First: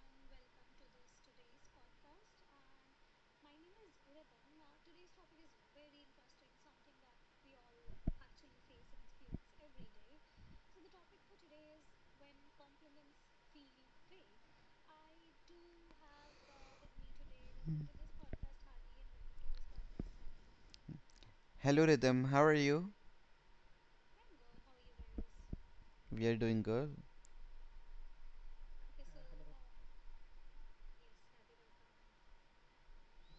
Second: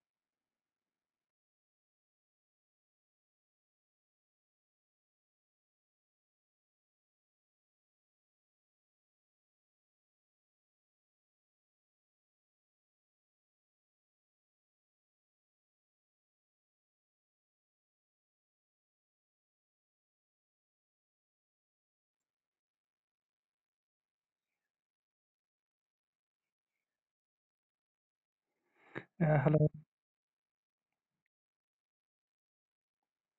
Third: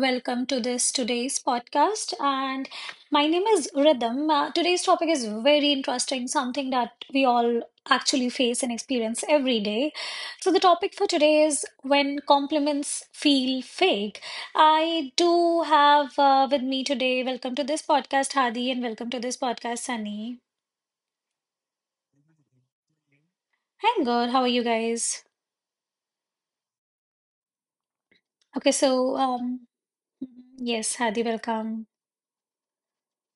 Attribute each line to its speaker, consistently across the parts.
Speaker 1: Welcome to this today's podcast. And My name is Rhythm. Today's topic is very interesting, something that we all actually face and experience every day. So, the topic for today is when compliments feel fake. I do have with me today, welcome to this podcast, Hadi, and welcome to this podcast, Sunny.
Speaker 2: Hello Rhythm, how are you?
Speaker 1: I'm good. How are you guys?
Speaker 2: We are doing good.
Speaker 1: Okay, so,
Speaker 3: Yeah, hello.
Speaker 1: um, yes, Hadi, welcome.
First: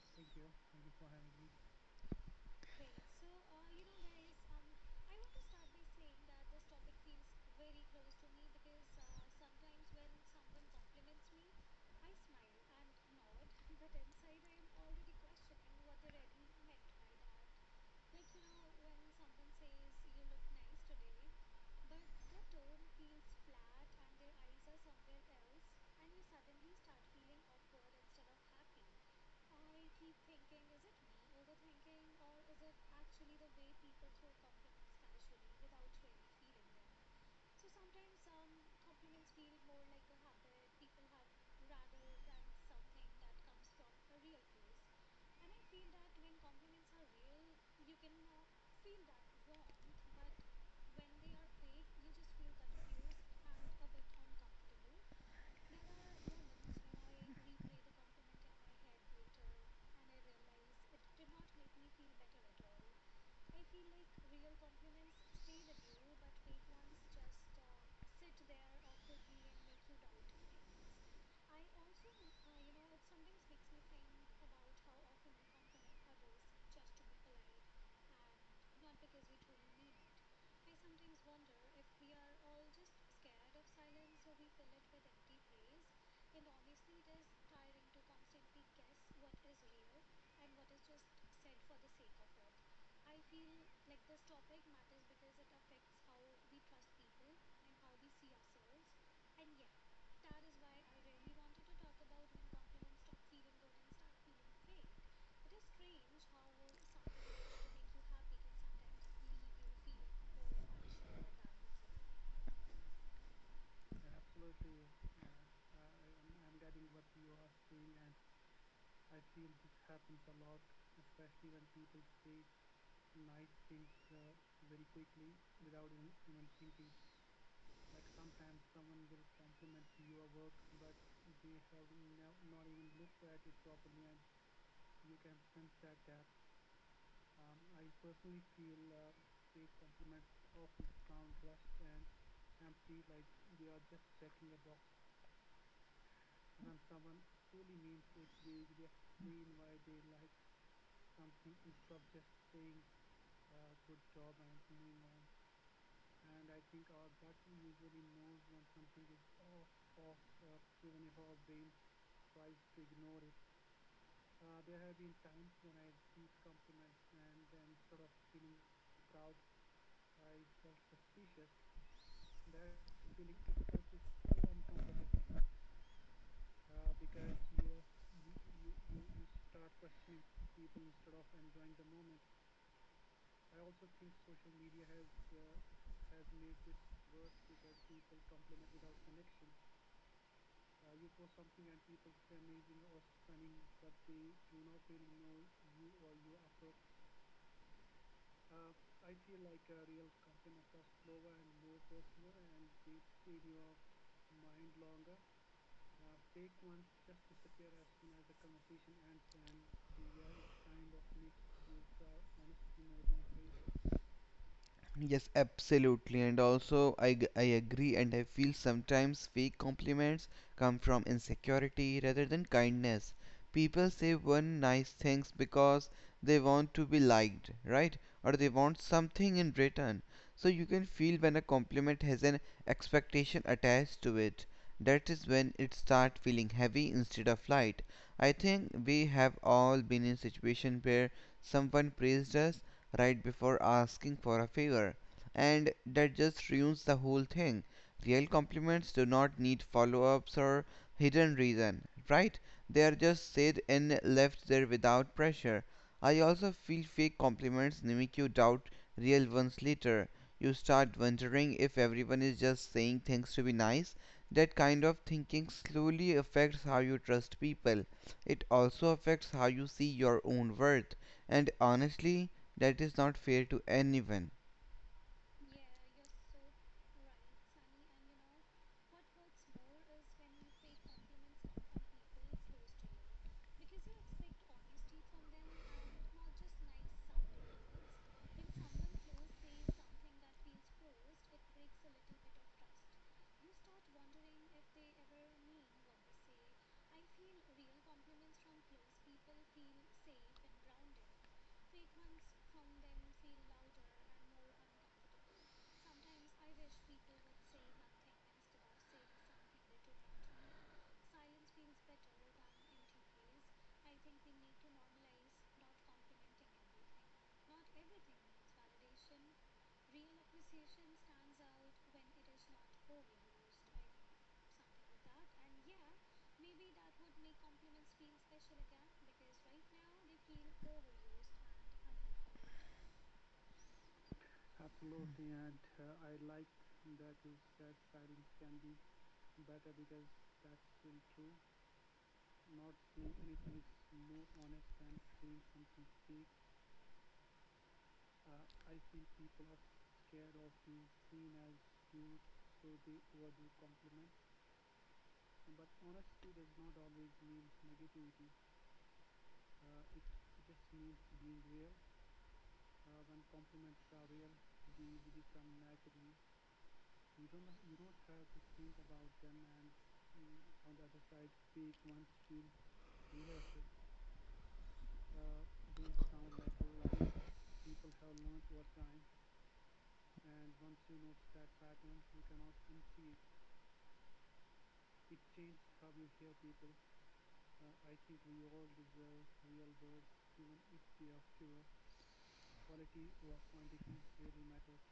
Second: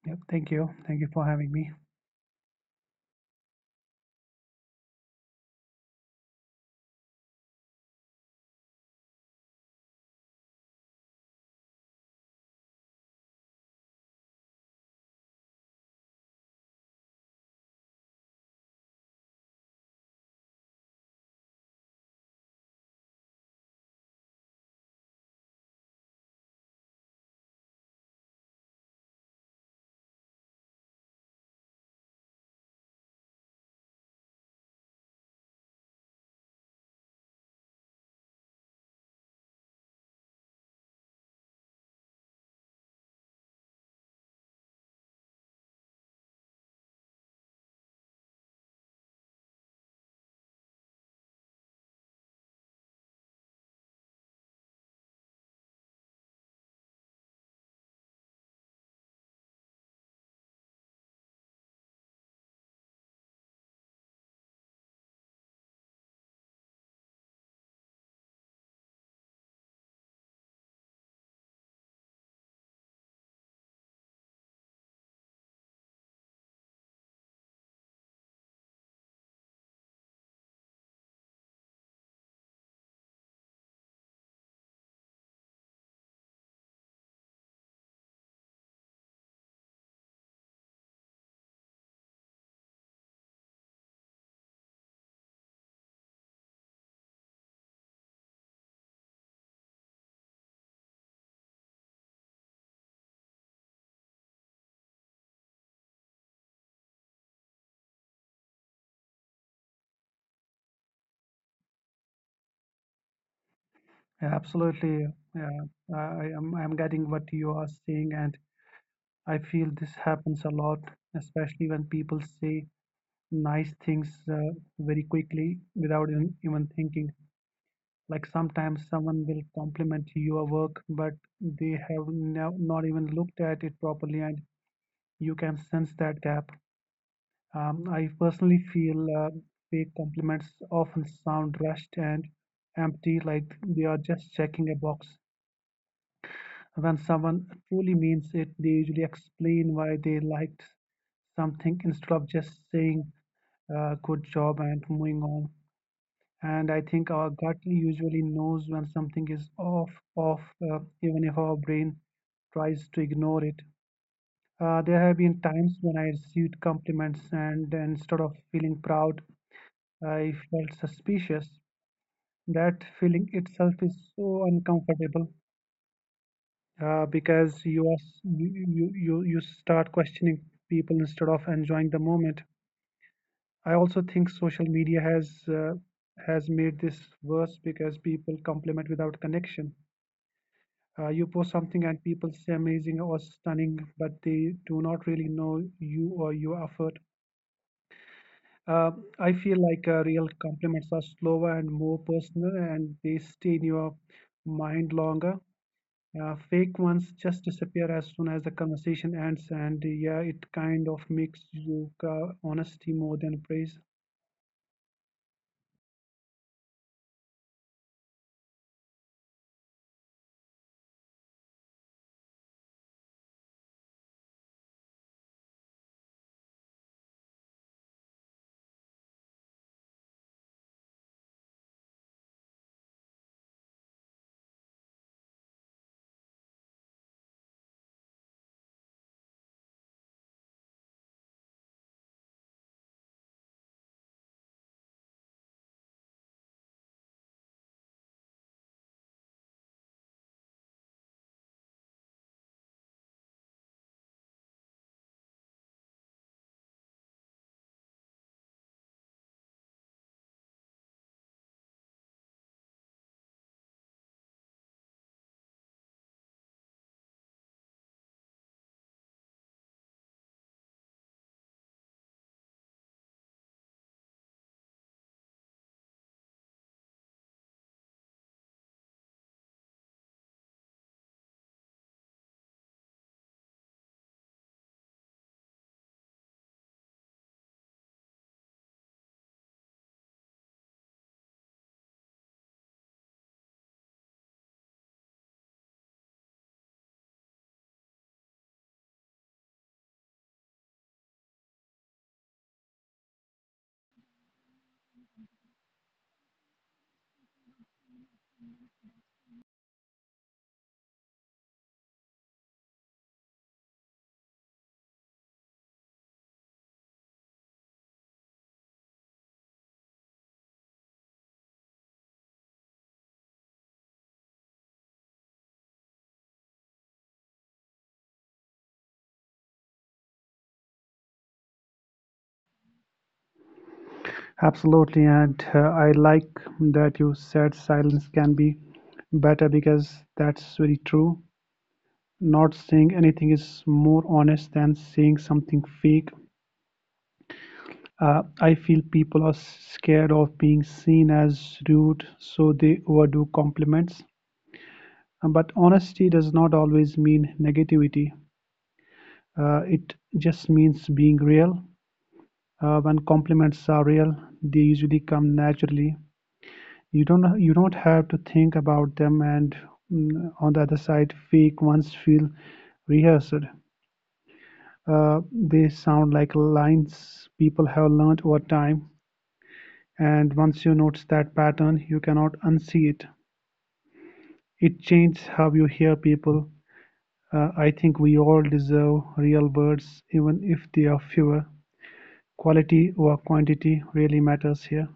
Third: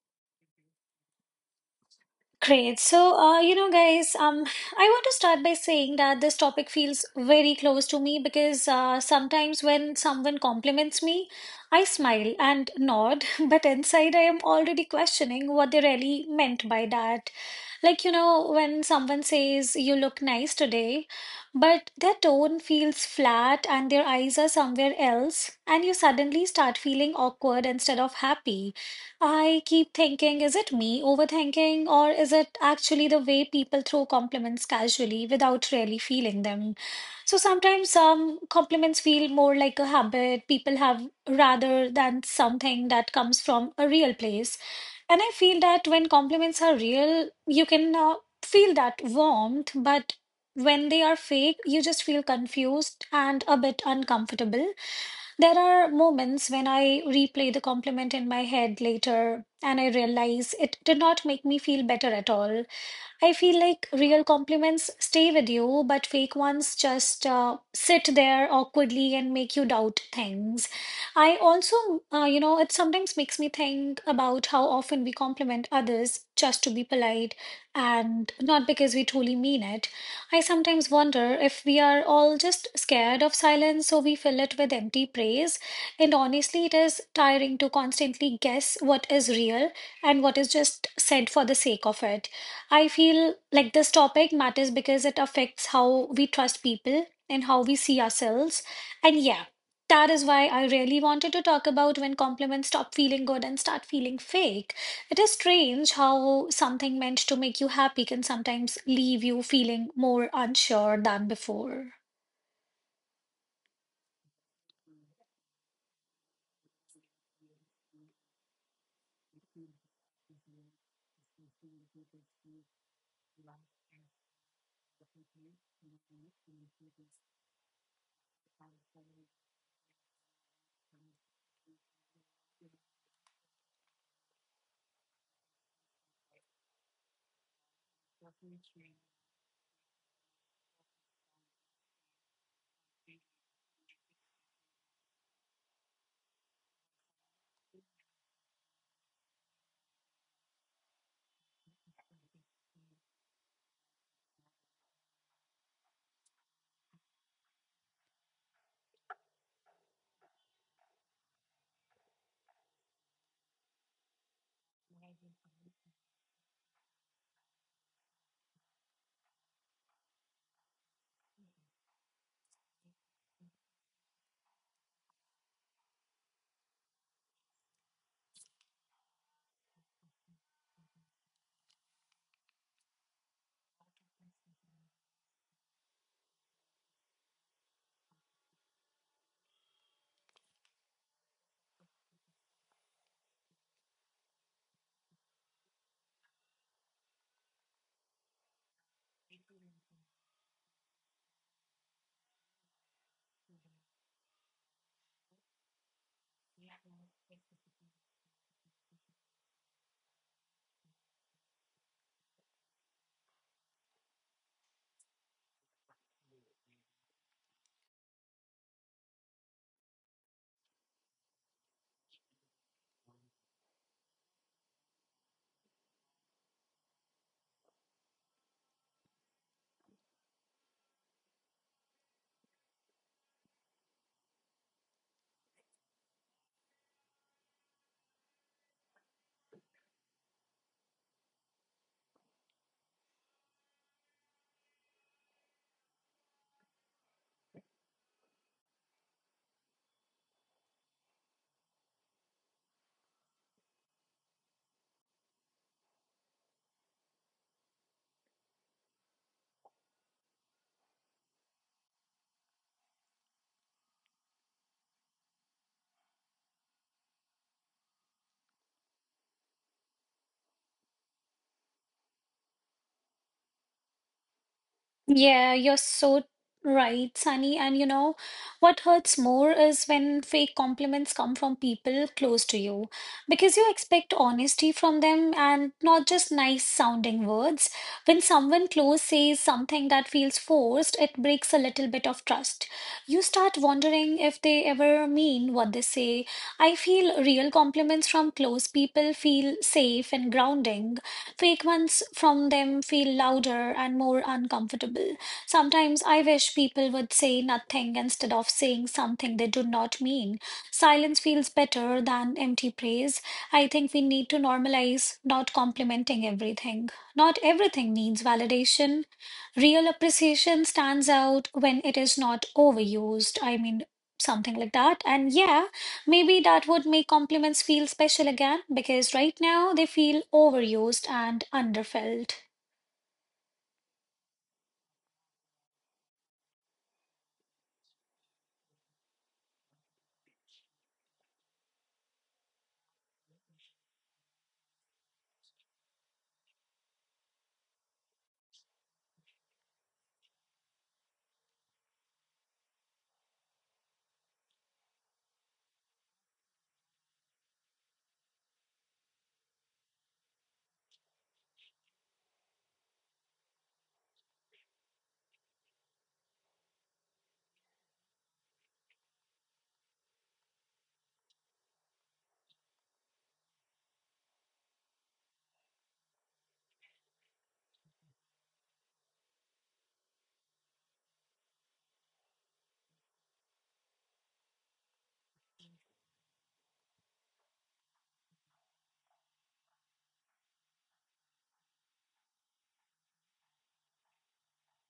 Speaker 3: Yep, thank you. Thank you for having me.
Speaker 1: Great. So, I want to start by saying that this topic feels very close to me because sometimes when someone compliments me, I smile and nod, but inside I am already questioning what they really meant by that. Like, you know, when someone says, "You look nice today," but their tone feels flat and their eyes are somewhere else, and you suddenly start feeling awkward instead of happy. I keep thinking, is it me overthinking, or is it actually the way people throw compliments casually without really feeling them? So sometimes some compliments feel more like a habit people have rather than something that comes from a real place. And I feel that when compliments are real, you can feel that warmth, but when they are fake, you just feel confused and a bit uncomfortable. There are moments when I replay the compliment in my head later and I realize it did not make me feel better at all. I feel like real compliments stay with you, but fake ones just sit there awkwardly and make you doubt things. I also, you know, It sometimes makes me think about how often we compliment others just to be polite and not because we truly mean it. I sometimes wonder if we are all just scared of silence, so we fill it with empty praise. And honestly, it is tiring to constantly guess what is real and what is just said for the sake of it. I feel like this topic matters because it affects how we trust people and how we see ourselves. And yeah, that is why I really wanted to talk about when compliments stop feeling good and start feeling fake. It is strange how something meant to make you happy can sometimes leave you feeling more unsure than before.
Speaker 3: Yeah, absolutely. Yeah, I am. I'm getting what you are saying, and I feel this happens a lot, especially when people say nice things uh, very quickly without even thinking. Like sometimes someone will compliment your work, but they have no, not even looked at it properly, and you can sense that gap. I personally feel fake compliments often sound rushed and empty, like they are just checking a box. When someone truly means it, they usually explain why they liked something instead of just saying good job and moving on. And I think our gut usually knows when something is off, even if our brain tries to ignore it. There have been times when I received compliments, and instead of feeling proud, I felt suspicious. That feeling itself is so uncomfortable because you start questioning people instead of enjoying the moment. I also think social media has made this worse because people compliment without connection. You post something and people say amazing or stunning, but they do not really know you or your effort. Uh, I feel like real compliments are slower and more personal, and they stay in your mind longer. Fake ones just disappear as soon as the conversation ends, and yeah, it kind of makes you honesty more than praise.
Speaker 2: Yes, absolutely. And also, I agree, and I feel sometimes fake compliments come from insecurity rather than kindness. People say one nice things because they want to be liked, right? Or they want something in return. So you can feel when a compliment has an expectation attached to it. That is when it starts feeling heavy instead of light. I think we have all been in situation where someone praised us right before asking for a favor, and that just ruins the whole thing. Real compliments do not need follow ups or hidden reason, right? They are just said and left there without pressure. I also feel fake compliments make you doubt real ones later. You start wondering if everyone is just saying things to be nice. That kind of thinking slowly affects how you trust people. It also affects how you see your own worth. And honestly, that is not fair to anyone.
Speaker 1: Yeah, you're so right, Sunny. And you know, what hurts more is when fake compliments come from people close to you because you expect honesty from them and not just nice sounding words. When someone close says something that feels forced, it breaks a little bit of trust. You start wondering if they ever mean what they say. I feel real compliments from close people feel safe and grounding. Fake ones from them feel louder and more uncomfortable. Sometimes I wish people would say nothing instead of saying something they do not mean. Silence feels better than empty praise. I think we need to normalize not complimenting everything. Not everything needs validation. Real appreciation stands out when it is not overused. I mean, something like that. And yeah. Maybe that would make compliments feel special again because right now they feel overused and underfilled.
Speaker 3: Absolutely, and I like that you said silence can be better because that's very true. Not saying anything is more honest than saying something fake. I feel people are scared of being seen as rude, so they overdo compliments. But honesty does not always mean negativity. It just means being real. When compliments are real, they usually come naturally. You don't have to think about them, and on the other side, fake ones feel rehearsed. Uh, they sound like lines people have learned over time. And once you notice that pattern, you cannot unsee it. It changes how you hear people. I think we all deserve real words, even if they are fewer. Quality or quantity really matters here.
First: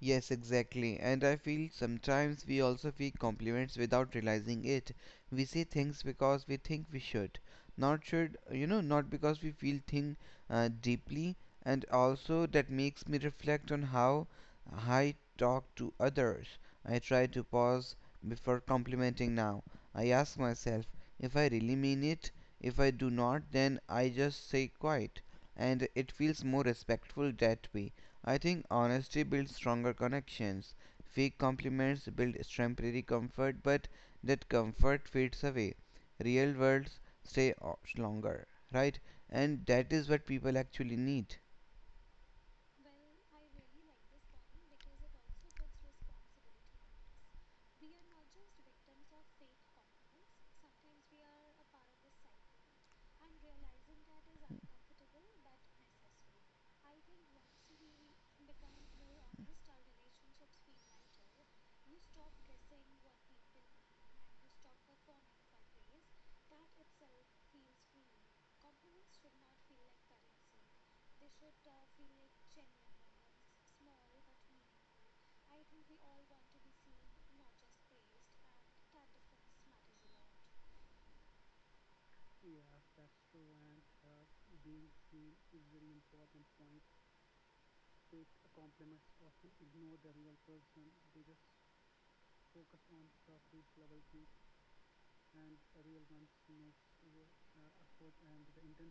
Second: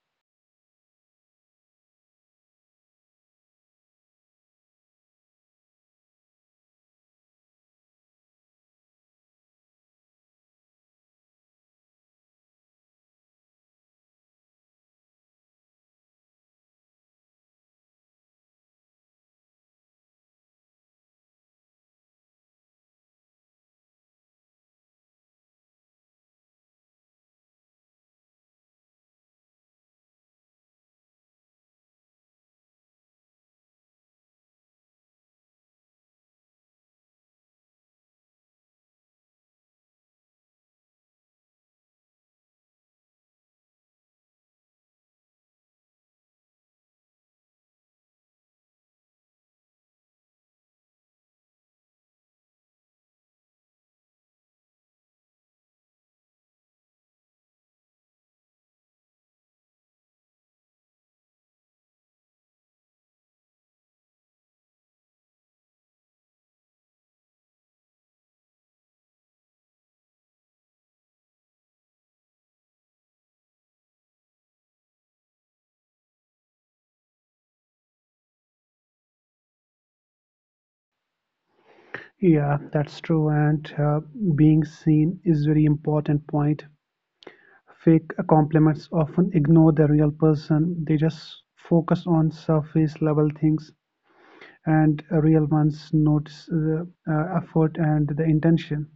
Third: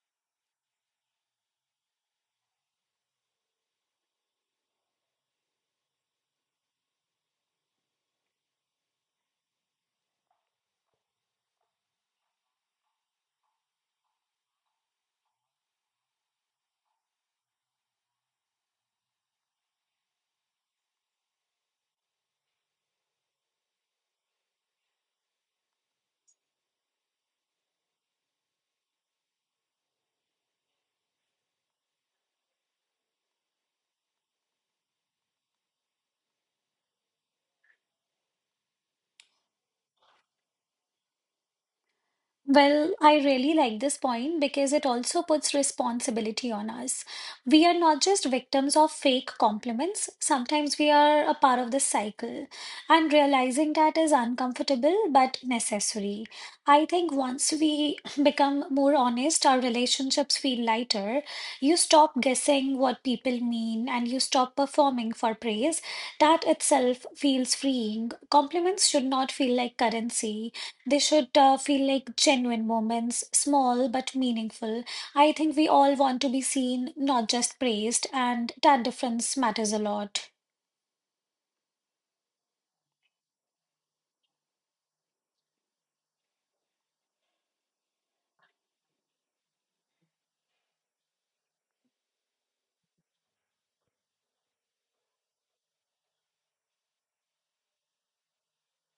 Speaker 2: Yes, exactly. And I feel sometimes we also feel compliments without realizing it. We say things because we think we should, not should, not because we feel thing deeply. And also that makes me reflect on how I talk to others. I try to pause before complimenting now. I ask myself if I really mean it. If I do not, then I just say quiet. And it feels more respectful that way. I think honesty builds stronger connections. Fake compliments build temporary comfort, but that comfort fades away. Real words stay longer, right? And that is what people actually need.
Speaker 1: Well, I really like this point because it also puts responsibility on us. We are not just victims of fake compliments. Sometimes we are a part of this cycle, and realizing that is uncomfortable but necessary. I think once we become more honest, our relationships feel lighter. You stop guessing what people mean and you stop performing for praise. That itself feels freeing. Compliments should not feel like currency, they should feel like genuine moments, small but meaningful. I think we all want to be seen, not just praised, and that difference matters a lot.
Speaker 3: Yeah, that's true. And being seen is very important point. Fake compliments often ignore the real person. They just focus on surface level things, and real ones notice the effort and the intention.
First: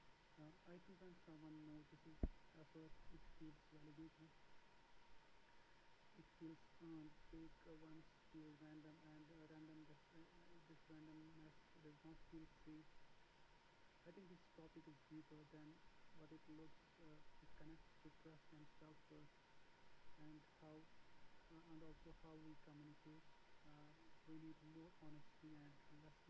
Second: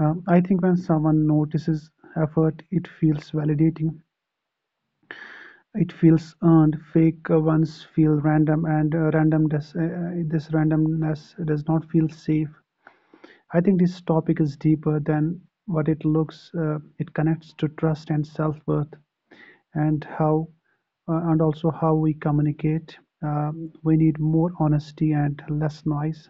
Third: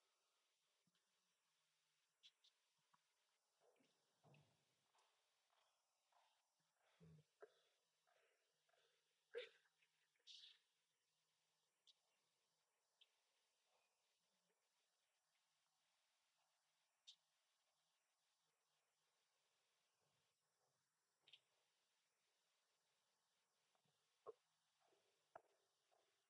Speaker 3: I think when someone notices effort, it feels validating. It feels earned. Fake ones feel random, and this randomness does not feel safe. I think this topic is deeper than what it looks. It connects to trust and self-worth, and how, and also how we communicate. We need more honesty and less noise.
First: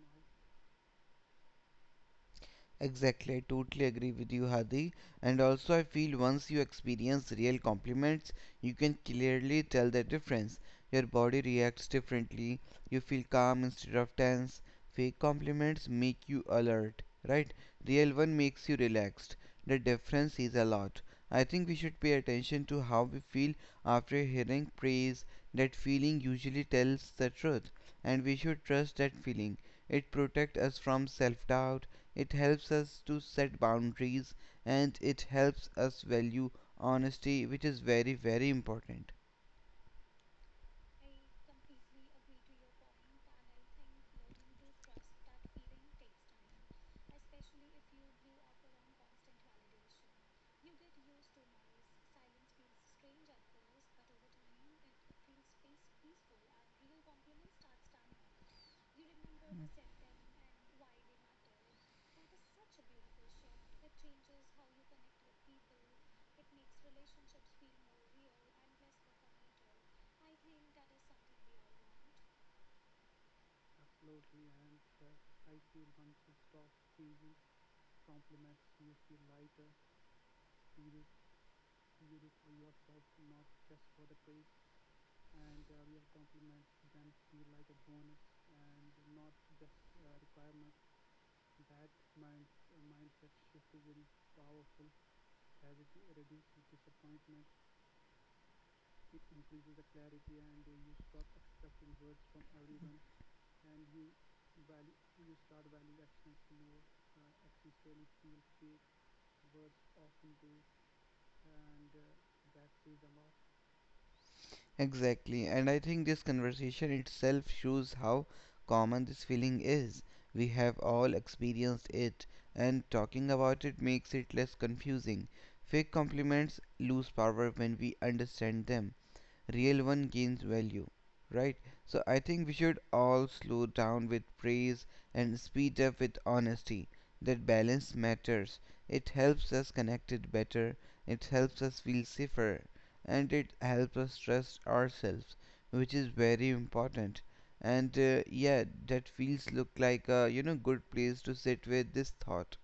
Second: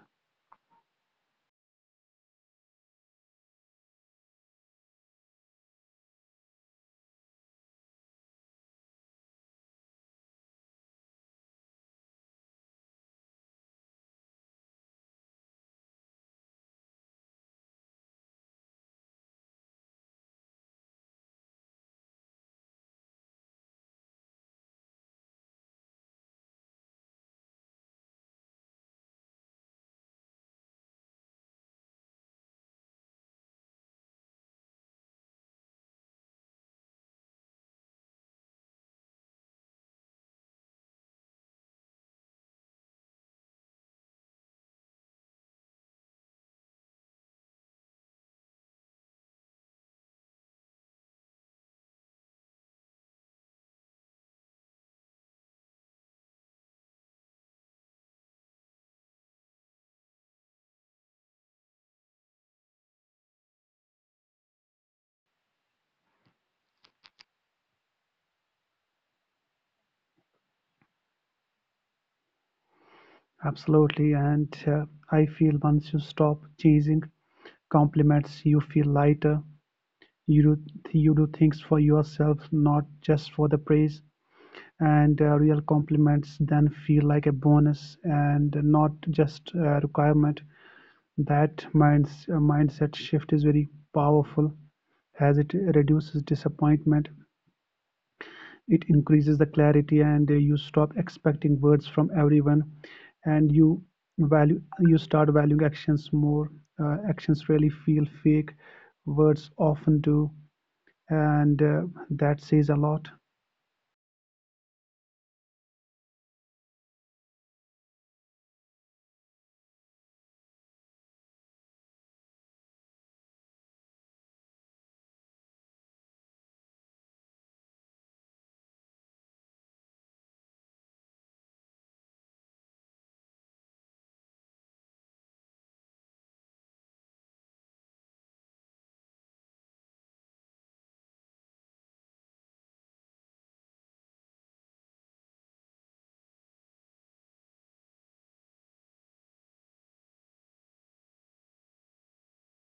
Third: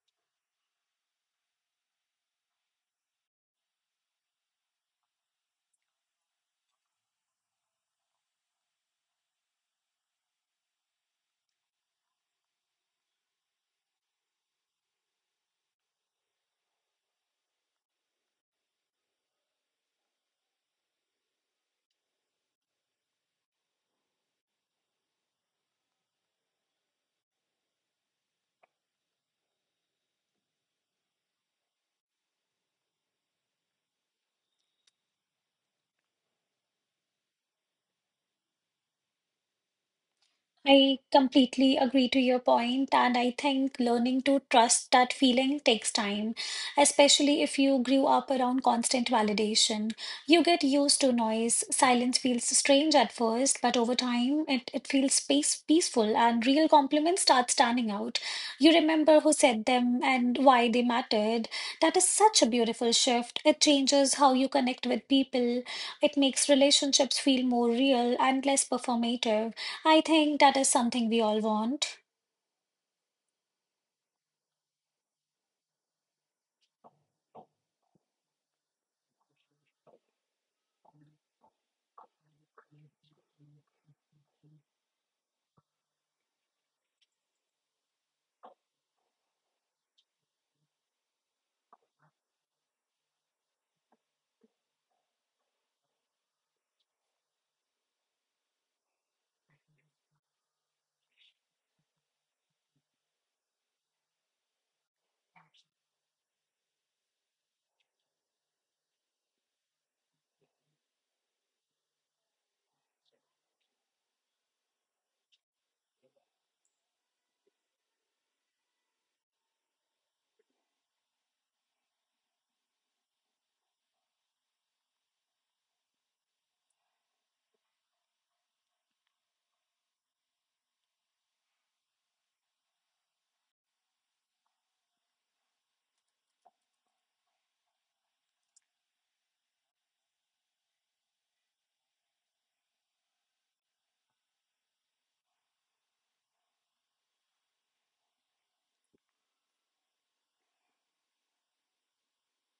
Speaker 2: Exactly, I totally agree with you, Hadi. And also, I feel once you experience real compliments, you can clearly tell the difference. Your body reacts differently, you feel calm instead of tense. Fake compliments make you alert, right? Real one makes you relaxed. The difference is a lot. I think we should pay attention to how we feel after hearing praise. That feeling usually tells the truth, and we should trust that feeling. It protects us from self doubt, it helps us to set boundaries, and it helps us value honesty, which is very, very important.
Speaker 1: I completely agree to your point, and I think learning to trust that feeling takes time, especially if you grew up around constant validation. You get used to noise. Silence feels strange at first, but over time, it feels space peaceful, and real compliments start standing out. You remember who said them and why they mattered. That is such a beautiful shift. It changes how you connect with people. It makes relationships feel more real and less performative. I think that is something we all want.
Speaker 3: Absolutely, and I feel once you stop chasing compliments, you feel lighter. you do you do things for yourself, not just for the praise, and real compliments then feel like a bonus and not just a requirement. That mindset shift is very powerful, as it reduces disappointment, it increases the clarity, and you stop expecting words from everyone, and you start valuing actions more. Actions really feel fake, words often do, and that says a lot.
Speaker 2: Exactly. And I think this conversation itself shows how common this feeling is. We have all experienced it, and talking about it makes it less confusing. Fake compliments lose power when we understand them. Real one gains value, right? So I think we should all slow down with praise and speed up with honesty. That balance matters. It helps us connected better, it helps us feel safer, and it helps us trust ourselves, which is very important. And yeah, that feels look like a, good place to sit with this thought.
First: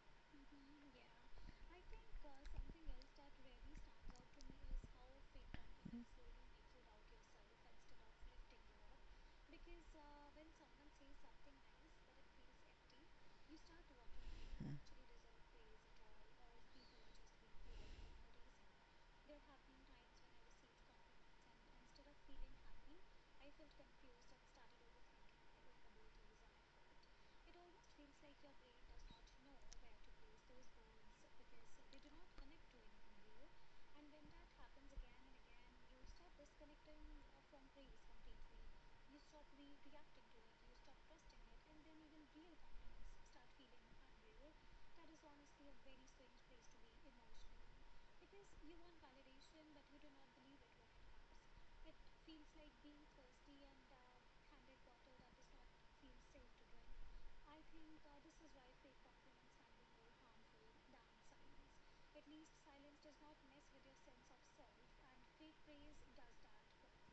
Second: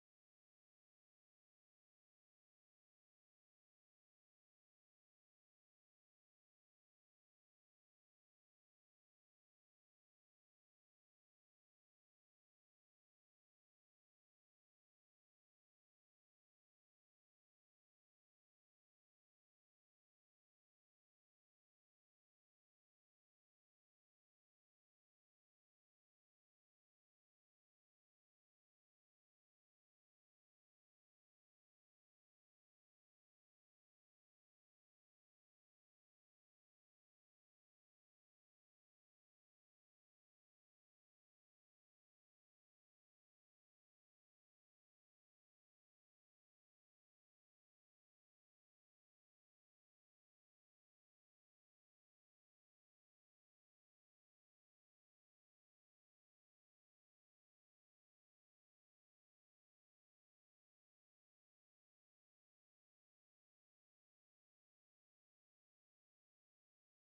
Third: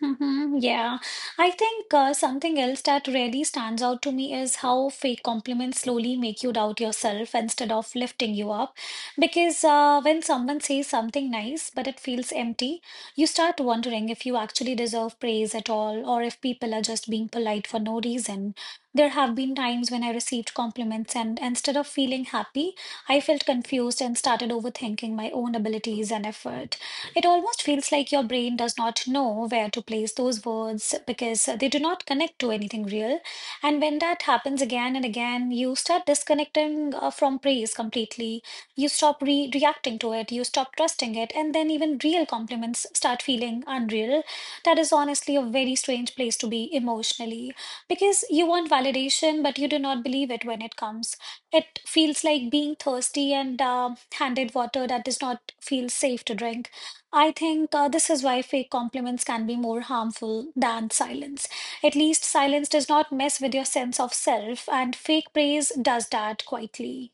Speaker 1: Hmm, yeah. I think something else that really stands out to me is how fake compliments slowly make you doubt yourself instead of lifting you up. Because when someone says something nice but it feels empty, you start wondering if you actually deserve praise at all or if people are just being polite for no reason. There have been times when I received compliments and instead of feeling happy, I felt confused and started overthinking my own abilities and effort. It almost feels like your brain does not know where to place those words because they do not connect to anything real. And when that happens again and again, you start disconnecting from praise completely. You stop re reacting to it, you stop trusting it, and then even real compliments start feeling unreal. That is honestly a very strange place to be emotionally because you want validation, but you do not believe it when it comes. It feels like being thirsty and handed water that does not feel safe to drink. I think this is why fake compliments can be more harmful than silence. At least silence does not mess with your sense of self, and fake praise does that quietly.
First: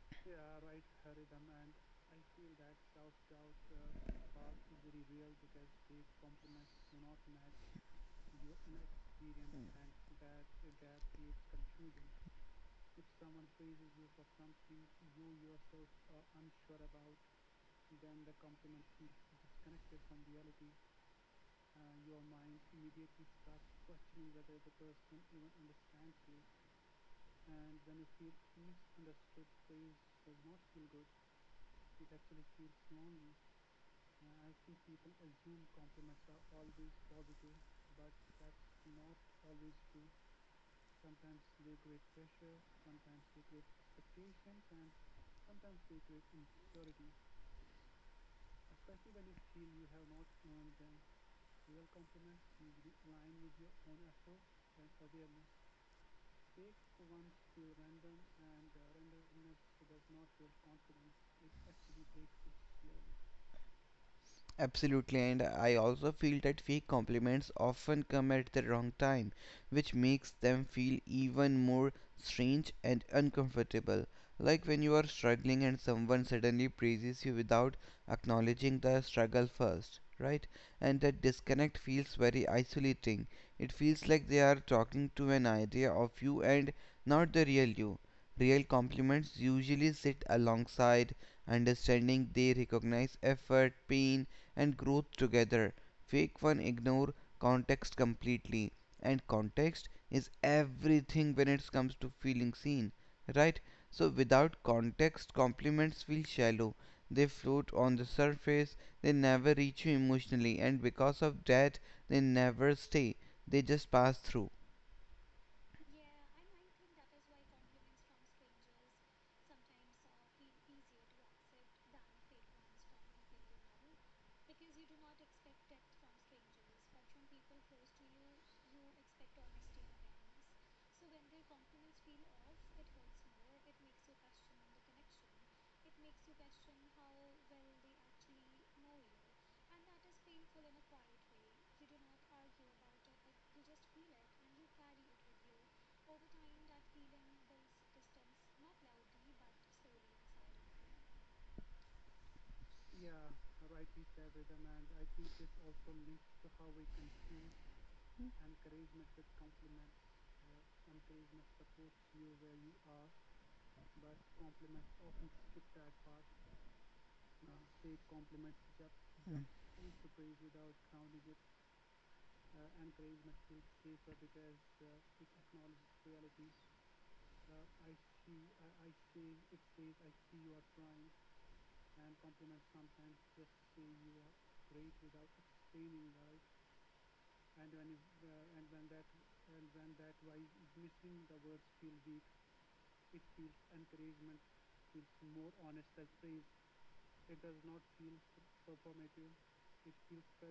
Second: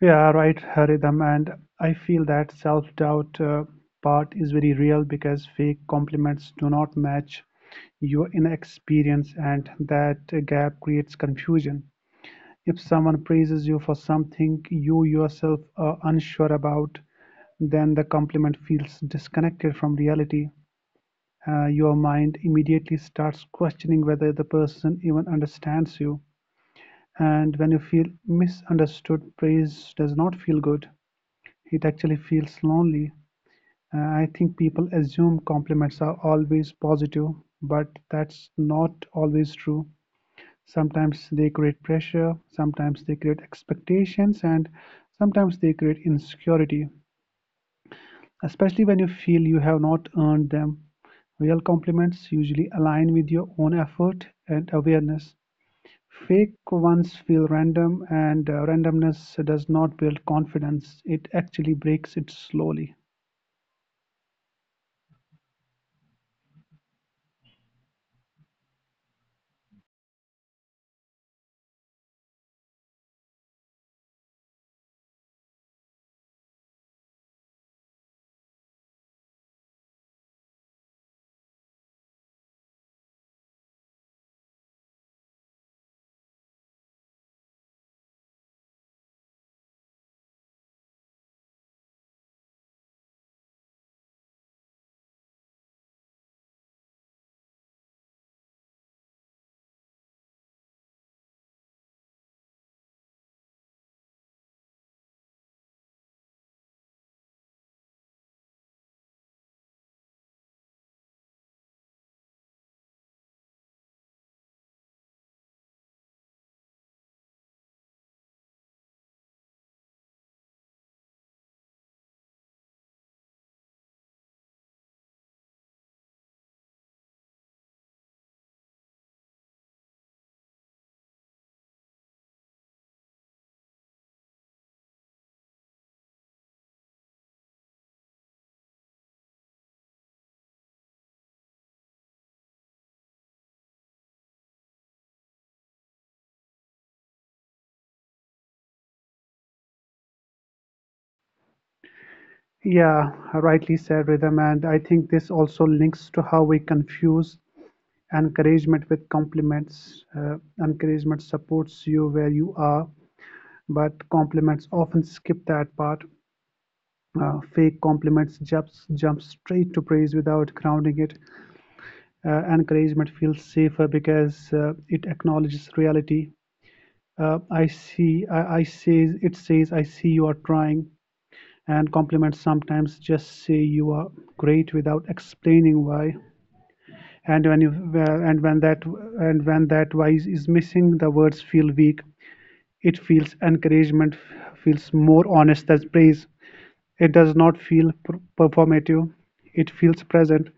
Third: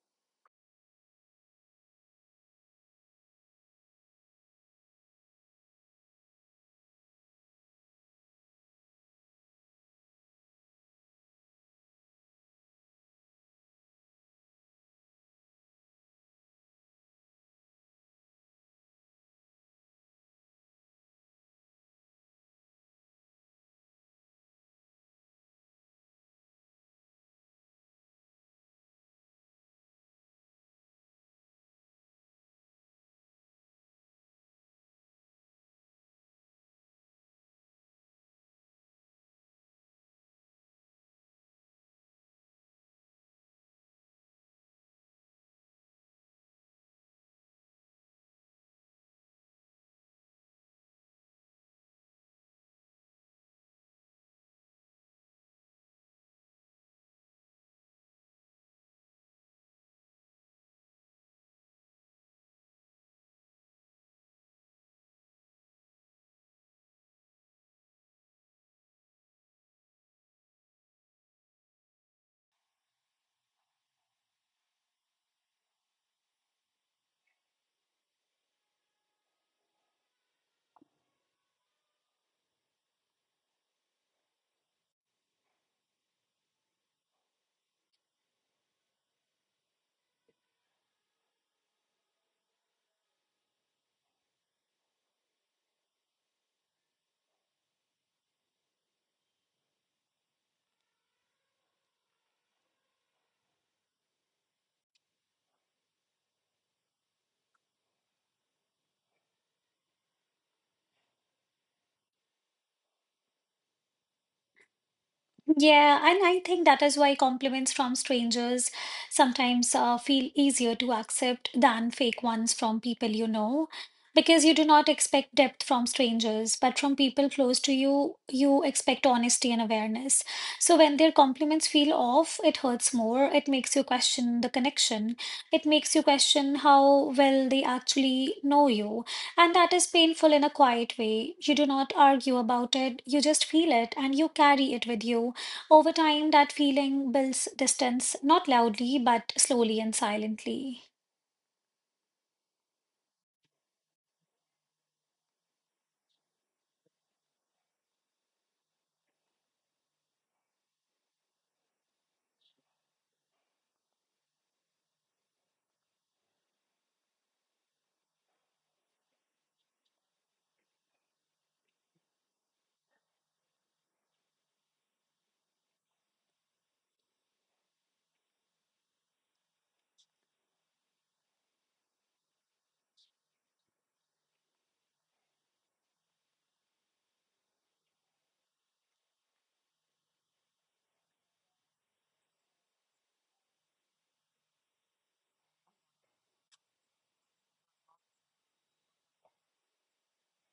Speaker 3: Yeah, right, Haridham. And I feel that self-doubt part is very real because fake compliments do not match your inexperience, and that gap creates confusion. If someone praises you for something you yourself are unsure about, then the compliment feels disconnected from reality. Your mind immediately starts questioning whether the person even understands you. And when you feel misunderstood, praise does not feel good. It actually feels lonely. I think people assume compliments are always positive, but that's not always true. Sometimes they create pressure, sometimes they create expectations, and sometimes they create insecurity, especially when you feel you have not earned them. Real compliments usually align with your own effort and awareness. Fake ones feel random, and randomness does not build confidence. It actually breaks it slowly.
Speaker 2: Absolutely, and I also feel that fake compliments often come at the wrong time, which makes them feel even more strange and uncomfortable. Like when you are struggling and someone suddenly praises you without acknowledging the struggle first, right? And that disconnect feels very isolating. It feels like they are talking to an idea of you and not the real you. Real compliments usually sit alongside understanding, they recognize effort, pain, and growth together. Fake one ignore context completely, and context is everything when it comes to feeling seen, right? So without context, compliments feel shallow. They float on the surface, they never reach you emotionally, and because of that, they never stay. They just pass through.
Speaker 1: Yeah, and I think that is why compliments from strangers sometimes feel easier to accept than fake ones from people you know. Because you do not expect depth from strangers, but from people close to you, you expect honesty and awareness. So when their compliments feel off, it hurts more. It makes you question the connection. It makes you question how well they actually know you. And that is painful in a quiet way. You do not argue about it, you just feel it and you carry it with you. Over time, that feeling builds distance, not loudly, but slowly and silently.
Speaker 3: Yeah, rightly said, Rhythm. And I think this also links to how we confuse encouragement with compliments. Encouragement supports you where you are, but compliments often skip that part. Fake compliments jump straight to praise without grounding it. Encouragement feels safer because it acknowledges reality. I see. I says it says, I see you are trying, and compliments sometimes just say you are great without explaining why. And when you well, and when that why is missing, the words feel weak. It feels encouragement feels more honest than praise. It does not feel performative. It feels present.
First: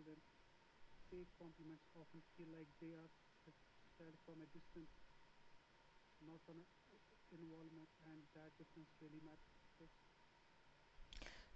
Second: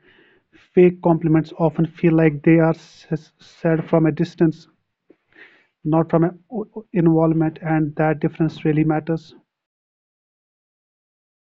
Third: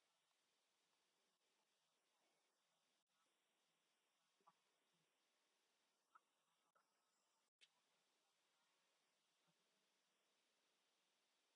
Speaker 3: Fake compliments often feel like they are said from a distance, not from an involvement, and that difference really matters.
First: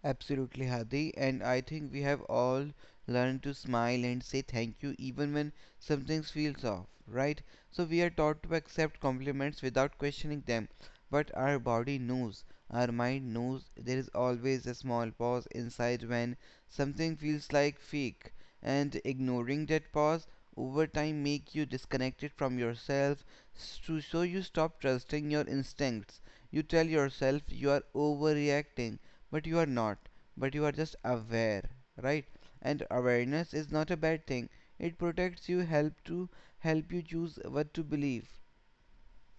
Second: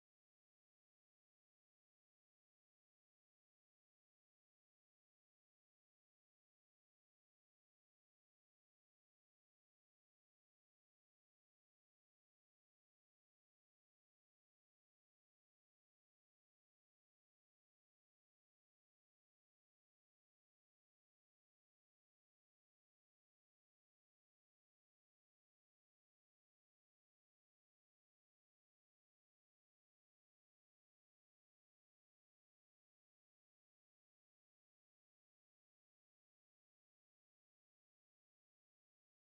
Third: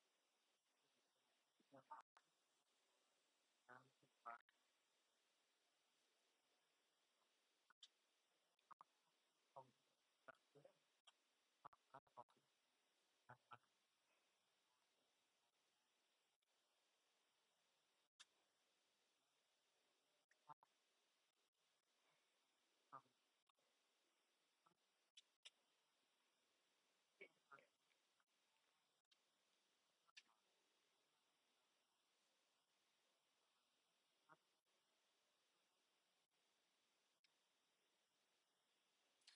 Speaker 2: Absolutely, Hadi. And I think we have all learned to smile and say thank you even when something feels off, right? So we are taught to accept compliments without questioning them. But our body knows, our mind knows there is always a small pause inside when something feels like fake. And ignoring that pause over time make you disconnected from yourself, so you stop trusting your instincts. You tell yourself you are overreacting but you are not. But you are just aware, right? And awareness is not a bad thing. It protects you, help you choose what to believe.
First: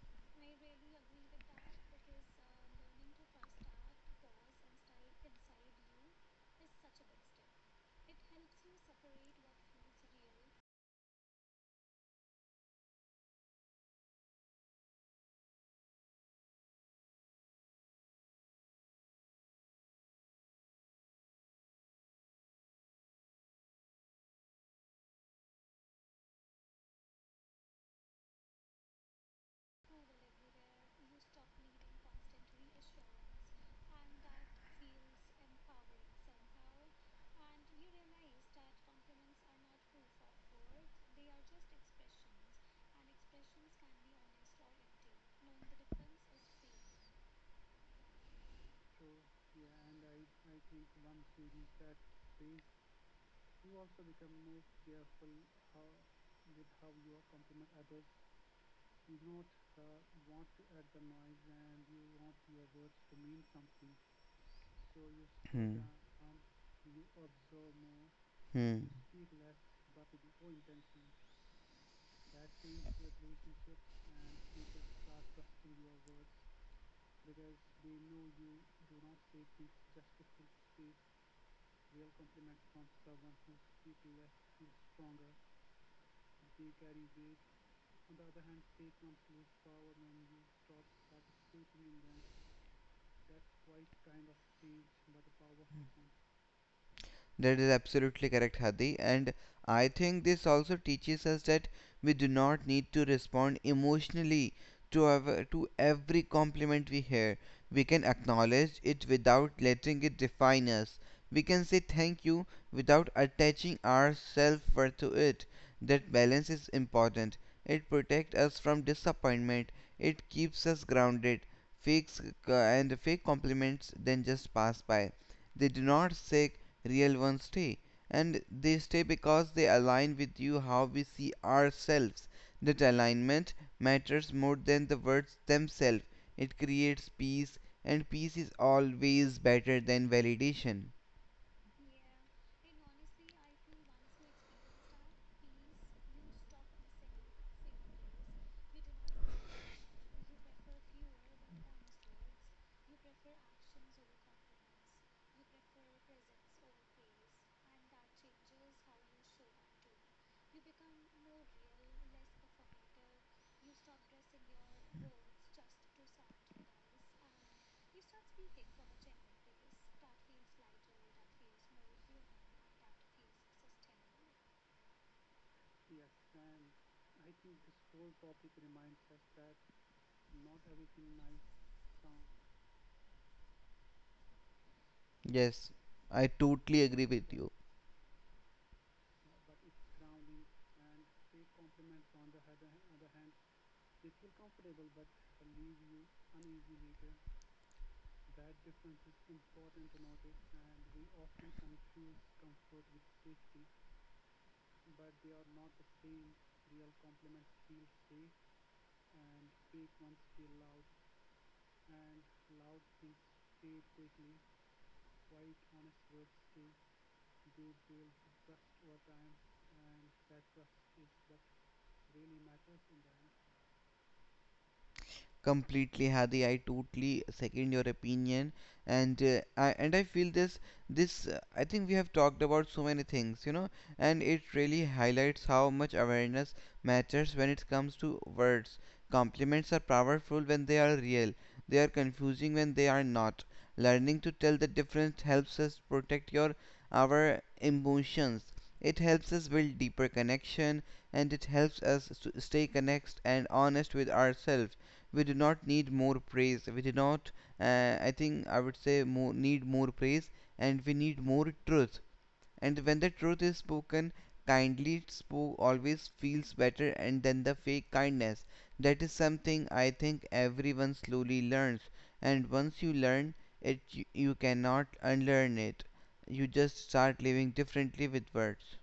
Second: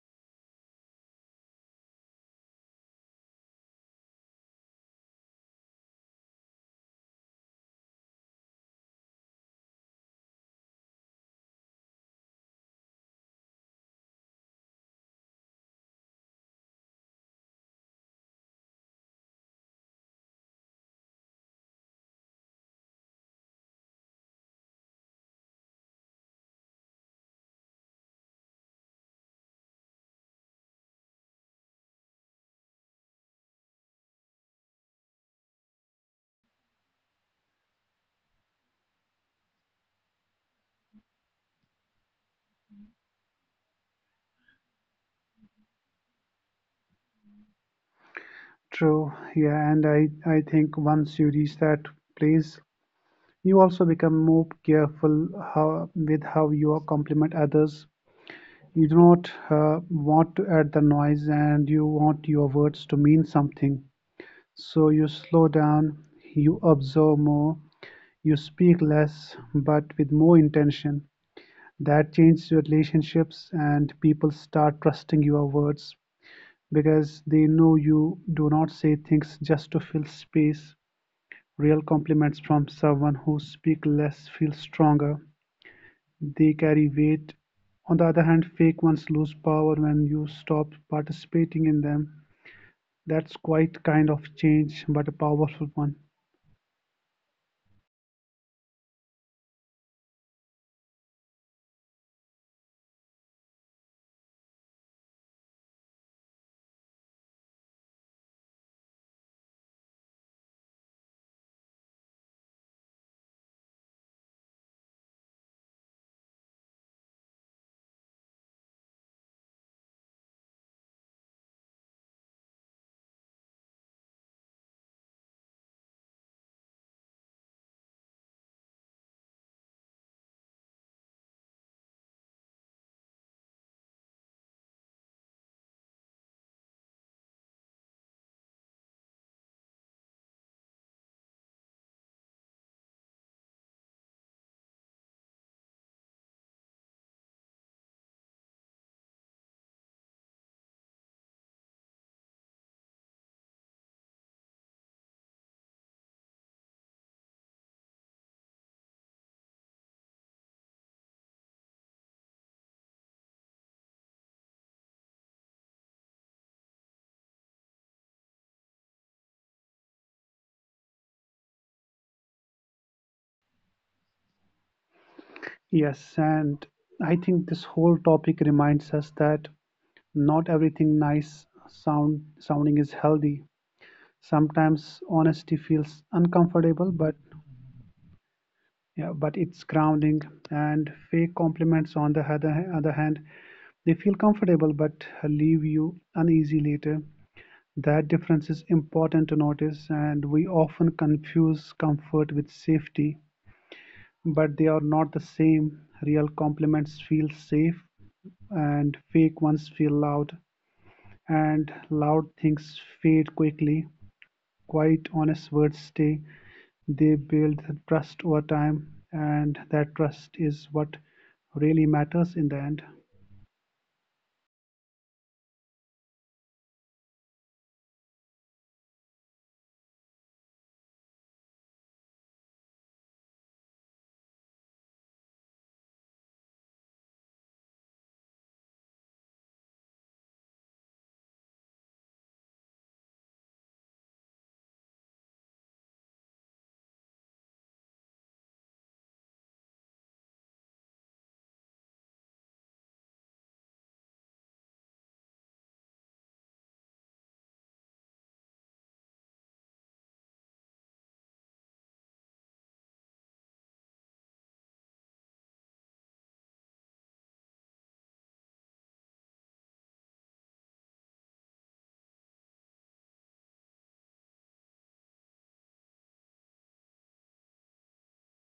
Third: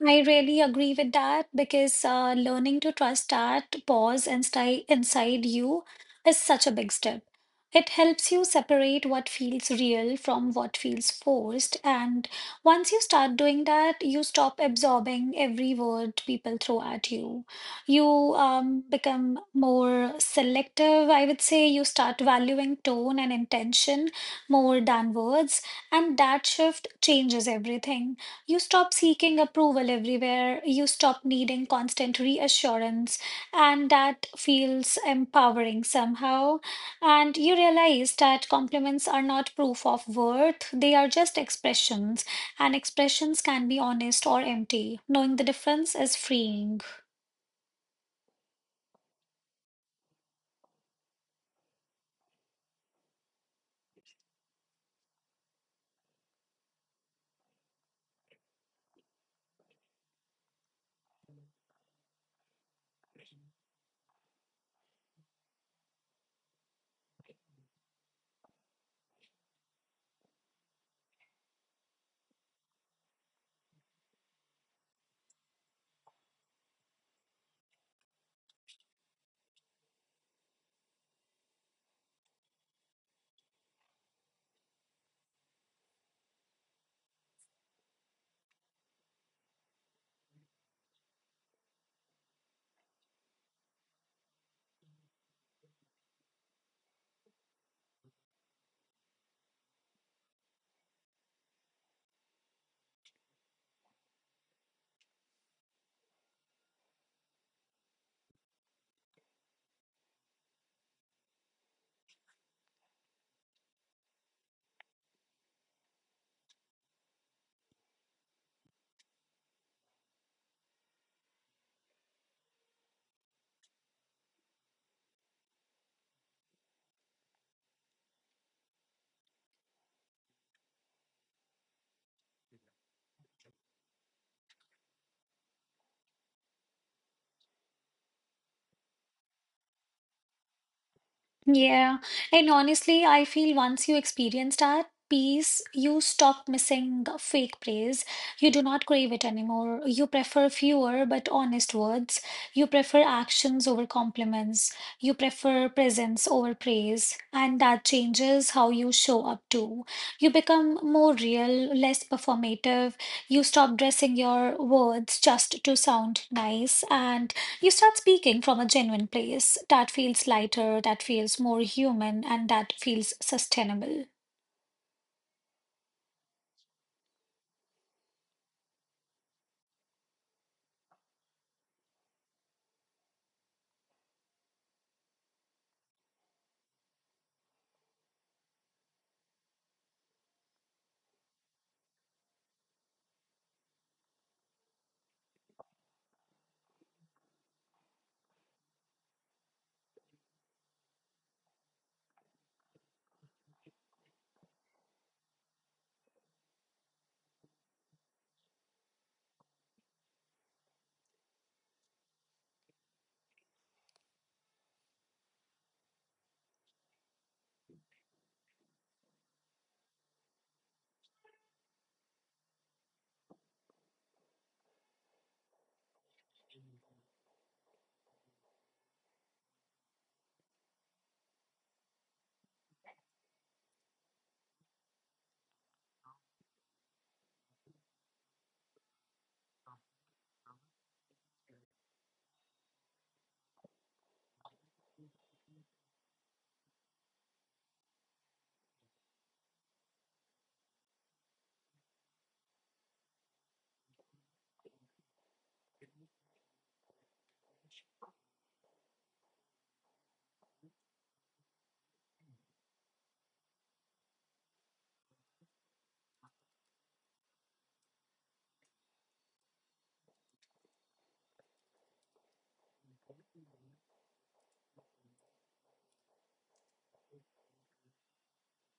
Speaker 1: I really agree with that because learning to trust that pause inside you is such a big step. It helps you separate what feels real from what feels forced. And once you start doing that, you stop absorbing every word people throw at you. You become more selective, I would say. You start valuing tone and intention more than words. And that shift changes everything. You stop seeking approval everywhere. You stop needing constant reassurance. And that feels empowering somehow. And you realize that compliments are not proof of worth, they are just expressions. And expressions can be honest or empty. Knowing the difference is freeing.
Speaker 3: True, yeah, and I think once you reach that place, you also become more careful with how you compliment others. You do not want to add the noise, and you want your words to mean something. So you slow
Speaker 2: Hmm.
Speaker 3: down, you observe more, you
Speaker 2: Hmm.
Speaker 3: speak less but with more intention. That changes your relationships, and people start trusting your words because they know you do not say things just to fill space. Real compliments from someone who speaks less feel stronger; they carry weight. On the other hand, fake ones lose power when you stop participating in them. That's quite kind of change, but a powerful one.
Speaker 2: That is absolutely correct, Hadi. And I think this also teaches us that we do not need to respond emotionally to every compliment we hear. We can acknowledge it without letting it define us. We can say thank you without attaching our self worth to it. That balance is important. It protects us from disappointment, it keeps us grounded. Fakes fake compliments then just pass by, they do not seek real ones stay, and they stay because they align with you how we see ourselves. That alignment matters more than the words themselves. It creates peace, and peace is always better than validation.
Speaker 1: Yeah, and honestly, I feel once you experience that peace, you stop missing fake praise. You do not crave it anymore. You prefer fewer but honest words. You prefer actions over compliments. You prefer presence over praise. And that changes how you show up too. You become more real, less performative. You stop dressing your words just to sound nice and you start speaking from a genuine place that feels lighter, that feels more human, and that feels sustainable.
Speaker 3: Yes, and I think this whole topic reminds us that not everything nice sound sounding is healthy. Sometimes
Speaker 2: Yes,
Speaker 3: honesty
Speaker 2: I
Speaker 3: feels
Speaker 2: totally agree
Speaker 3: uncomfortable,
Speaker 2: with
Speaker 3: but
Speaker 2: you.
Speaker 3: yeah, but it's grounding. And fake compliments, on the other hand, they feel comfortable but leave you uneasy later. That difference is important to notice, and we often confuse comfort with safety, but they are not the same. Real compliments feel safe, and fake ones feel loud, and loud things fade quickly. Quite honest words stay, they build trust over time, and that trust is what really matters in the end.
Speaker 2: Completely, Hadi. I totally second your opinion, and I feel this this I think we have talked about so many things, you know, and it really highlights how much awareness matters when it comes to words. Compliments are powerful when they are real. They are confusing when they are not. Learning to tell the difference helps us protect your our emotions. It helps us build deeper connection, and it helps us to stay connected and honest with ourselves. We do not need more praise we do not I think I would say more need more praise, and we need more truth. And when the truth is spoken kindly spoke always feels better and than the fake kindness. That is something I think everyone slowly learns, and once you learn it, you cannot unlearn it. You just start living differently with words.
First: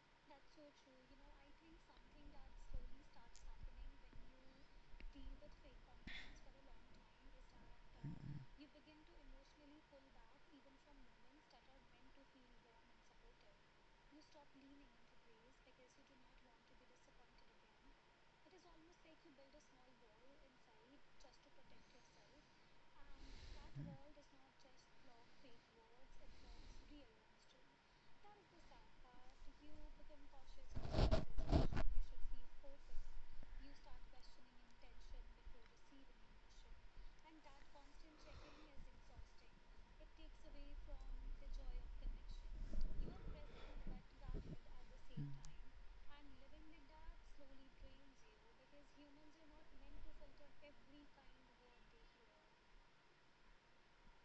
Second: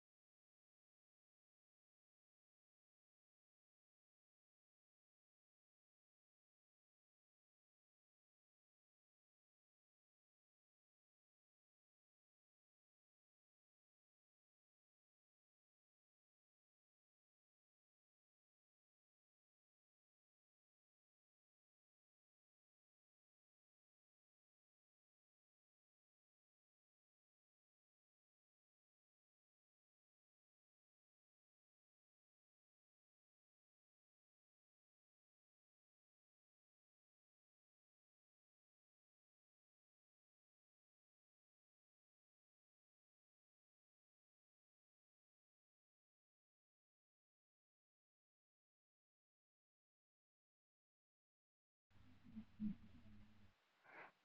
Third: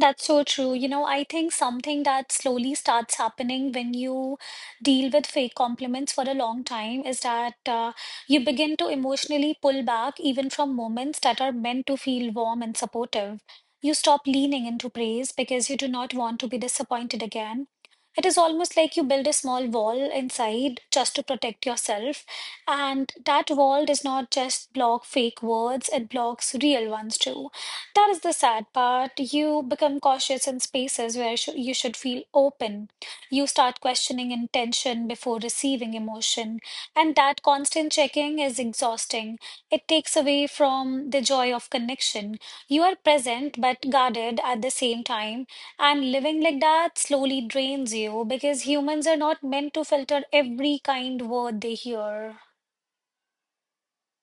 Speaker 1: That's so true. You know, I think something that slowly starts happening when you deal with fake compliments for a long time is that you begin to emotionally pull back even from moments that are meant to feel warm and supportive. You stop leaning into praise because you do not want to be disappointed again. It is almost like you build a small wall inside just to protect yourself. And that wall does not just block fake words, it blocks real ones too. That is the sad part. You become cautious in spaces where you should feel open. You start questioning intention before receiving emotion. And that constant checking is exhausting. It takes away from the joy of connection. You are present but guarded at the same time. And living like that slowly drains you because humans are not meant to filter every kind word they hear.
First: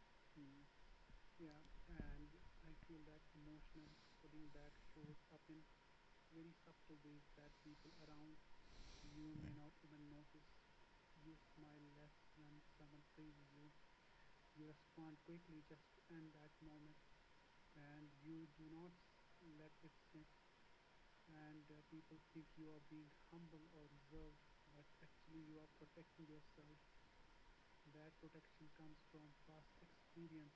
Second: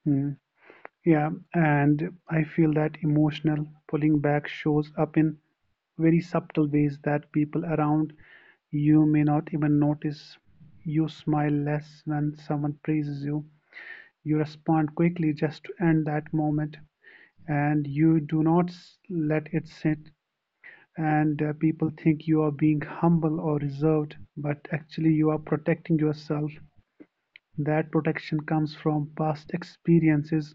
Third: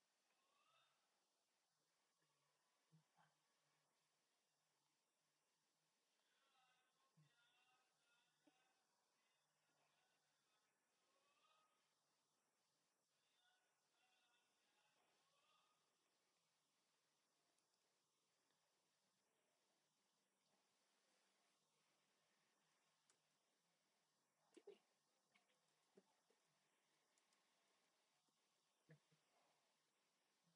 Speaker 3: Hmm. Yeah, and I feel that emotional pulling back shows up in very subtle ways that people around you may not even notice. You smile less when someone praises you. You respond quickly just to end that moment, and you do not let it sit, and people think you are being humble or reserved, but actually you are protecting yourself. That protection comes from past experiences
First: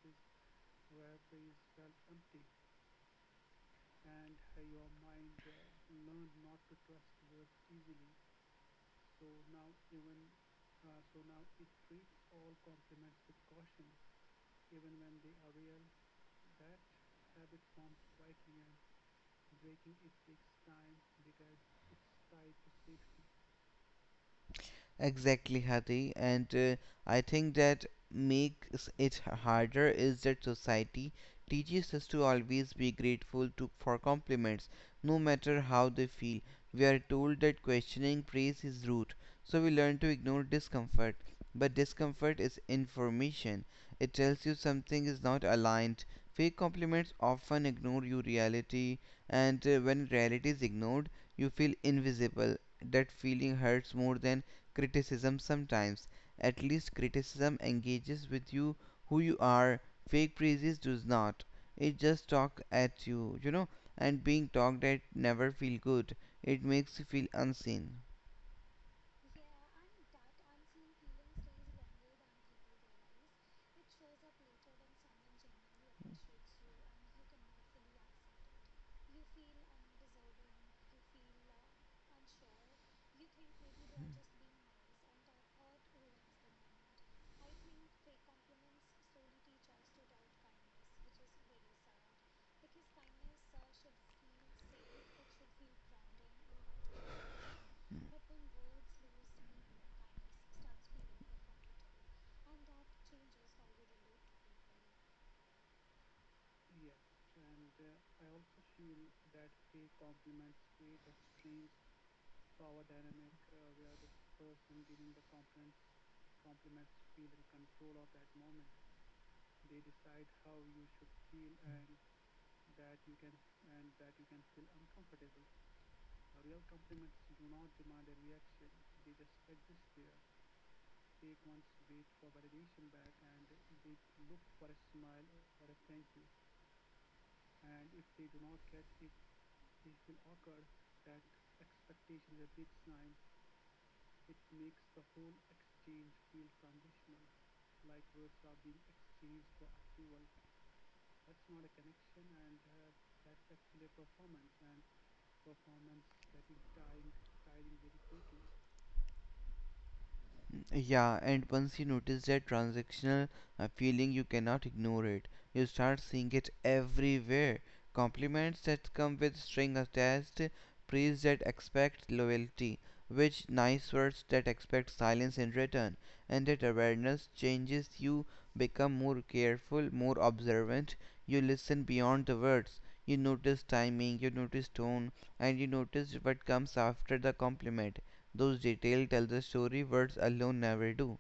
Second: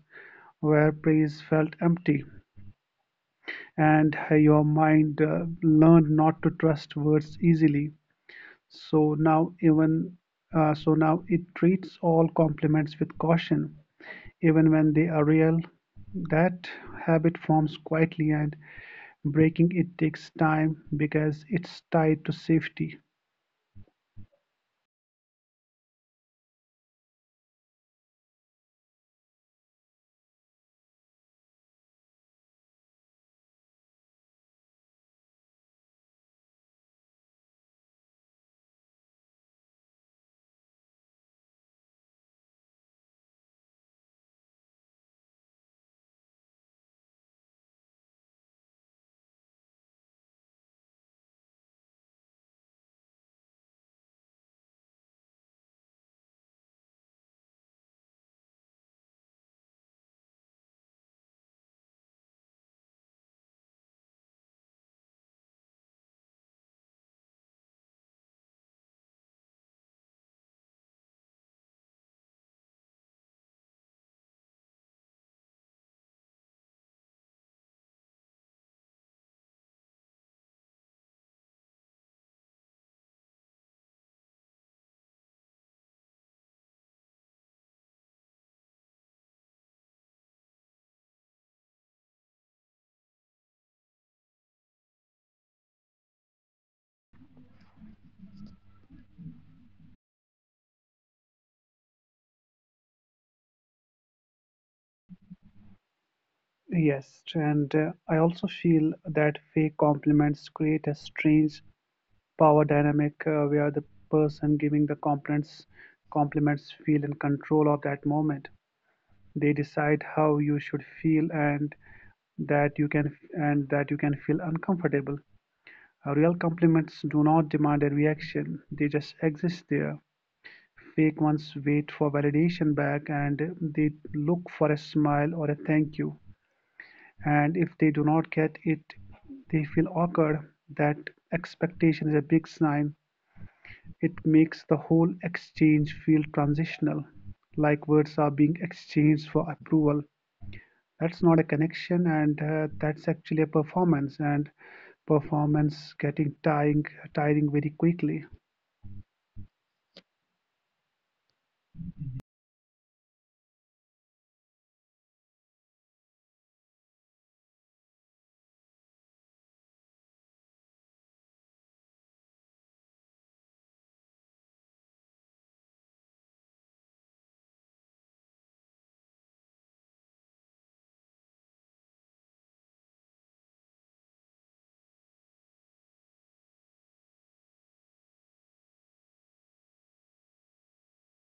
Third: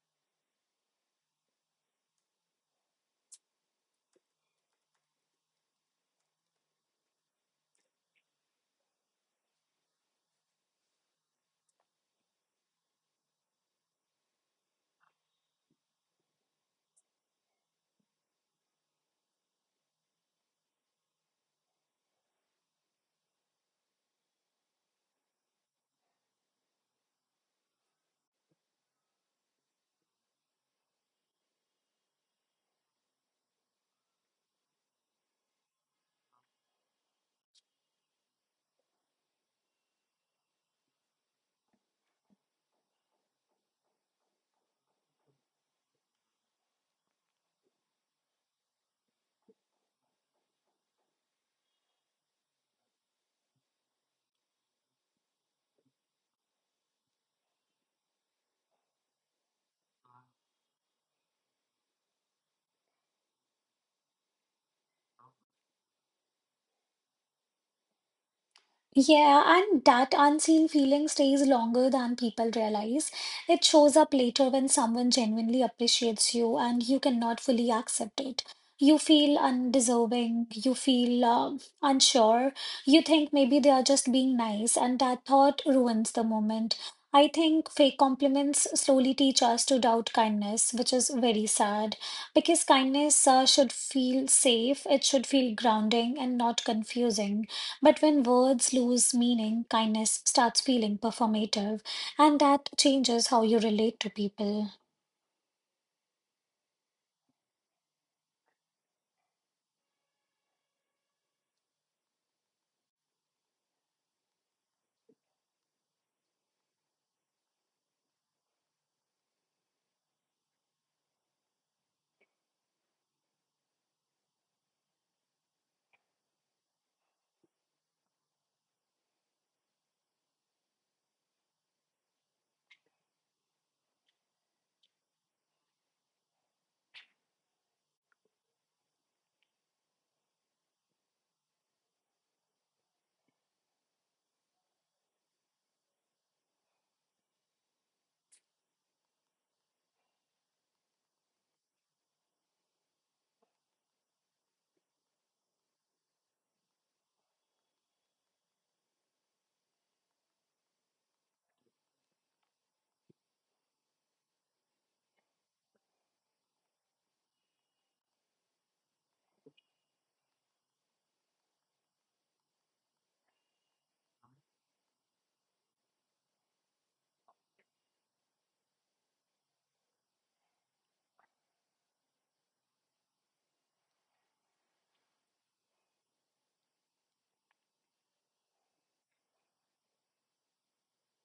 Speaker 3: where praise felt empty, and your mind learned not to trust words easily. So now, even now it treats all compliments with caution, even when they are real. That habit forms quietly, and breaking it takes time because it's tied to safety.
Speaker 2: Exactly, Hadi. And I think that makes it harder is that society teaches us to always be grateful to for compliments, no matter how they feel. We are told that questioning praise is rude, so we learn to ignore discomfort. But discomfort is information. It tells you something is not aligned. Fake compliments often ignore your reality, and when reality is ignored, you feel invisible. That feeling hurts more than criticism sometimes. At least criticism engages with you who you are. Fake praises does not. It just talk at you, you know, and being talked at never feel good. It makes you feel unseen.
Speaker 1: Yeah, and that unseen feeling stays longer than people realize. It shows up later when someone genuinely appreciates you and you cannot fully accept it. You feel undeserving, you feel unsure, you think maybe they are just being nice, and that thought ruins the moment. I think fake compliments slowly teach us to doubt kindness, which is very sad because kindness should feel safe, it should feel grounding and not confusing. But when words lose meaning, kindness starts feeling performative, and that changes how you relate to people.
Speaker 3: Yes, and I also feel that fake compliments create a strange power dynamic where the person giving the compliments feel in control of that moment. They decide how you should feel, and that you can feel uncomfortable. Real compliments do not demand a reaction; they just exist there. Fake ones wait for validation back, and they look for a smile or a thank you. And if they do not get it, they feel awkward. That expectation is a big sign. It makes the whole exchange feel transitional, like words are being exchanged for approval. That's not a connection, and that's actually a performance. And performance getting tiring very quickly.
Speaker 2: Yeah, and once you notice that transactional feeling, you cannot ignore it. You start seeing it everywhere. Compliments that come with string attached, praise that expect loyalty, which nice words that expect silence in return. And that awareness changes you, become more careful, more observant. You listen beyond the words. You notice timing, you notice tone, and you notice what comes after the compliment. Those details tell the story, words alone never do.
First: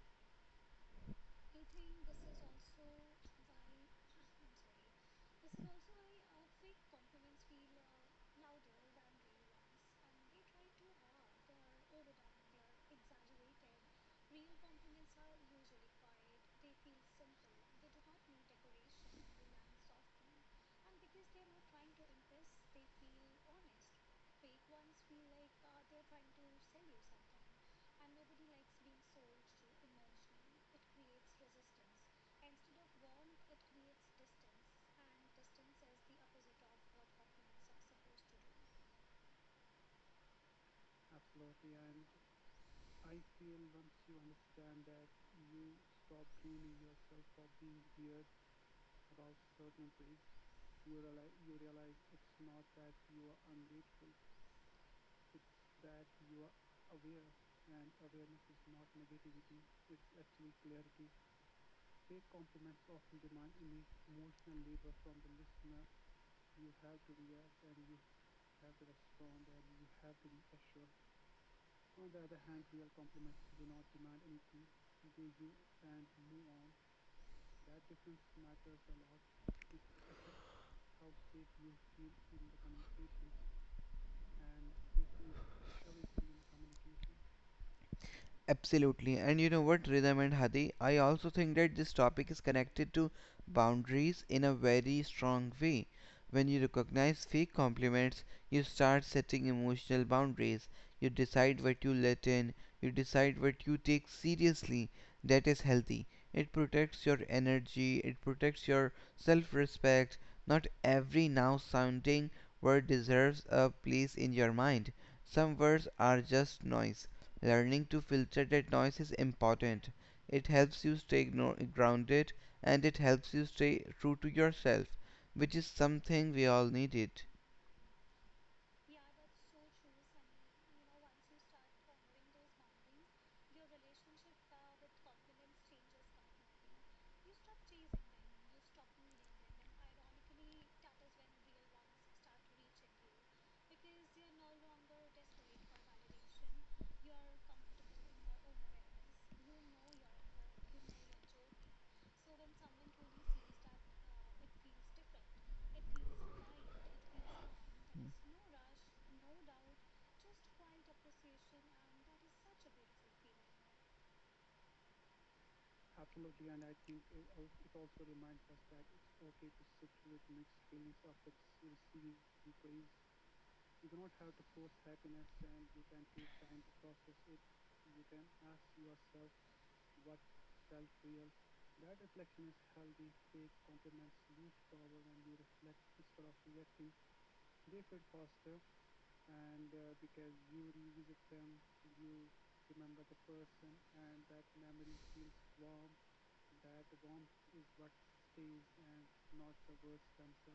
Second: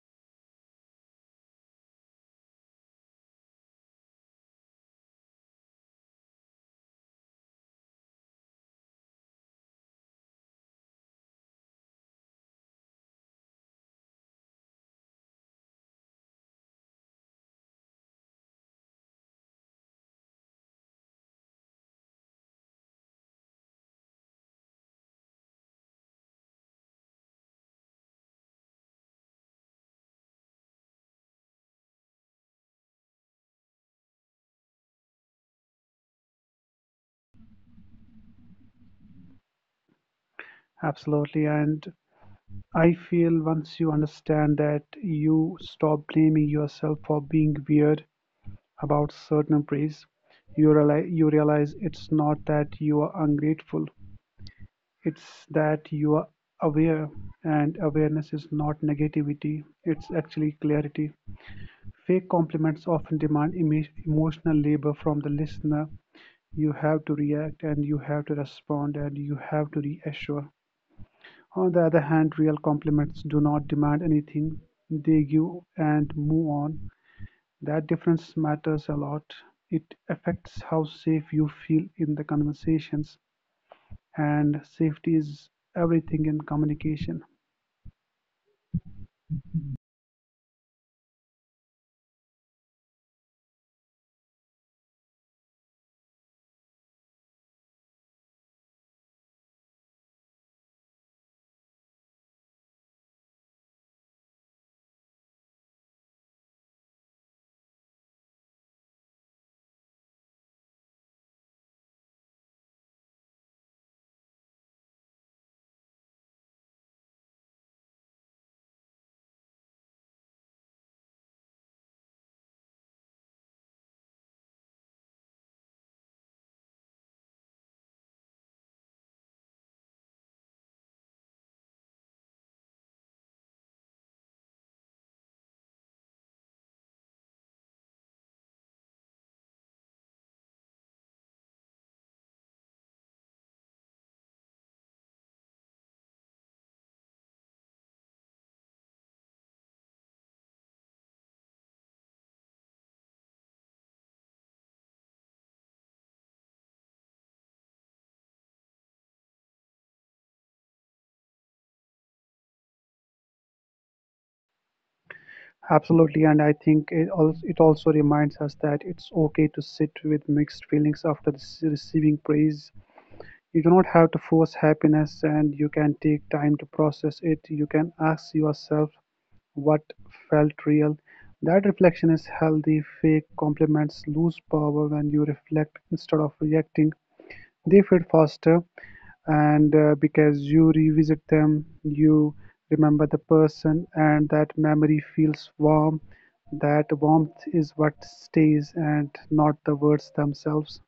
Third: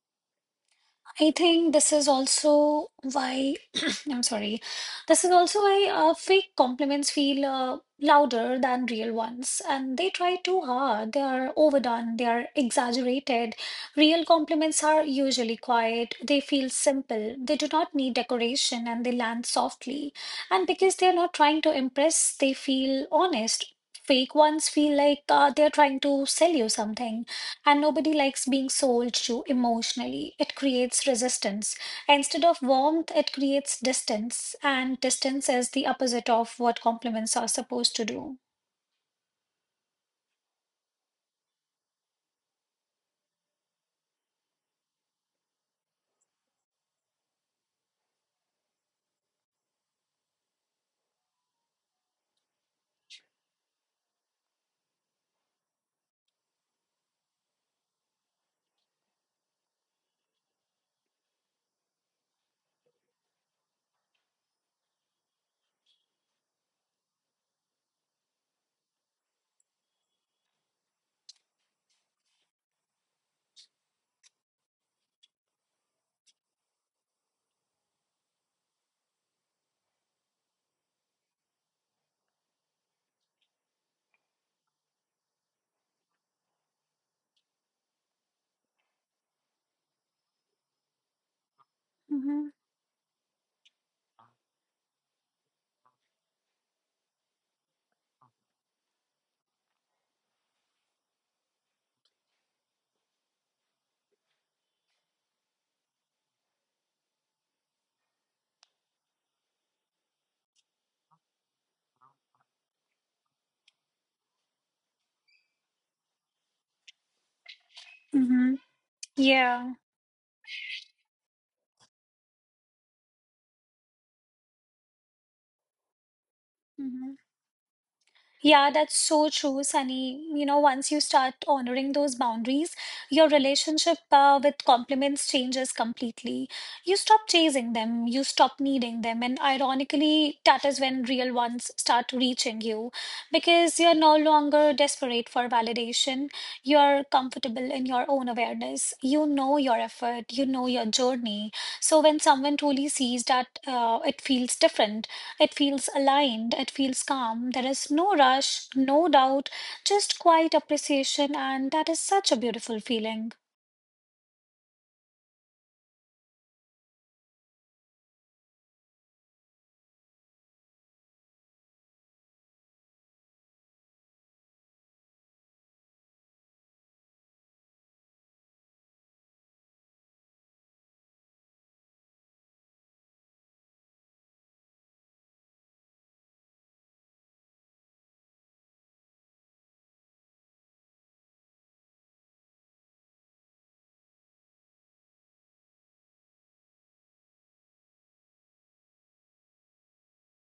Speaker 1: I think this is also why I'm sorry. This is also why fake compliments feel louder than real ones, and they try too hard. They are overdone. They are exaggerated. Real compliments are usually quiet. They feel simple. They do not need decoration, and they land softly. And because they are not trying to impress, they feel honest. Fake ones feel like they're trying to sell you something. And nobody likes being sold to emotionally. It creates resistance. Instead of warmth, it creates distance. And distance is the opposite of what compliments are supposed to do.
Speaker 3: Absolutely. And I feel once you understand that, you stop blaming yourself for being weird about certain praise. You realize it's not that you are ungrateful, it's that you are aware, and awareness is not negativity, it's actually clarity. Fake compliments often demand emotional labor from the listener. You have to react, and you have to respond, and you have to reassure. On the other hand, real compliments do not demand anything, they give and move on. That difference matters a lot. It affects how safe you feel in the conversations, and safety is everything in communication.
Speaker 2: Absolutely. And you know what, Rhythm and Hadi, I also think that this topic is
Speaker 1: Mm-hmm.
Speaker 2: connected to boundaries in a very strong way. When you recognize fake compliments, you start setting emotional boundaries. You decide what you let in, you decide what you take seriously. That is healthy. It protects your energy, it protects your self respect. Not every now sounding word deserves a place in your mind. Some words are just noise. Learning to filter
Speaker 1: Mm-hmm.
Speaker 2: that noise is
Speaker 1: Yeah.
Speaker 2: important. It helps you stay grounded, and it helps you stay true to yourself, which is something we all needed.
Speaker 1: Hmm. Yeah, that's so true, Sunny. You know, once you start honoring those boundaries, your relationship with compliments changes completely. You stop chasing them, you stop needing them, and ironically, that is when real ones start reaching you because you're no longer desperate for validation. You're comfortable in your own awareness. You know your effort, you know your journey. So when someone truly sees that, it feels different, it feels aligned, it feels calm. There is no rush, no doubt, just quiet appreciation, and that is such a beautiful feeling.
Speaker 3: Absolutely, and I think it also reminds us that it's okay to sit with mixed feelings after receiving praise. You do not have to force happiness, and you can take time to process it. You can ask yourself what felt real. That reflection is healthy. Fake compliments lose power when you reflect instead of reacting. They fade faster, and because you revisit them, you remember the person, and that memory feels warm. That warmth is what stays, and not the words themselves.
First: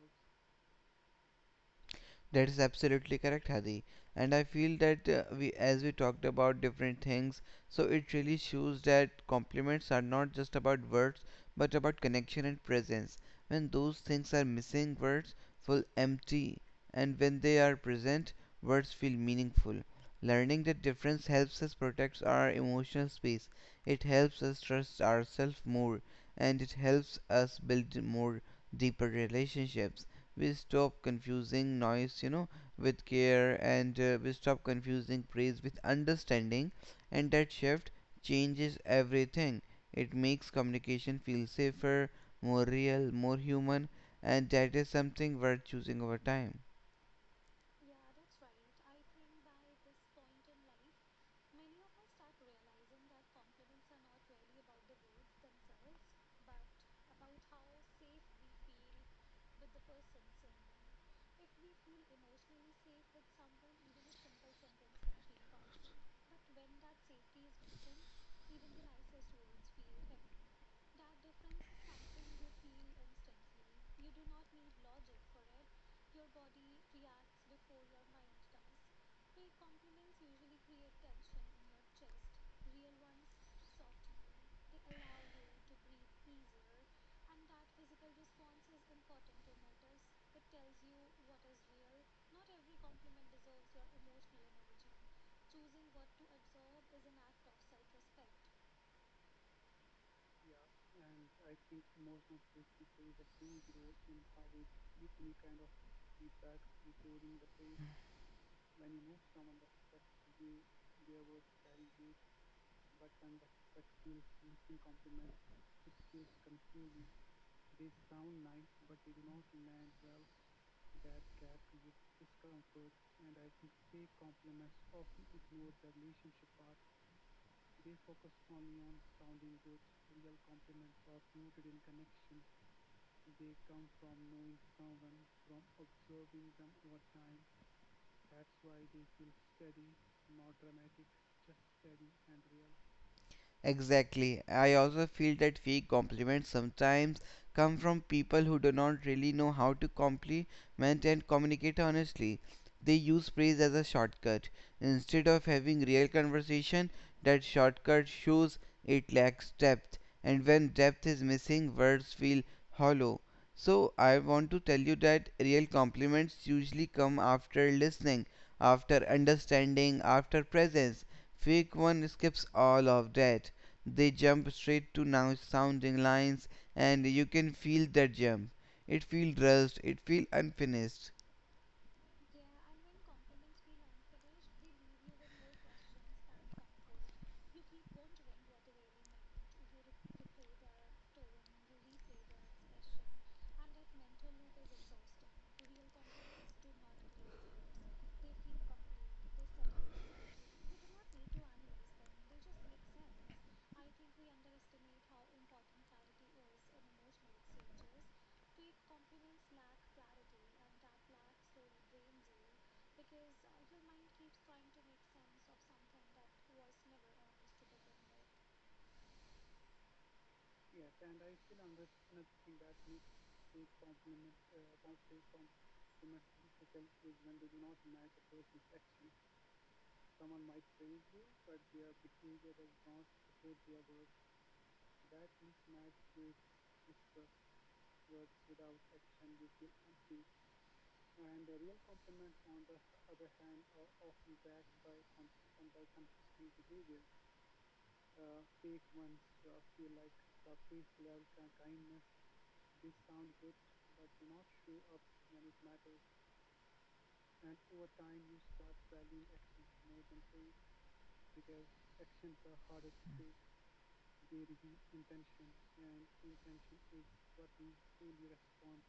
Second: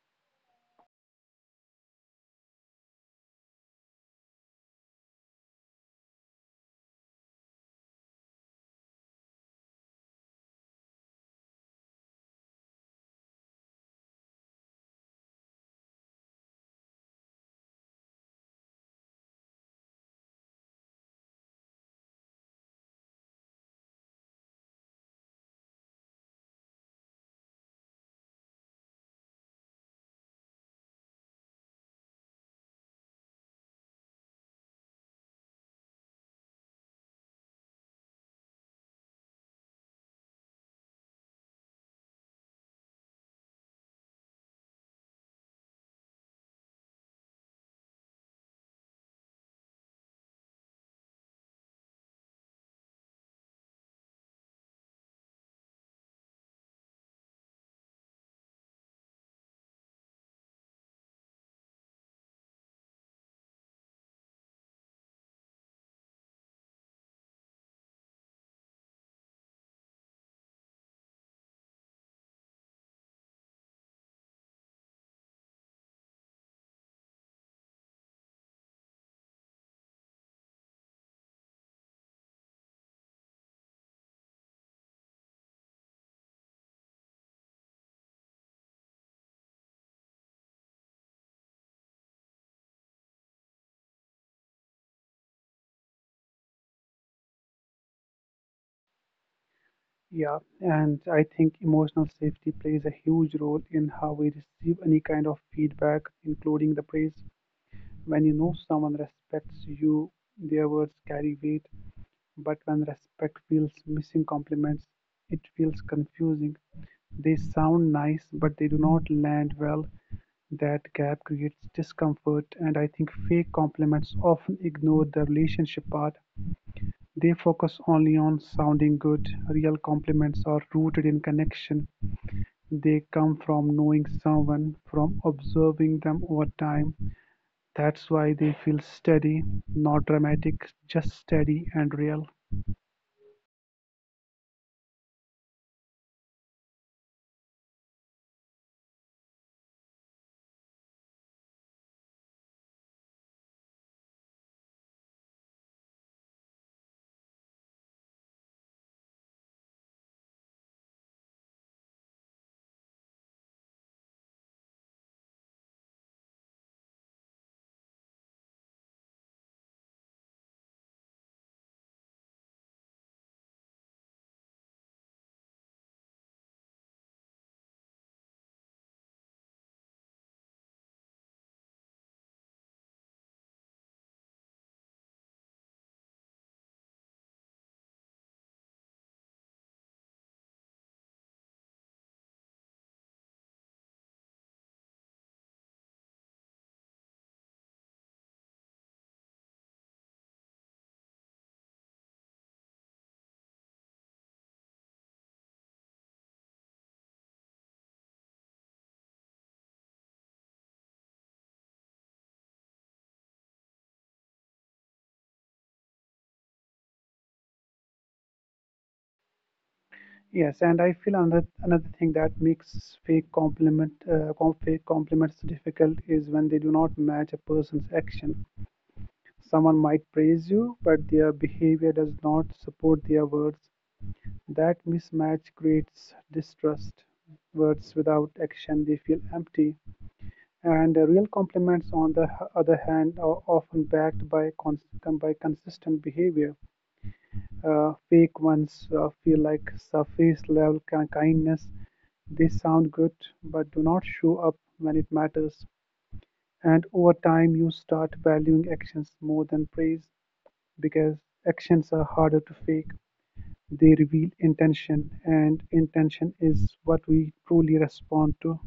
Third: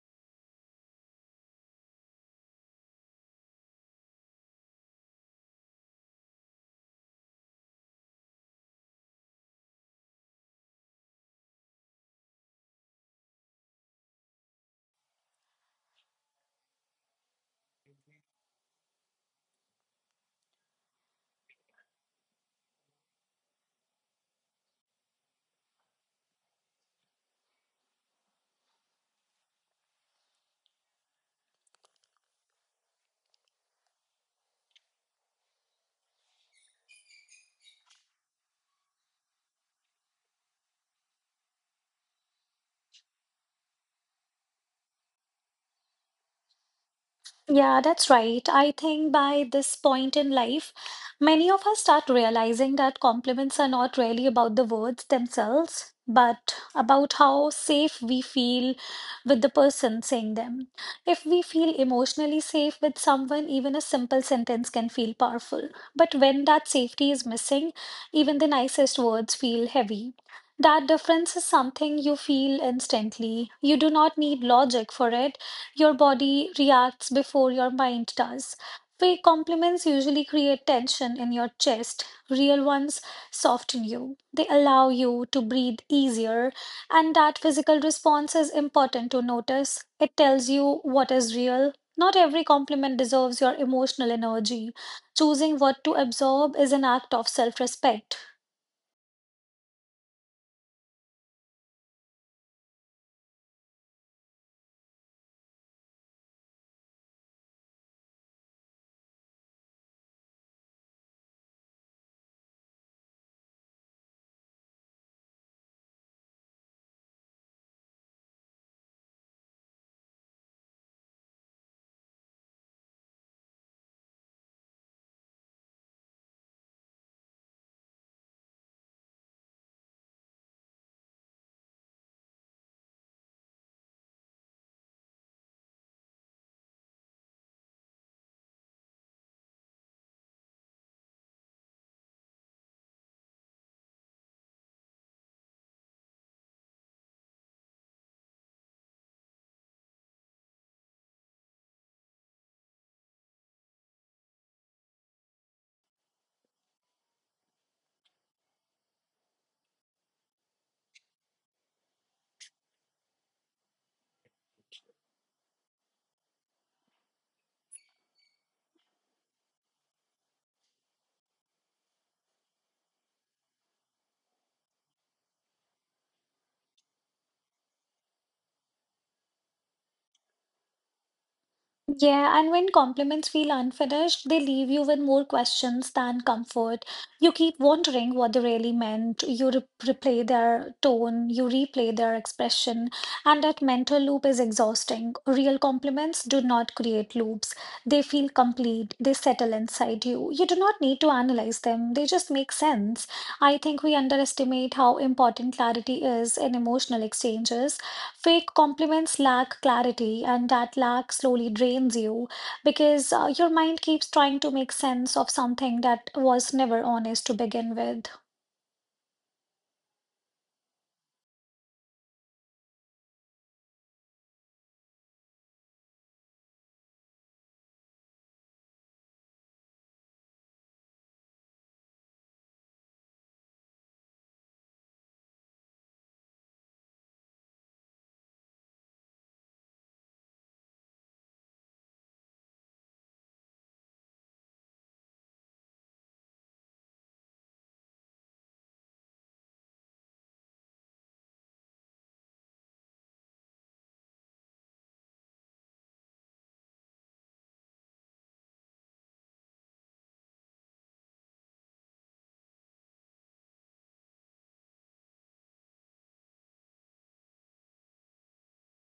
Speaker 2: That is absolutely correct, Hadi. And I feel that we, as we talked about different things, so it really shows that compliments are not just about words, but about connection and presence. When those things are missing, words feel empty, and when they are present, words feel meaningful. Learning the difference helps us protect our emotional space. It helps us trust ourselves more, and it helps us build more deeper relationships. We stop confusing noise, you know, with care, and we stop confusing praise with understanding. And that shift changes everything. It makes communication feel safer, more real, more human. And that is something worth choosing over time.
Speaker 1: Yeah, that's right. I think by this point in life, many of us start realizing that compliments are not really about the words themselves, but about how safe we feel with the person saying them. If we feel emotionally safe with someone, even a simple sentence can feel powerful. But when that safety is missing, even the nicest words feel heavy. That difference is something you feel instantly. You do not need logic for it. Your body reacts before your mind does. Fake compliments usually create tension in your chest. Real ones soften you. They allow you to breathe easier. And that physical response is important to notice. It tells you what is real. Not every compliment deserves your emotional energy. Choosing what to absorb is an act of self respect.
Speaker 3: Yeah, and I think emotional safety plays a huge role in how we receive any kind of feedback, including the praise. When you know someone respects you, their words carry weight. But when respect feels missing compliments, it feels confusing. They sound nice, but they do not land well. That gap creates discomfort, and I think fake compliments often ignore the relationship part. They focus only on sounding good. Real compliments are rooted in connection. They come from knowing someone, from observing them over time. That's why they feel steady, not dramatic, just steady and real.
Speaker 2: Exactly. I also feel that fake compliments sometimes come from people who do not really know how to compliment and communicate honestly. They use praise as a shortcut. Instead of having real conversation, that shortcut shows it lacks depth. And when depth is missing, words feel hollow. So I want to tell you that real compliments usually come after listening, after understanding, after presence. Fake one skips all of that. They jump straight to now sounding lines, and you can feel their jump. It feels rushed, it feels unfinished.
Speaker 1: Yeah, and when compliments feel unfinished, they leave you with more questions than comfort. You keep wondering what they really meant. You re replay their tone, you replay their expression, and that mental loop is exhausting. Real compliments do not create loops. They feel complete, they settle inside you. You do not need to analyze them, they just make sense. I think we underestimate how important clarity is in emotional exchanges. Fake compliments lack clarity, and that lack slowly drains you because your mind keeps trying to make sense of something that was never honest to begin with.
Speaker 3: Yes, and I feel another thing that makes fake compliments difficult is when they do not match a person's action. Someone might praise you, but their behavior does not support their words. That mismatch creates distrust. Words without action, they feel empty. And real compliments, on the other hand, are often by consistent behavior. Fake ones feel like surface level kindness. They sound good, but do not show up when it matters. And over time, you start valuing actions more than praise because actions are harder to fake. They reveal intention, and intention is what we truly respond to.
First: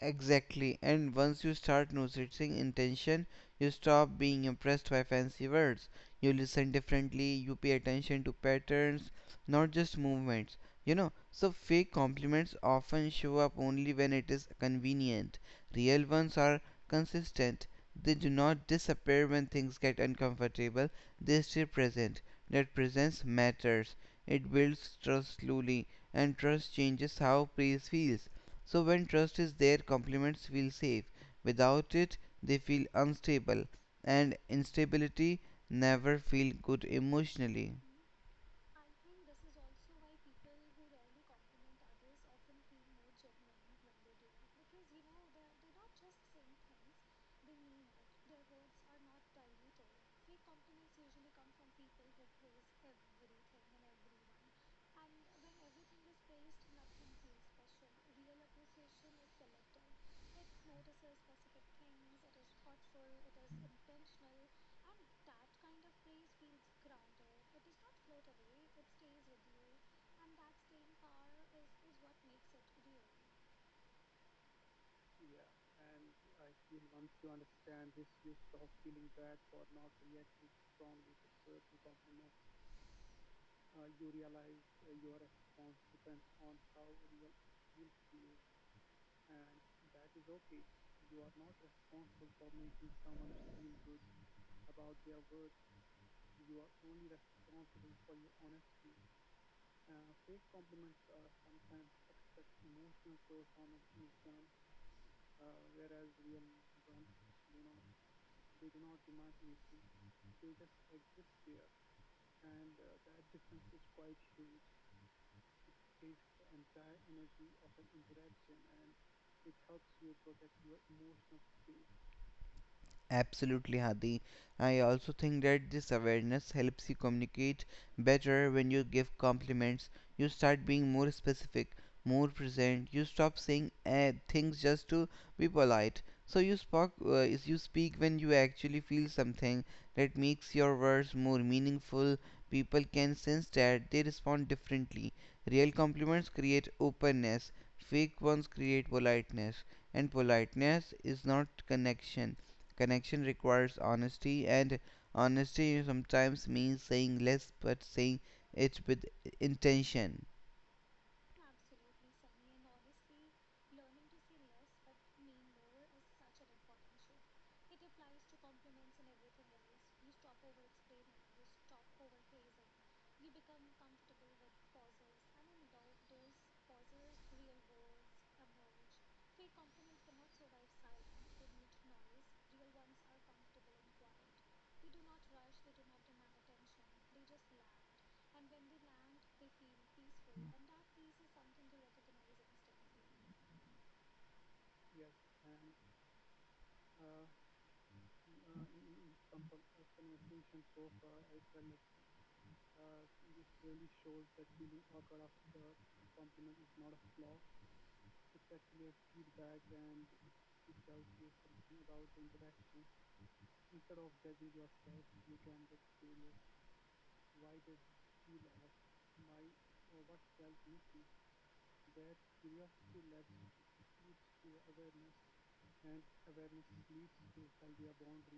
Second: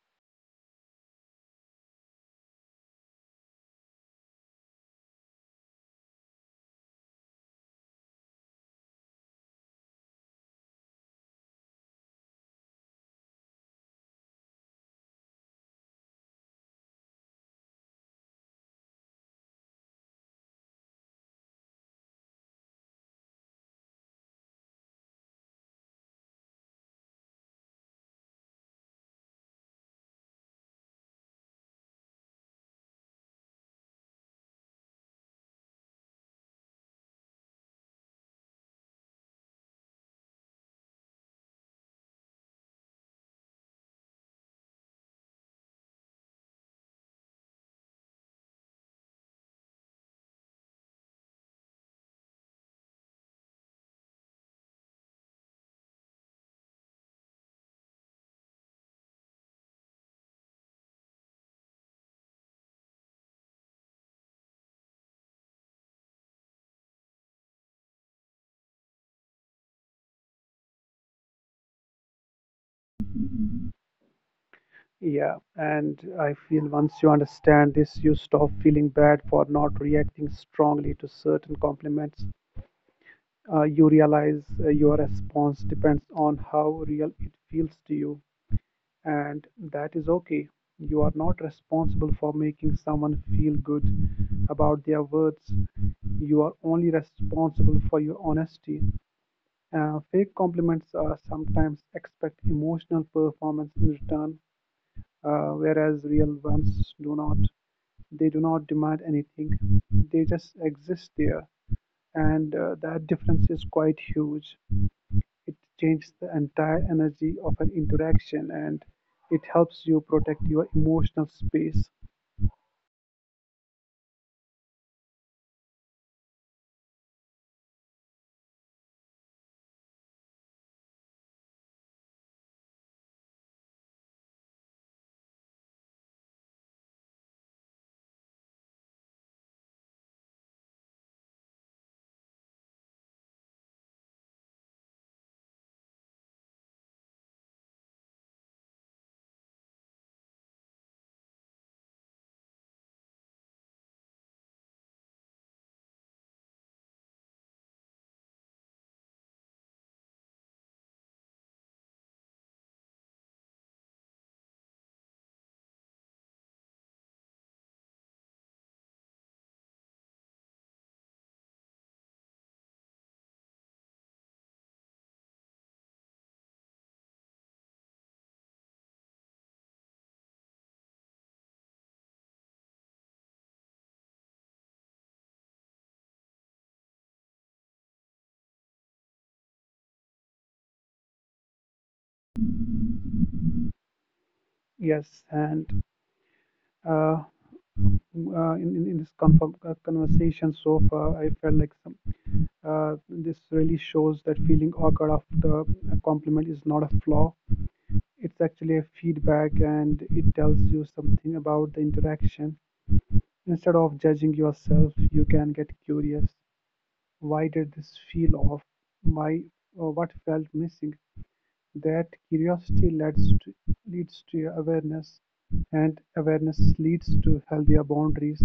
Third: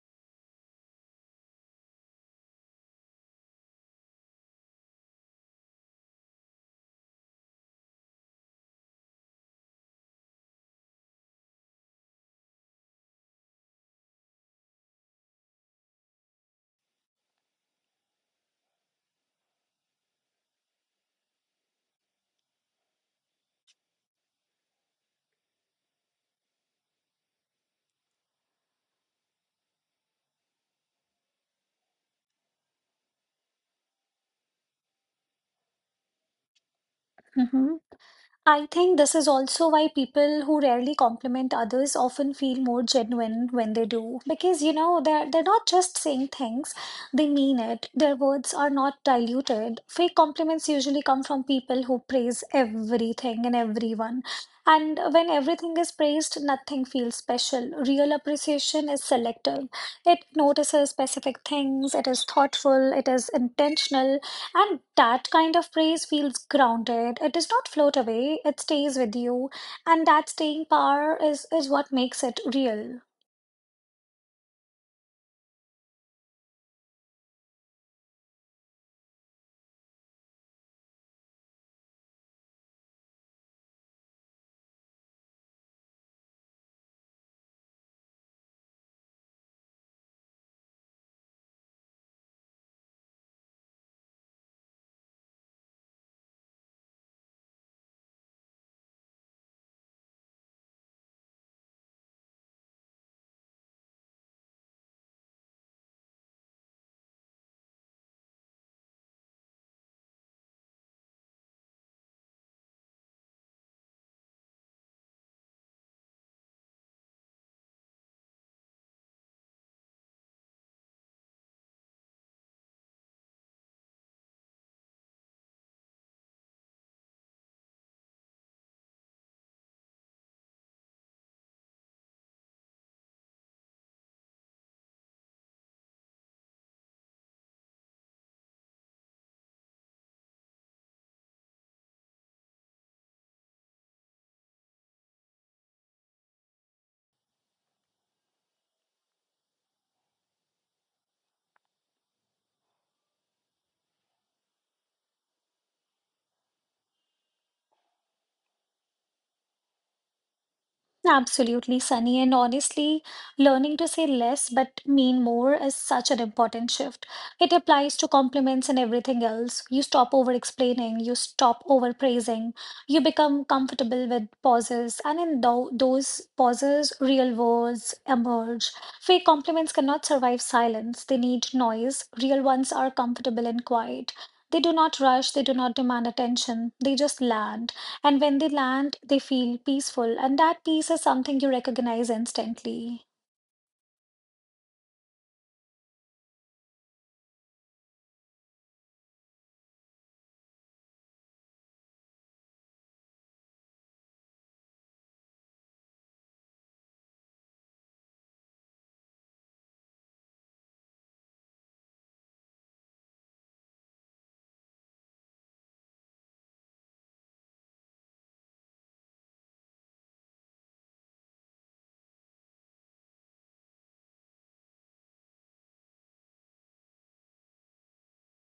Speaker 2: Exactly. And once you start noticing intention, you stop being impressed by fancy words. You listen differently, you pay attention to patterns, not just movements. You know, so fake compliments often show up only when it is convenient. Real ones are consistent. They do not disappear when things get uncomfortable, they stay present. That presence matters. It builds trust slowly, and trust changes how praise feels. So when trust is there, compliments feel safe. Without it, they feel unstable, and instability never feel good emotionally.
Speaker 1: Mhm. I think this is also why people who rarely compliment others often feel more genuine when they do. Because, you know, they're not just saying things, they mean it. Their words are not diluted. Fake compliments usually come from people who praise everything and everyone. And when everything is praised, nothing feels special. Real appreciation is selective. It notices specific things, it is thoughtful, it is intentional, and that kind of praise feels grounded. It does not float away, it stays with you. And that staying power is what makes it real.
Speaker 3: Yeah, and I feel once you understand this, you stop feeling bad for not reacting strongly to certain compliments. You realize your response depends on how real it feels to you, and that is okay. You are not responsible for making someone feel good about their words. You are only responsible for your honesty. Fake compliments sometimes expect emotional performance in return, whereas real ones do not. They do not demand anything, they just exist there, and that difference is quite huge. It changes the entire energy of an interaction, and it helps you protect your emotional space.
Speaker 2: Absolutely, Hadi. I also think that this awareness helps you communicate better when you give compliments. You start being more specific, more present. You stop saying things just to be polite. So you spoke, is you speak when you actually feel something that makes your words more meaningful. People can sense that they respond differently. Real compliments create openness. Fake ones create politeness, and politeness is not connection. Connection requires honesty, and honesty sometimes means saying less but saying it with intention.
Speaker 1: Absolutely, Sunny. And honestly, learning to say less but mean more is such an important shift. It applies to compliments and everything else. You stop over explaining, you stop over praising, you become comfortable with pauses. And in those pauses, real words emerge. Fake compliments cannot survive silence, they need noise. Real ones are comfortable and quiet. They do not rush, they do not demand attention, they just land. And when they land, they feel peaceful, and that peace is something you recognize instantly.
Speaker 3: Yes, and uh, conversation so far, I felt like this really shows that feeling awkward after a compliment is not a flaw. It's actually a feedback, and it tells you something about the interaction. Instead of judging yourself, you can get curious. Why did this feel off? Why or what felt missing? That leads to awareness, and awareness leads to healthier boundaries.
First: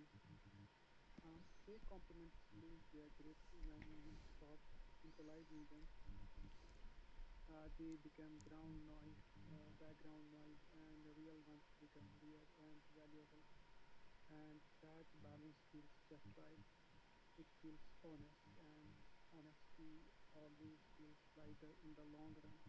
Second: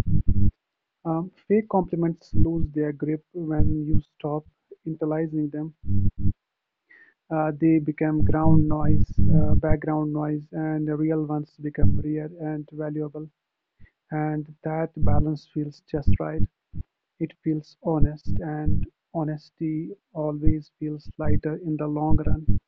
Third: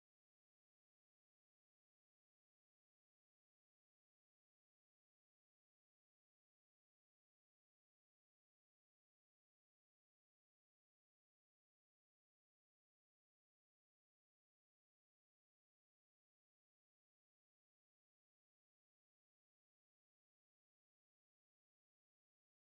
Speaker 3: Fake compliments lose their grip when you stop internalizing them. They become ground noise, background noise, and the real ones become rare and valuable. And that balance feels just right. It feels honest, and honesty always feels lighter in the long run.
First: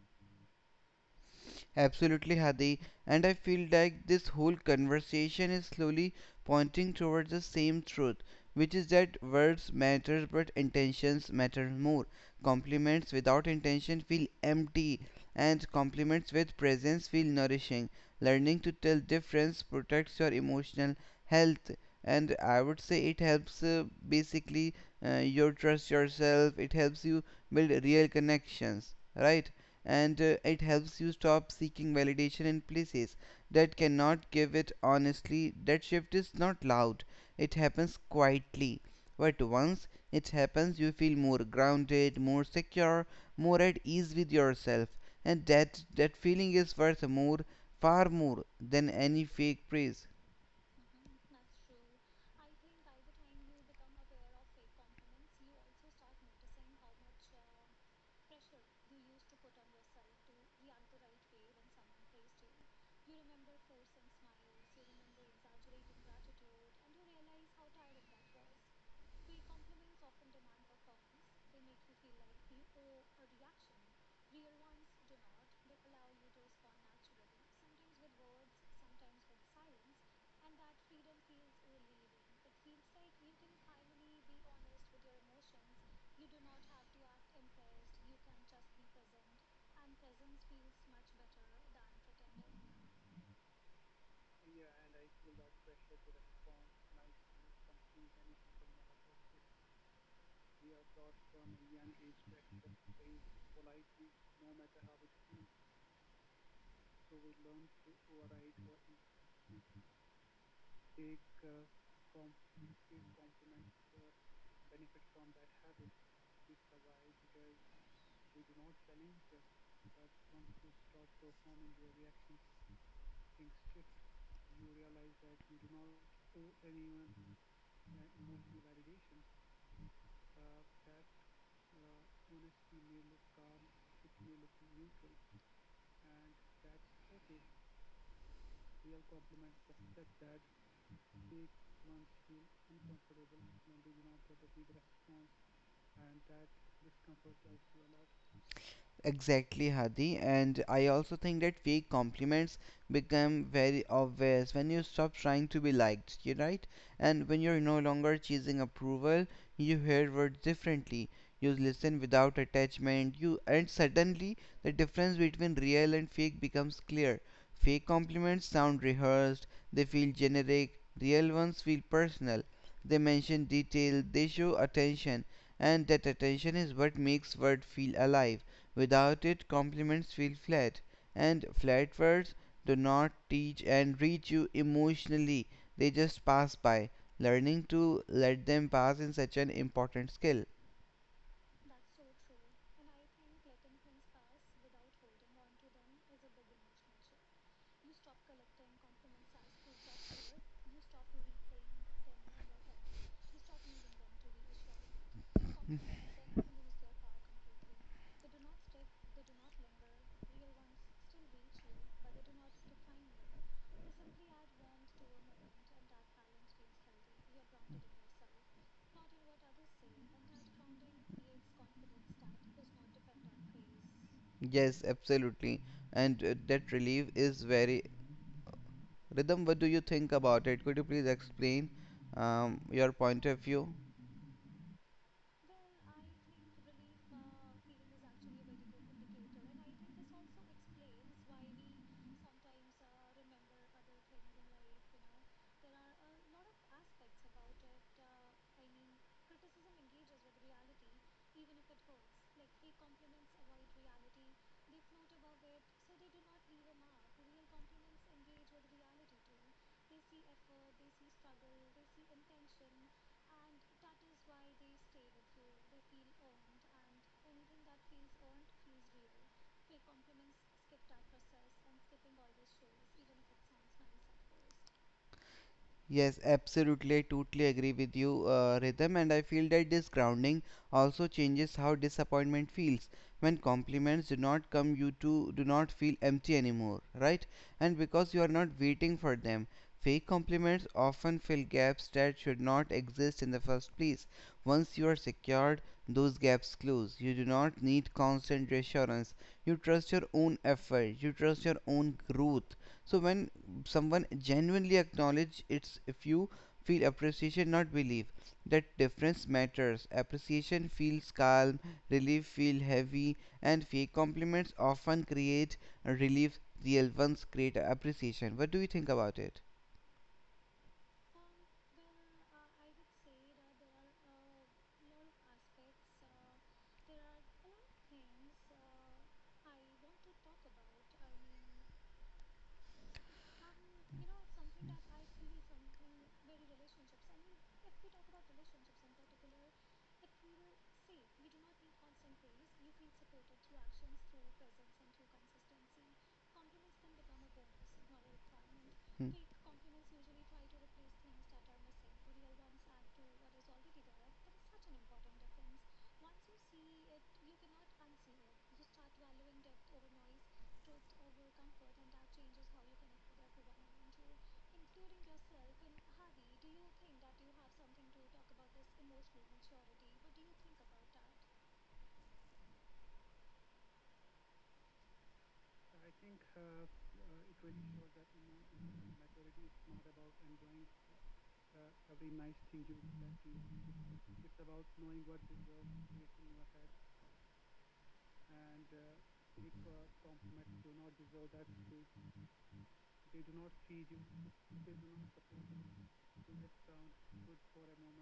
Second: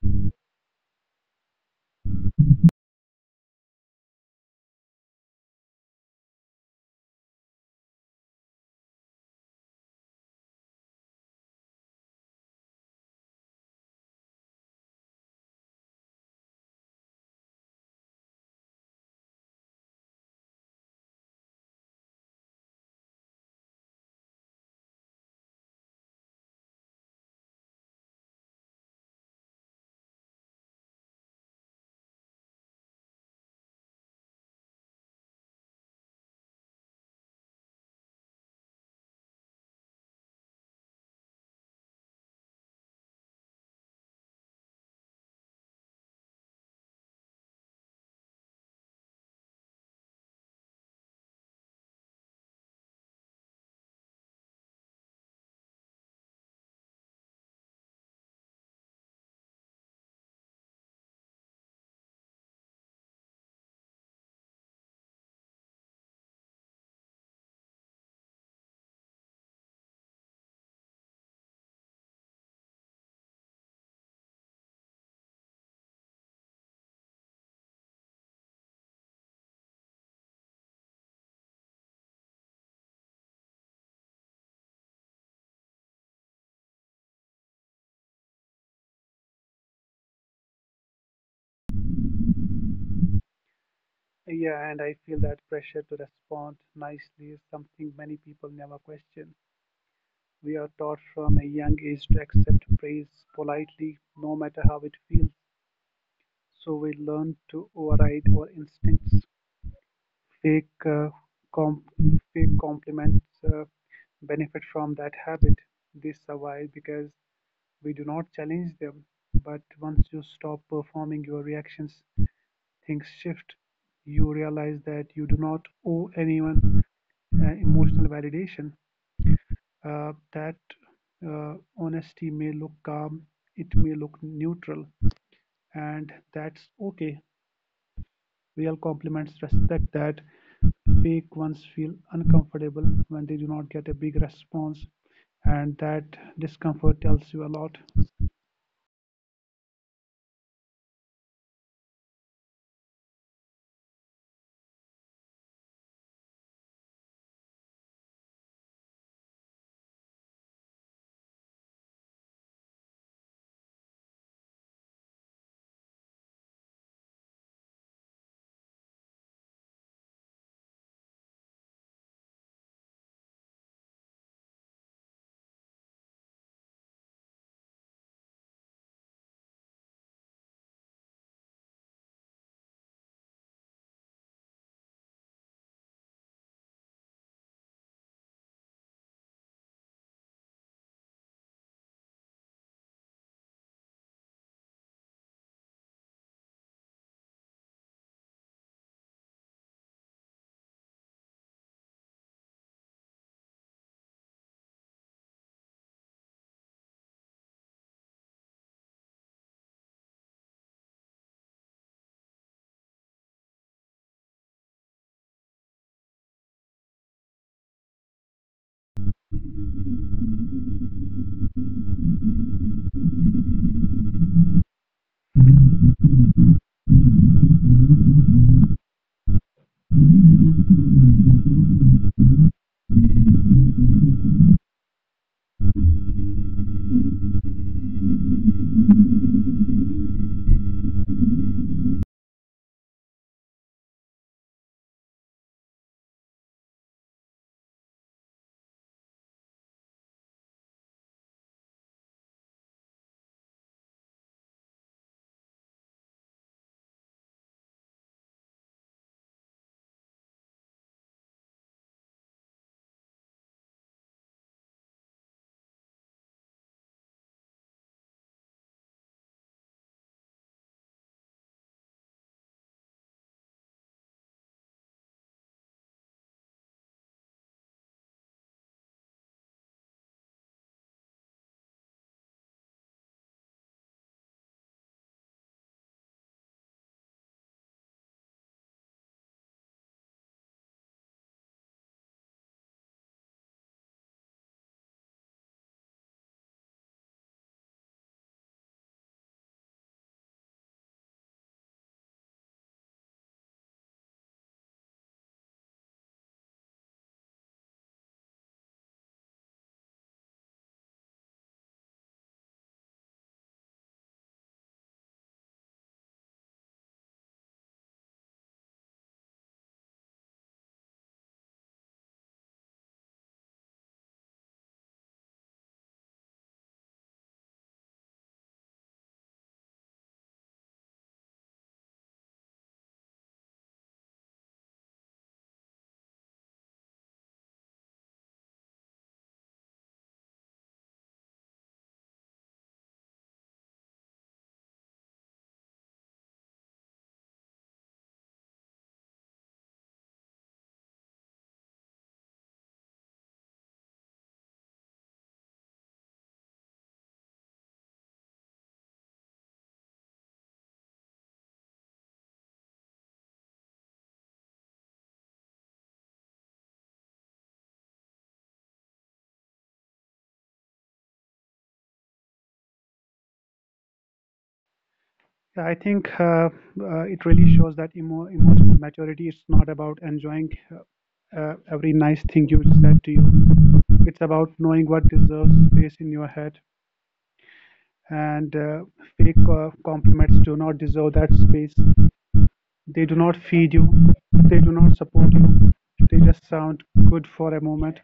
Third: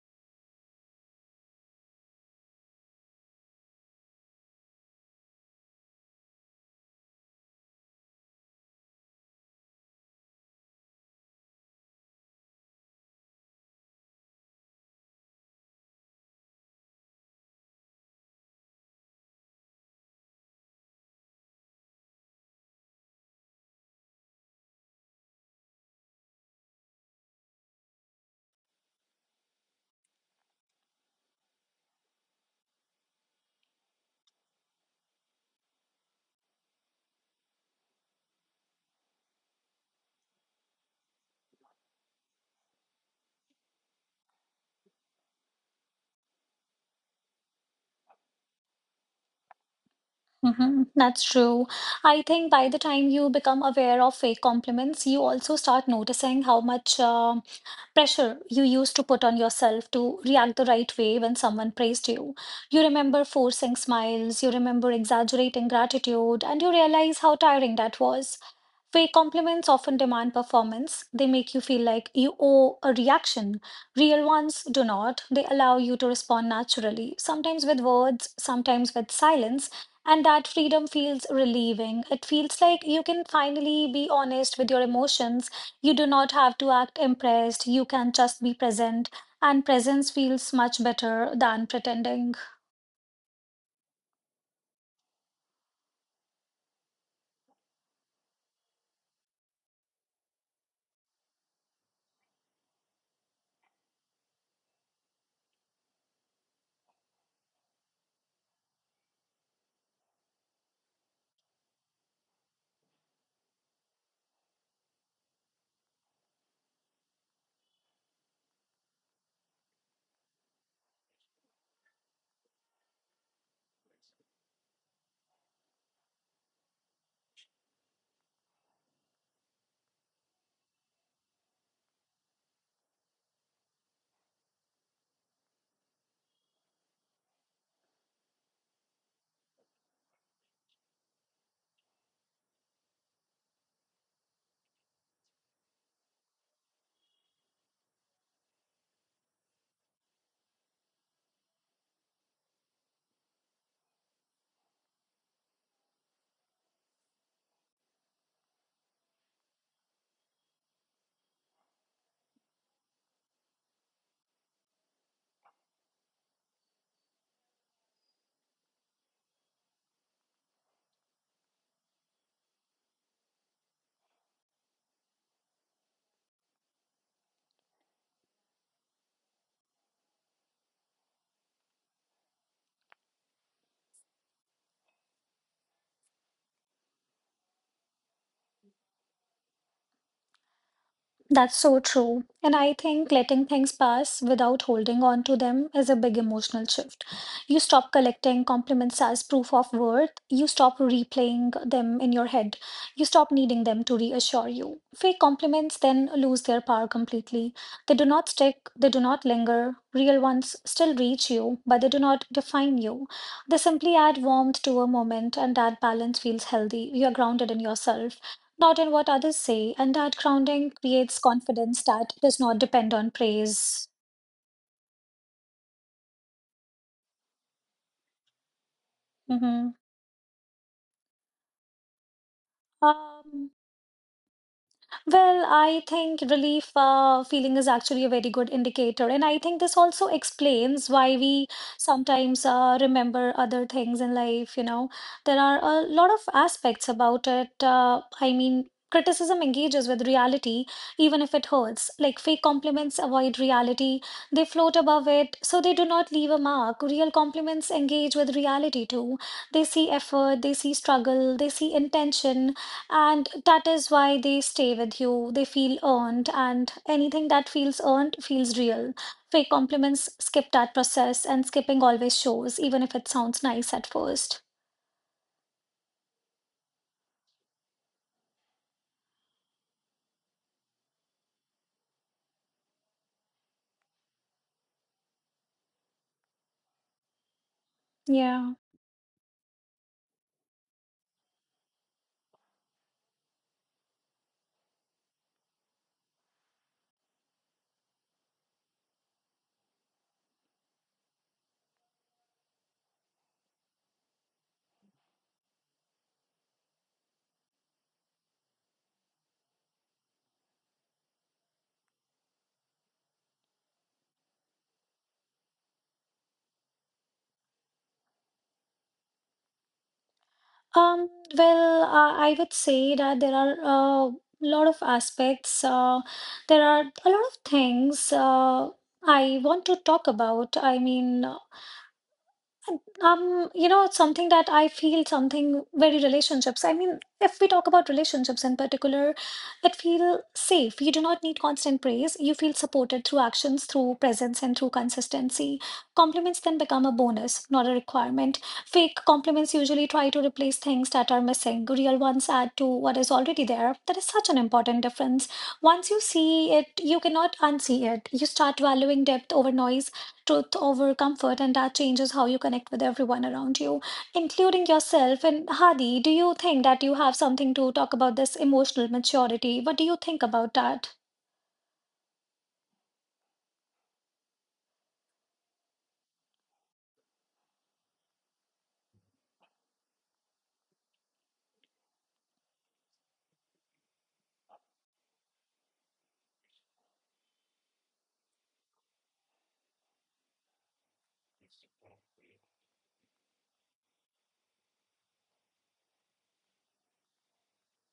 Speaker 2: Absolutely, Hadi. And I feel like this whole conversation is slowly pointing towards the same truth, which is that words matter but intentions matter more. Compliments without intention feel empty, and compliments with presence feel nourishing. Learning to tell difference protects your emotional health, and I would say it helps basically your trust yourself. It helps you build real connections, right? And it helps you stop seeking validation in places that cannot give it honestly. That shift is not loud, it happens quietly. But once it happens, you feel more grounded, more secure, more at ease with yourself, and that feeling is worth more, far more than any fake praise.
Speaker 1: Hmm. That's true. I think by the time you become aware of fake compliments, you also start noticing how much pressure you used to put on yourself to react the right way when someone praised you. You remember forcing smiles, you remember exaggerating gratitude, and you realize how tiring that was. Fake compliments often demand performance. They make you feel like you owe a reaction. Real ones do not. They allow you to respond naturally, sometimes with words, sometimes with silence. And that freedom feels relieving. It feels like you can finally be honest with your emotions. You do not have to act impressed. You can just be present. And presence feels much better than pretending.
Speaker 3: Yeah, and I feel that pressure to respond nicely is something many people never question. We are taught from a young age to accept praise politely, no matter how it feels. So we learn to override our instincts. Fake, uh, com- Fake compliments benefit from that habit. They survive because we do not challenge them. But once you stop performing your reactions, things shift. You realize that you do not owe anyone emotional validation. That Honesty may look calm, it may look neutral, and that's okay. Real compliments respect that. Fake ones feel uncomfortable when they do not get a big response, and that discomfort tells you a lot.
Speaker 2: Exactly, Hadi, and I also think that fake compliments become very obvious when you stop trying to be liked, you right? And when you're no longer chasing approval, you hear words differently. You listen without attachment. You and suddenly the difference between real and fake becomes clear. Fake compliments sound rehearsed, they feel generic. Real ones feel personal. They mention detail, they show attention, and that attention is what makes word feel alive. Without it compliments feel flat, and flat words do not teach and reach you emotionally. They just pass by. Learning to let them pass is such an important skill.
Speaker 1: That's so true. And I think letting things pass without holding on to them is a big emotional shift. You stop collecting compliments as proof of worth. You stop replaying them in your head. You stop needing them to reassure you. Fake compliments then lose their power completely. They do not stick, they do not linger. Real ones still reach you, but they do not define you. They simply add warmth to a moment, and that balance feels healthy. You're grounded in yourself, not in what others say. And that grounding creates confidence that does not depend on praise.
Speaker 2: Yes, absolutely. And that relief is very. Rhythm, what do
Speaker 1: Mm-hmm.
Speaker 2: you think about it? Could you please explain your point of
Speaker 1: Um,
Speaker 2: view?
Speaker 1: Well, I think relief feeling is actually a very good indicator. And I think this also explains why we sometimes remember other things in life. You know, there are a lot of aspects about it. I mean, criticism engages with reality, even if it hurts. Like fake compliments avoid reality, they float above it, so they do not leave a mark. Real compliments engage with reality too. They see effort, they see struggle, they see intention, and that is why they stay with you. They feel earned, and anything that feels earned feels real. Fake compliments skip that process, and skipping always shows, even if it sounds nice at first.
Speaker 2: Yes, absolutely. I totally agree with you, Rhythm, and I feel that this grounding also changes how disappointment feels. When compliments do not come, you too do not feel empty anymore, right? And because you are not
Speaker 1: Yeah.
Speaker 2: waiting for them, fake compliments often fill gaps that should not exist in the first place. Once you are secured, those gaps close. You do not need constant reassurance. You trust your own effort, you trust your own growth. So when someone genuinely acknowledge it's if you feel appreciation not believe that difference matters appreciation feels calm relief feel heavy and fake compliments often create relief real ones create appreciation what do you think about it.
Speaker 1: Um, well, I would say that there are a lot of aspects. There are a lot of things I want to talk about. I mean, you know, it's something that I feel something very relationships. I mean, if we talk about relationships in particular, it feel safe. You do not need constant praise. You feel supported through actions, through presence, and through consistency. Compliments then become a bonus, not a requirement. Fake
Speaker 2: Hmm.
Speaker 1: compliments usually try to replace things that are missing. Real ones add to what is already there. That is such an important difference. Once you see it, you cannot unsee it. You start valuing depth over noise, truth over comfort, and that changes how you connect with everyone around you, including yourself. And Hadi, do you think that you have something to talk about this emotional maturity? What do you think about that?
Speaker 3: Yeah, I think it really shows that emotional maturity is not about enjoying every nice thing you said to you. It's about knowing what deserves space in your head, and fake compliments do not deserve that space. They do not feed you, they do not support you, they just sound good for a moment.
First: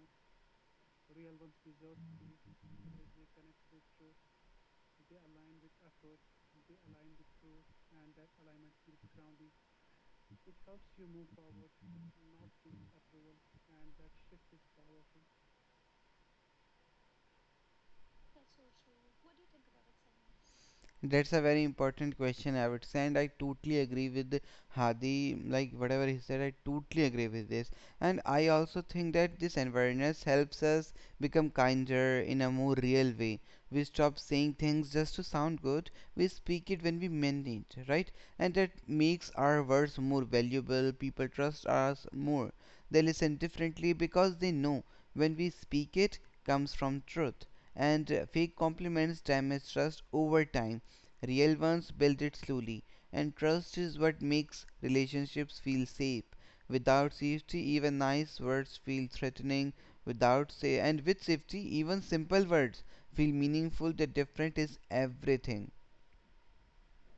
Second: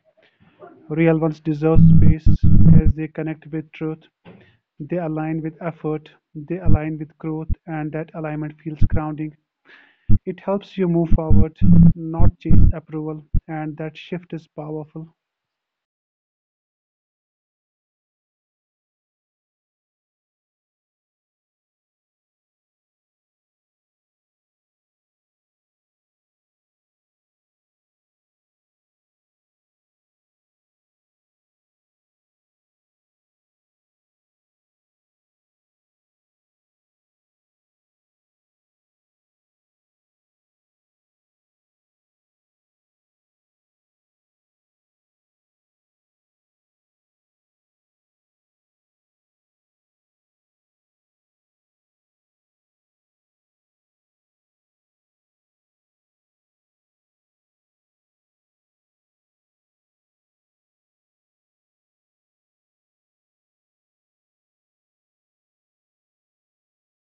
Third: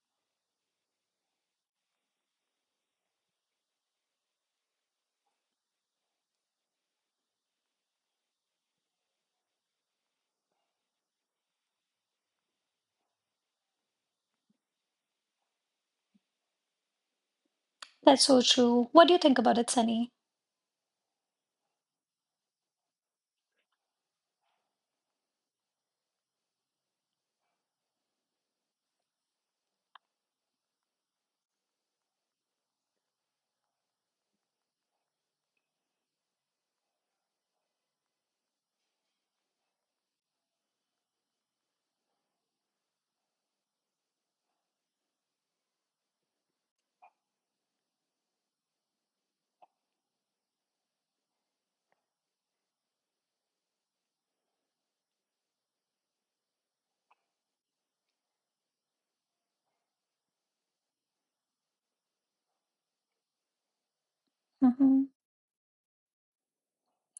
Speaker 3: Real ones deserve space as they connect with truth, they align with effort, they align with growth, and that alignment feels grounding. It helps you move forward, not chase approval, and that shift is powerful.
Speaker 1: That's so true. What do you think about it, Sunny?
Speaker 2: That's a very important question, I would say, and I totally agree with Hadi. Like whatever he said, I totally agree with this. And I also think that this awareness helps us become kinder in a more real way. We stop saying things just to sound good. We speak it when we mean it, right? And that makes our words more valuable. People trust us more. They listen differently because they know when we speak it comes from truth and fake compliments damage trust over time. Real ones build it slowly, and trust is what makes relationships feel safe. Without safety, even nice words feel threatening. Without say, and with safety, even simple words feel meaningful. The difference is
Speaker 1: Mm-hmm.
Speaker 2: everything.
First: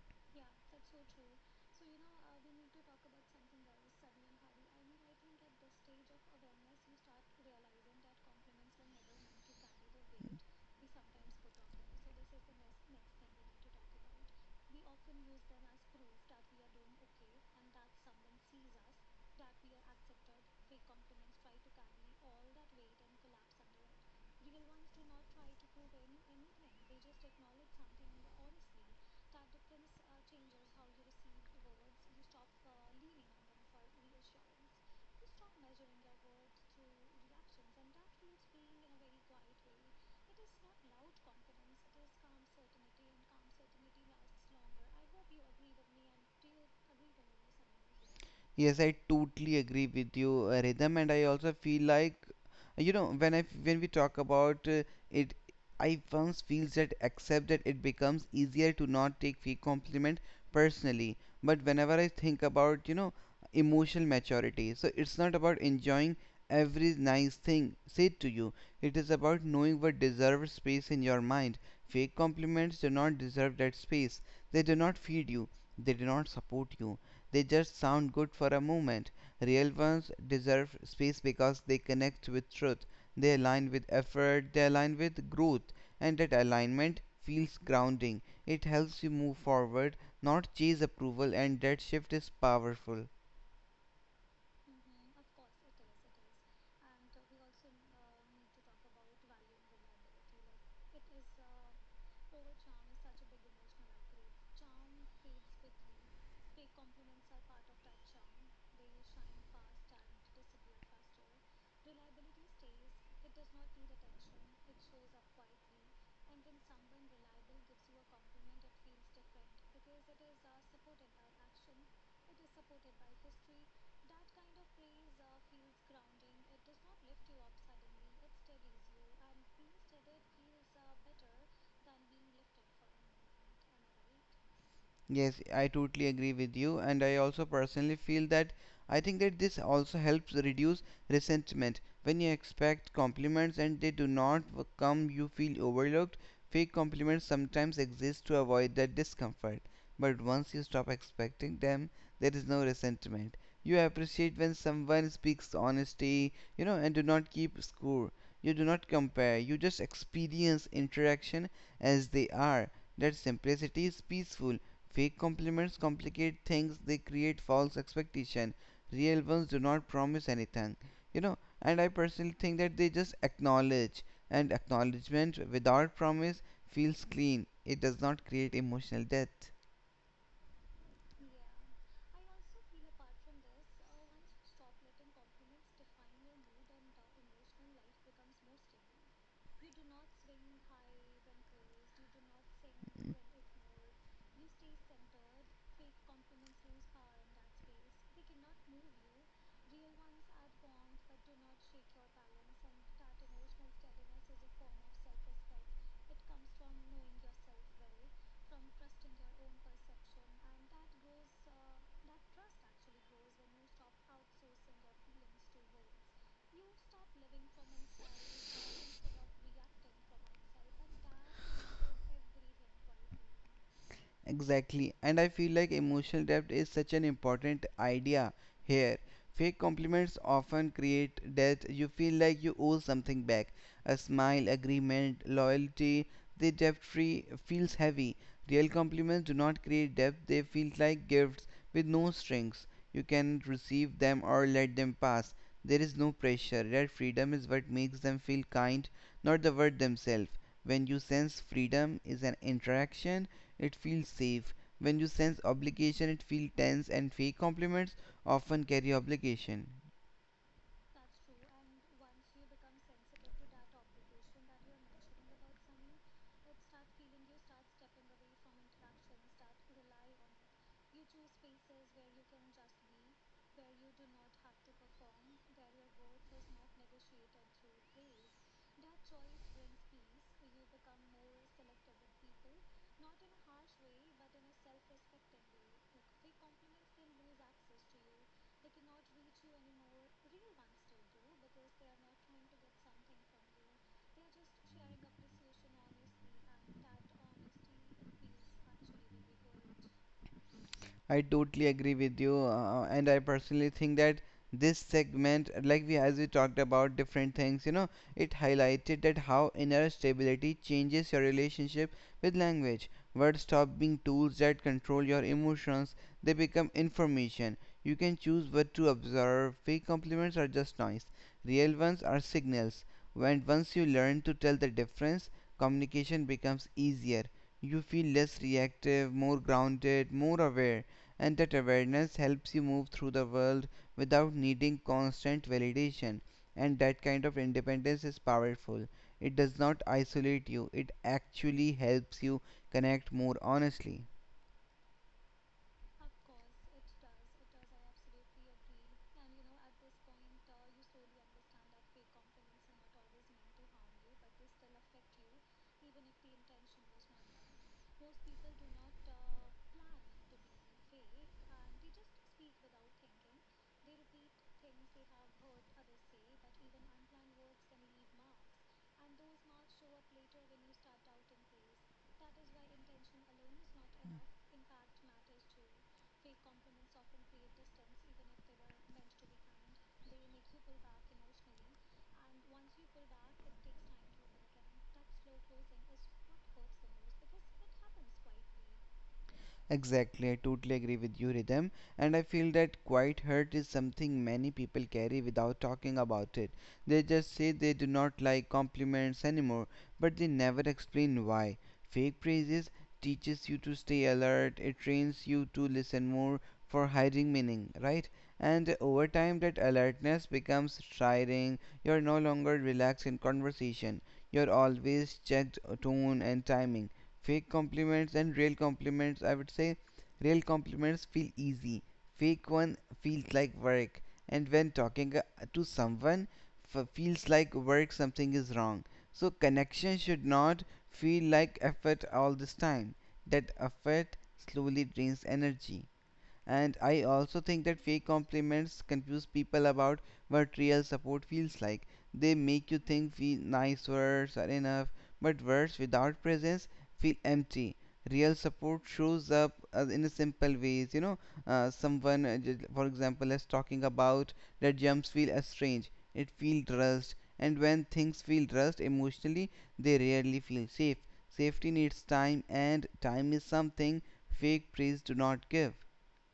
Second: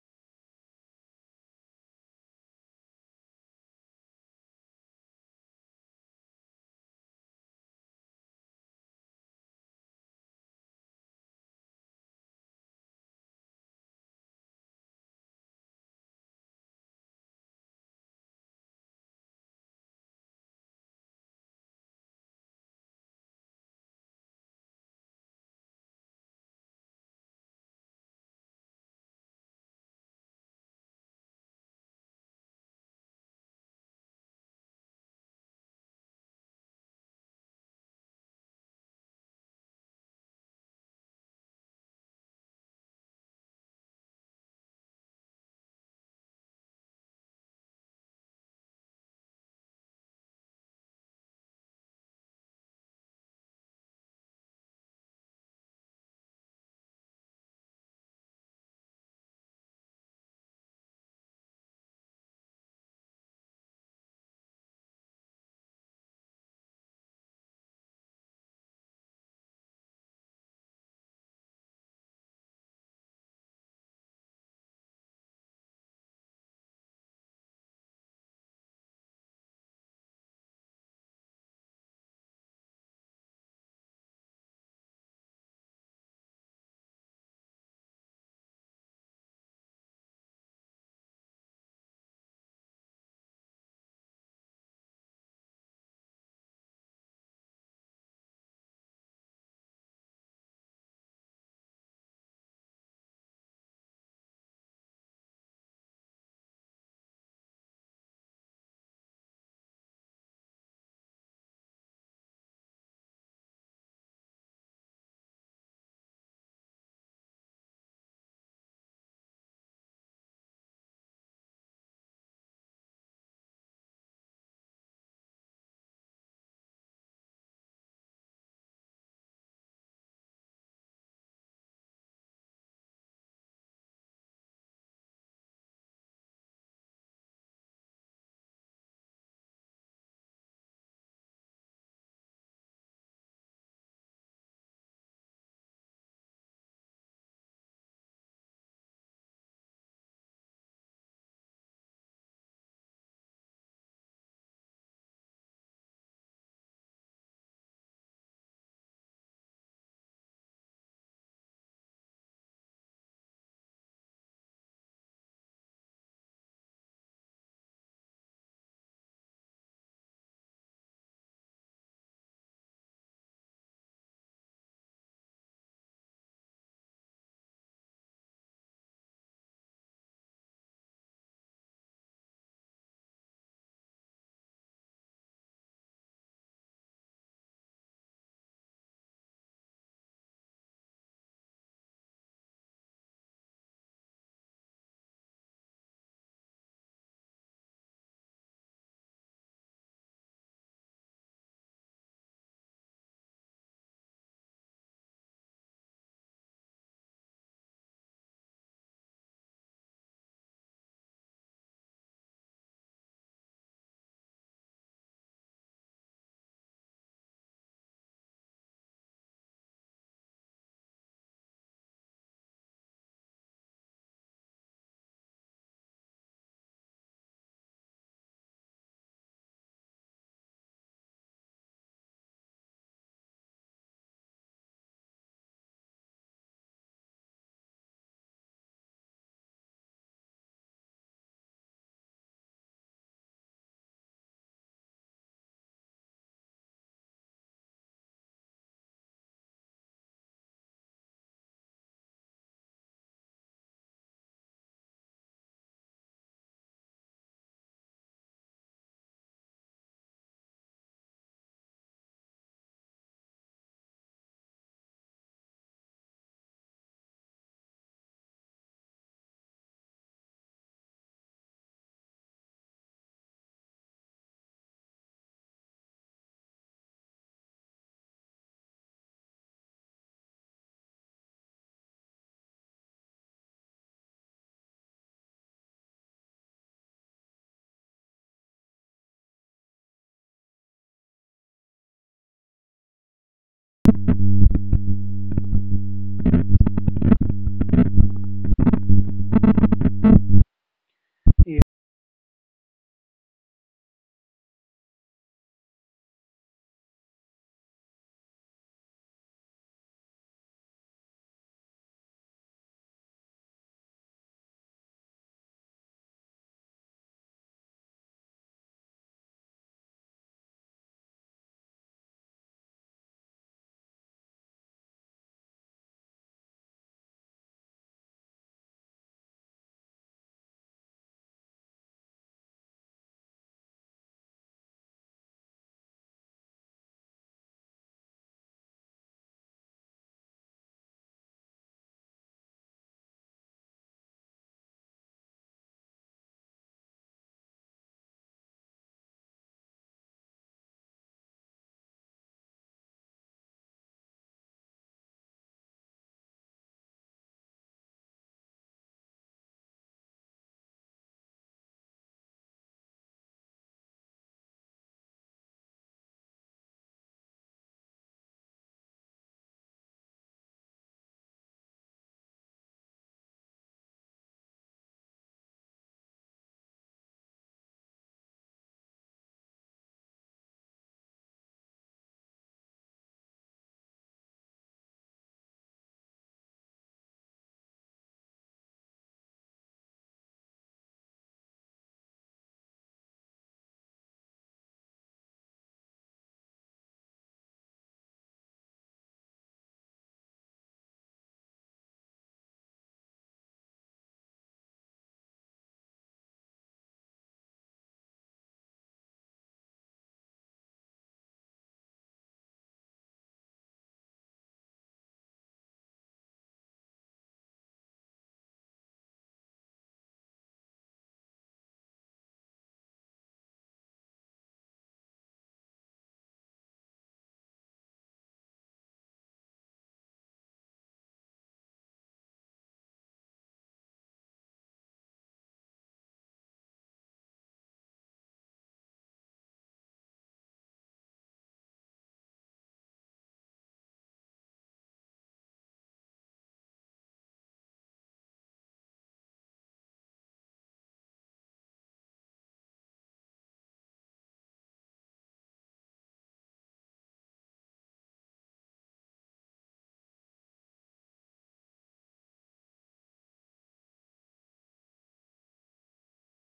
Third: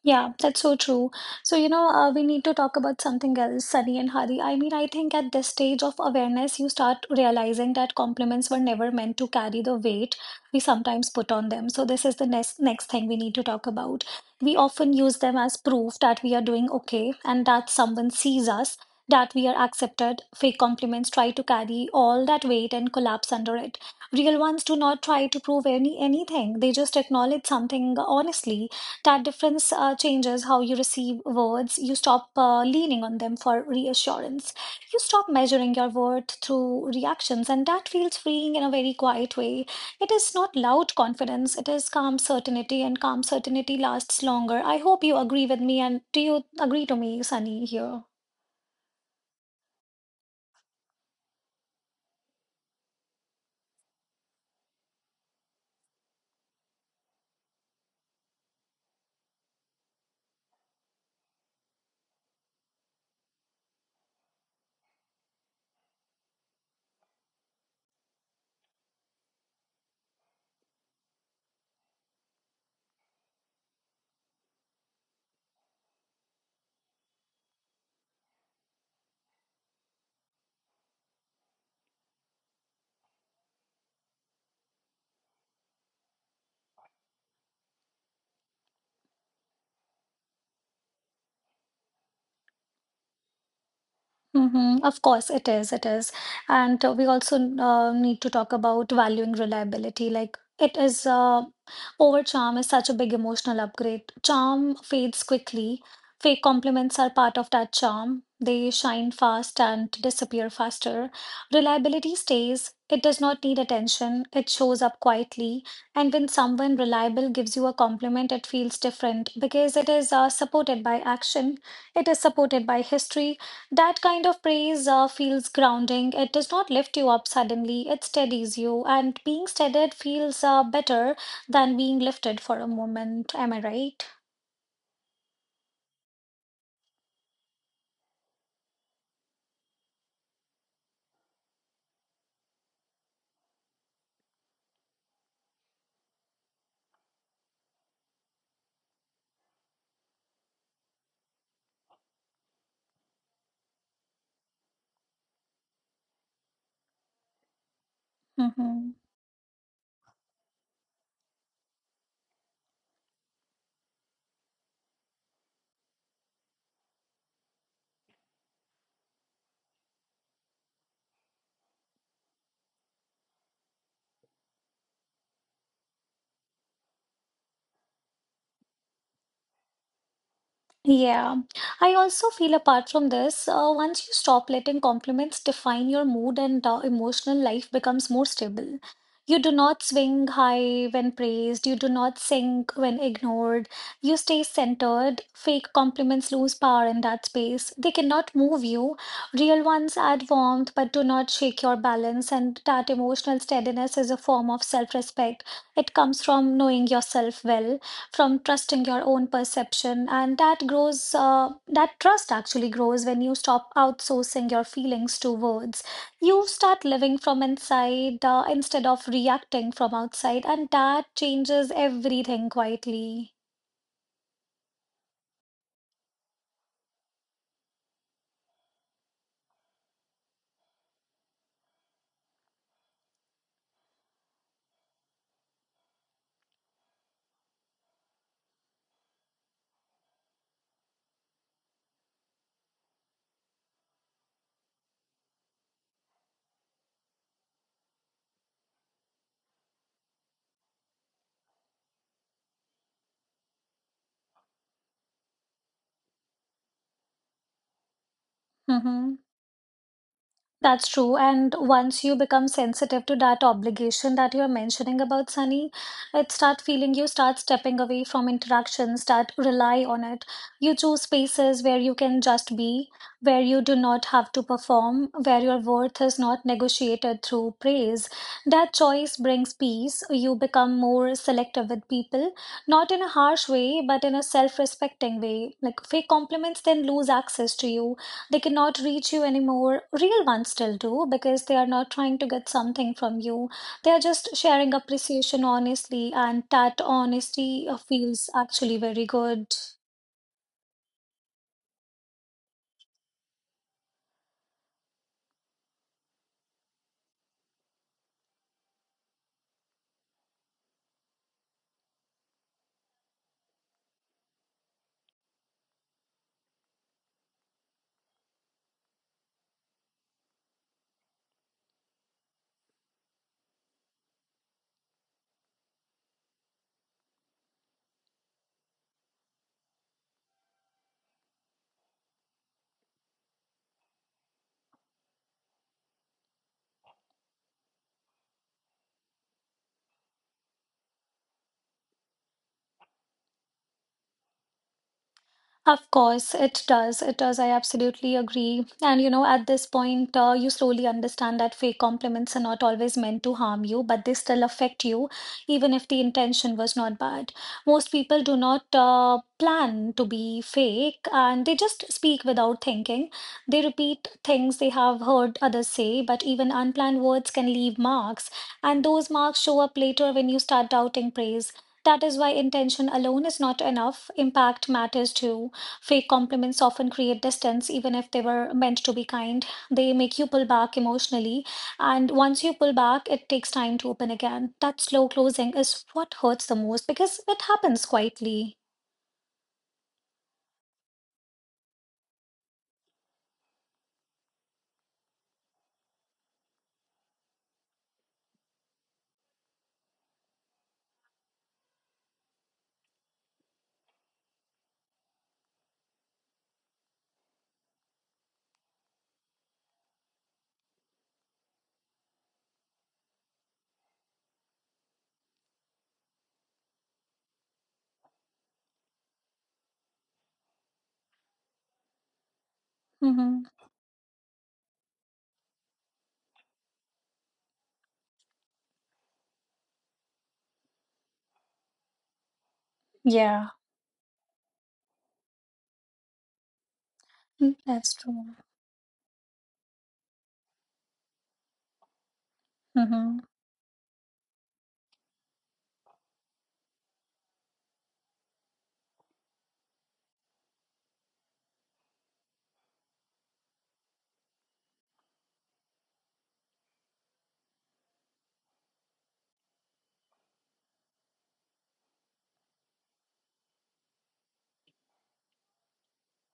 Speaker 1: Yeah, that's so true. So, you know, we need to talk about something else, Sunny and Hari. I mean, I think at this stage of awareness, you start realizing that compliments were never meant to carry the weight we sometimes put on them. So, this is the next thing we need to talk about. We often use them as proof that we are doing okay and that someone sees us, that we are accepted. Fake compliments try to carry all that weight and collapse under it. Real ones do not try to prove anything. They just acknowledge something honestly. That difference changes how you receive words. You stop leaning on them for reassurance. You stop measuring your worth through reactions, and that feels freeing in a very quiet way. It is not loud confidence, it is calm certainty, and calm certainty lasts longer. I hope you agree with me, and do you agree to me, Sunny, here?
Speaker 2: Yes, I totally agree with you, Rhythm, and I also feel like when we talk about it, I once feels that accept that it becomes easier to not take fake compliment personally. But whenever I think about you know emotional maturity, so it's not about enjoying every nice thing said to you. It is about knowing what deserves space in your mind. Fake compliments do not deserve that space. They do not feed you. They do not support you they just sound good for a moment. Real ones deserve space because they connect with truth, they align with effort, they align with growth, and that alignment feels grounding. It helps you move forward, not chase approval, and that shift is powerful.
Speaker 1: Mm-hmm. Of course, it is. It is. And we also need to talk about valuing reliability. Like, it is, over charm is such a big emotional upgrade. Charm fades quickly. Fake compliments are part of that charm. They shine fast and disappear faster. Reliability stays. It does not need attention. It shows up quietly. And when someone reliable gives you a compliment, it feels different because it is supported by action. It is supported by history. That kind of praise feels grounding. It does not lift you up suddenly, it steadies you. And being steadied feels better than being lifted for a moment. Am I right?
Speaker 2: Yes, I totally agree with you, and I also personally feel that I think that this also helps reduce resentment. When you expect compliments and they do not w- come, you feel overlooked. Fake compliments sometimes exist to avoid that discomfort, but once you stop expecting them, there is no resentment. You appreciate when someone speaks honesty, you know, and do not keep score. You do not
Speaker 1: Mm-hmm.
Speaker 2: compare, you just experience interaction as they are. That simplicity is peaceful. Fake compliments complicate things, they create false expectation. Real ones do not promise anything. You know, and I personally think that they just acknowledge and acknowledgement without promise feels clean. It does not create emotional depth.
Speaker 1: Yeah, I also feel apart from this, once you stop letting compliments define your mood and emotional life becomes more stable. You do not swing high when praised, you do not sink when ignored, you stay centered. Fake compliments lose power in that space. They cannot move you. Real ones add warmth but do not shake your balance, and that emotional steadiness is a form of self-respect. It comes from knowing yourself well, from trusting your own perception, and that grows that trust actually grows when you stop outsourcing your feelings to words. You start living from inside instead of reacting from outside, and that changes everything quietly.
Speaker 2: Exactly. And I feel like emotional depth is such an important idea here. Fake compliments often create debt. You feel like you owe something back. A smile, agreement, loyalty, the debt free feels heavy. Real compliments do not create debt. They feel like gifts with no strings. You can receive them or let them pass. There is no pressure. That freedom is what makes them feel kind, not the word themselves. When you sense freedom is an interaction, it feels safe. When you sense obligation, it feels tense, and fake compliments often carry
Speaker 1: Hmm.
Speaker 2: obligation.
Speaker 1: That's true. And once you become sensitive to that obligation that you're mentioning about, Sunny, it start feeling, you start stepping away from interactions that rely on it. You choose spaces where you can just be, where you do not have to perform, where your worth is not negotiated through praise. That choice brings peace. You become more selective with people, not in a harsh way, but in a self-respecting way. Like fake compliments then lose access to you, they cannot reach you anymore. Real ones still do because they are not trying to get something from you. They are just sharing appreciation honestly, and that honesty feels actually very good.
Speaker 2: I
Speaker 3: Yeah.
Speaker 2: totally agree with you, and I personally think that this segment, like we talked about different things, you know, it highlighted that how inner stability changes your relationship with language. Words stop being tools that control your emotions; they become information. You can choose what to observe. Fake compliments are just noise. Real ones are signals. When once you learn to tell the difference, communication becomes easier. You feel less reactive, more grounded, more aware and that awareness helps you move through the world without needing constant validation. And that kind of independence is powerful. It does not isolate you, it actually helps you connect more honestly.
Speaker 1: Of course, it does. It does. I absolutely agree. And you know, at this point, you slowly understand that fake compliments are not always meant to harm you, but they still affect you, even if the intention was not bad. Most people do not plan to be fake and they just speak without thinking. They repeat things they have heard others say, but even unplanned words can leave marks. And those marks show up later when you start doubting praise. That is why intention alone is not enough. Impact matters too. Fake compliments often create distance, even if they were meant to be kind. They make you pull back emotionally, and once you pull back, it takes time to open again. That slow closing is what hurts the most because it happens quietly.
Speaker 2: Exactly, I totally agree with you, Rhythm. And I feel that quiet hurt is something many people carry without talking about it. They just say they do not like compliments anymore, but they never explain why. Fake praises teaches you to stay alert, it trains you to listen more for hiding meaning, right? And over time, that alertness becomes tiring. You're no longer relaxed in conversation. You're always checked tone and timing fake compliments and real compliments I would say real compliments feel easy fake one feels
Speaker 1: hmm
Speaker 2: like work and when talking to someone feels like work something is wrong so connection should not feel like effort all this time that
Speaker 1: Yeah.
Speaker 2: effort slowly drains energy. And I also think that
Speaker 1: That's
Speaker 2: fake
Speaker 1: true.
Speaker 2: compliments confuse people about what real support feels like. They make you think
Speaker 1: Mm-hmm.
Speaker 2: feel nice words are enough, but words without presence feel empty. Real support shows up in a simple ways. You know, for example, is talking about that jumps feel strange. It feels rushed, and when things feel rushed emotionally, they rarely feel safe. Safety needs time, and time is something fake praise do not give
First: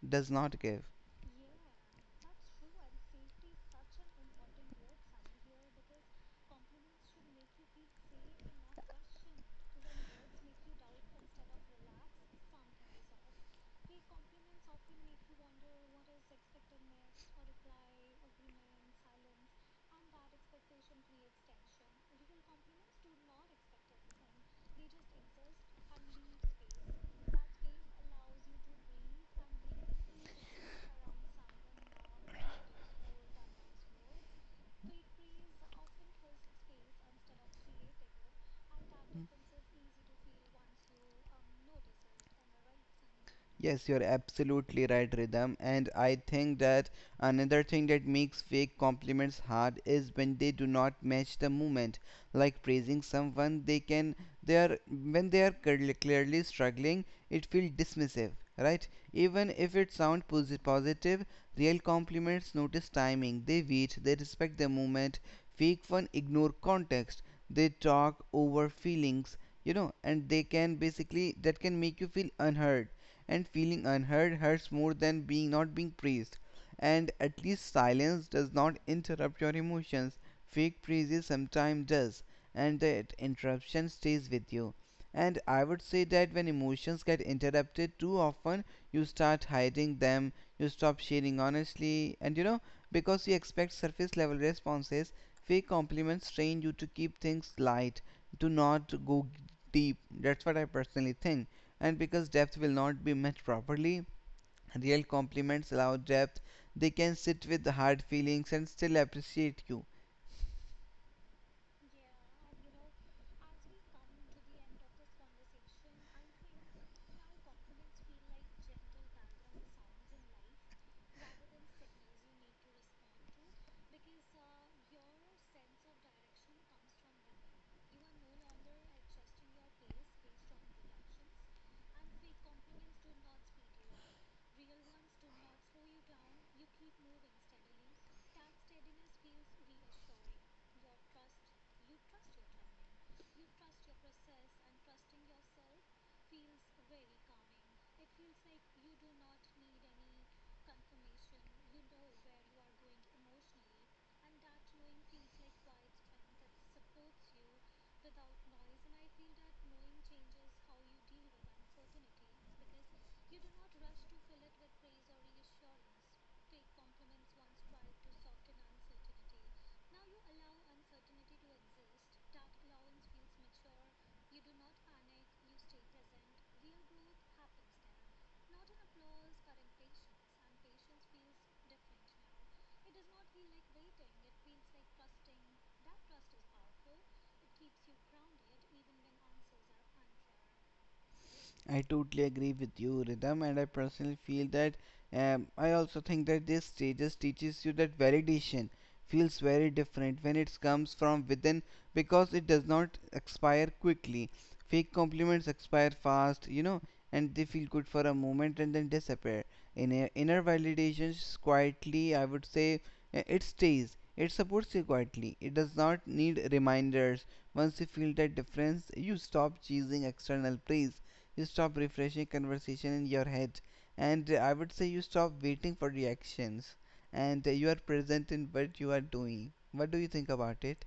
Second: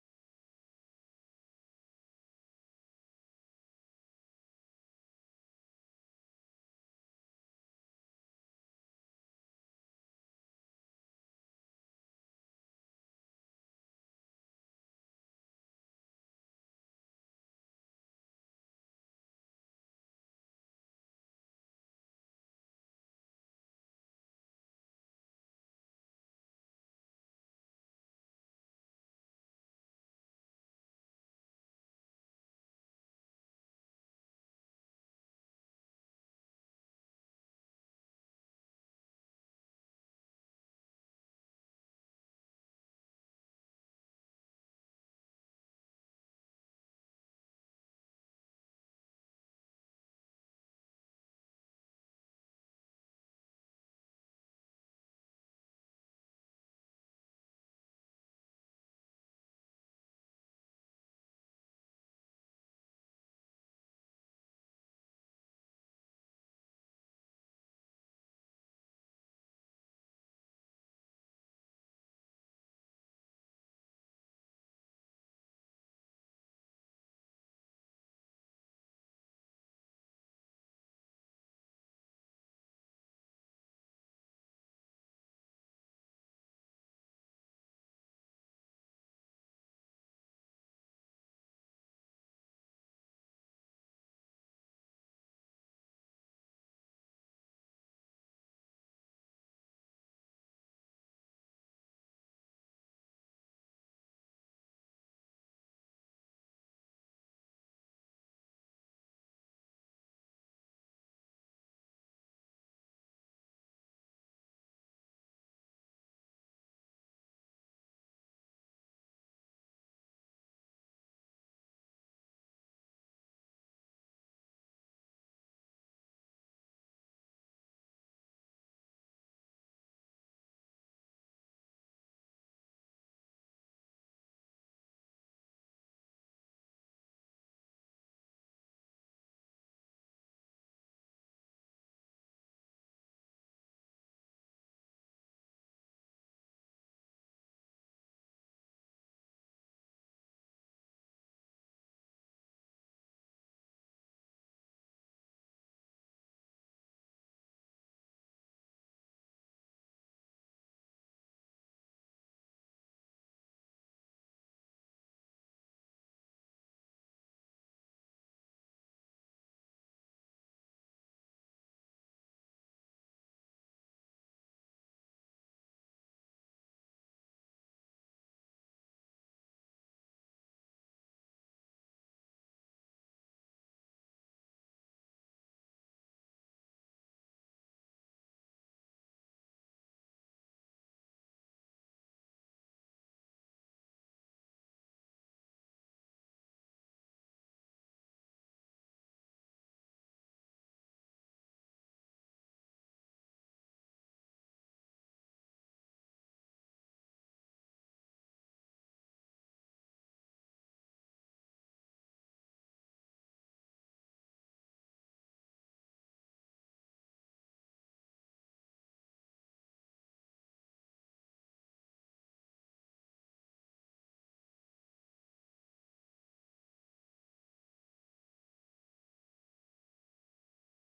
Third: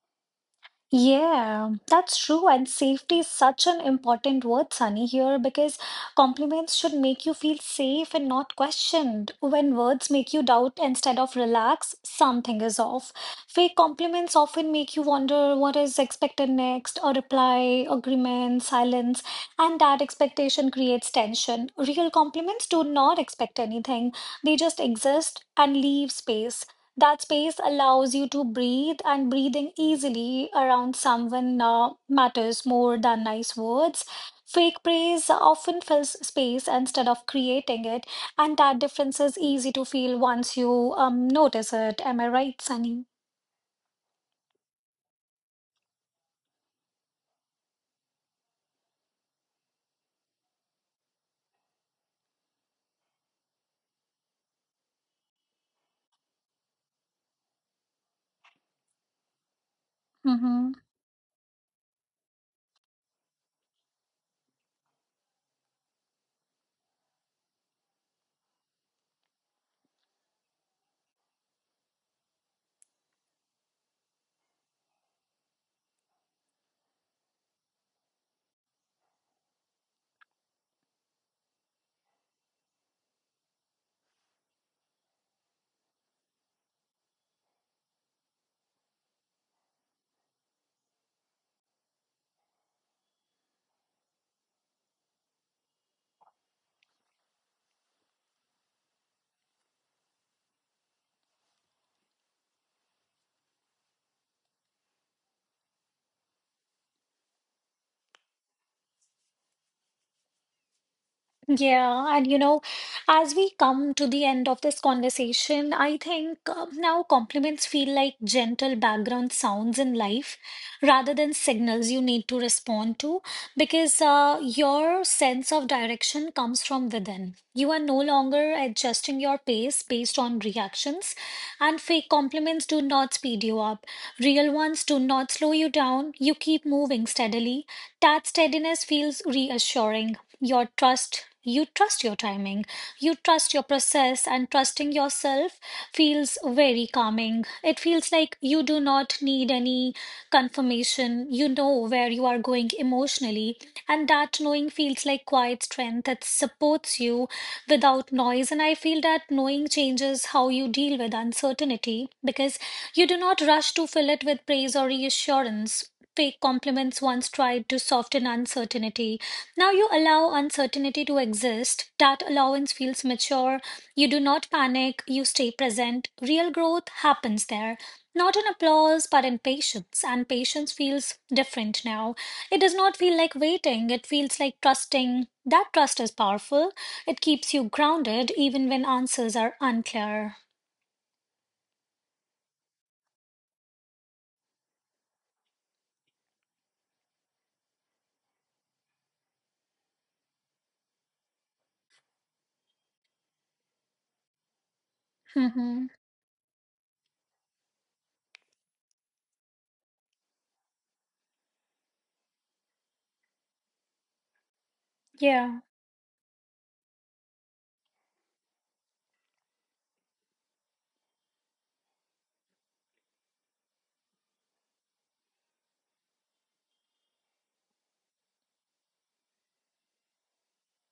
Speaker 2: does not give.
Speaker 1: Yeah, that's true. And safety is such an important word, Sunny, here because compliments should make you feel safe and not questioned. When words make you doubt instead of relax, something is off. Fake compliments often make you wonder what is expected next, a reply, agreement, silence, and that expectation creates tension. Real compliments do not expect anything, they just exist and leave space. That space allows you to breathe, and breathing easily around someone matters more than nice words. Fake praise often fills space instead of creating it, and that difference is easy to feel once you notice it. Am I right, Sunny?
Speaker 2: Yes, you're absolutely right, Rhythm. And I think that another thing that makes fake compliments hard is when they do not match the moment. Like praising someone, they can they are when they are clearly struggling, it feels dismissive, right? Even if it sounds
Speaker 1: Mm-hmm.
Speaker 2: positive, real compliments notice timing. They wait. They respect the moment. Fake one ignore context. They talk over feelings, you know, and they can basically that can make you feel unheard and feeling unheard hurts more than being not being praised. And at least silence does not interrupt your emotions. Fake praises sometimes does, and that interruption stays with you. And I would say that when emotions get interrupted too often, you start hiding them, you stop sharing honestly, and you know, because you expect surface level responses, fake compliments train you to keep things light, to not go deep. That's what I personally think and because depth will not be met properly, real compliments allow depth. They can sit with hard feelings and still appreciate you.
Speaker 1: Yeah, and you know, as we come to the end of this conversation, I think now compliments feel like gentle background sounds in life rather than signals you need to respond to because your sense of direction comes from within. You are no longer adjusting your pace based on reactions, and fake compliments do not speed you up. Real ones do not slow you down. You keep moving steadily. That steadiness feels reassuring, you trust your timing, you trust your process, and trusting yourself feels very calming. It feels like you do not need any confirmation. You know where you are going emotionally, and that knowing feels like quiet strength that supports you without noise. And I feel that knowing changes how you deal with uncertainty because you do not rush to fill it with praise or reassurance. Fake compliments once tried to soften uncertainty, now you allow uncertainty to exist. That allowance feels mature. You do not panic. You stay present. Real growth happens there. Not in applause, but in patience. And patience feels different now. It does not feel like waiting. It feels like trusting. That trust is powerful. It keeps you grounded even when answers are unclear.
Speaker 2: I totally agree with you, Rhythm, and I personally feel that I also think that these stages teaches you that validation feels very different when it comes from within because it does not expire quickly. Fake compliments
Speaker 1: hmm
Speaker 2: expire fast, you know, and they feel good for a moment and then disappear. Inner validation, quietly, I would say, it stays. It supports you quietly. It
Speaker 1: Yeah.
Speaker 2: does not need reminders. Once you feel that difference, you stop chasing external praise you stop refreshing conversation in your head and I would say you stop waiting for reactions and you are present in what you are doing what do you think about it.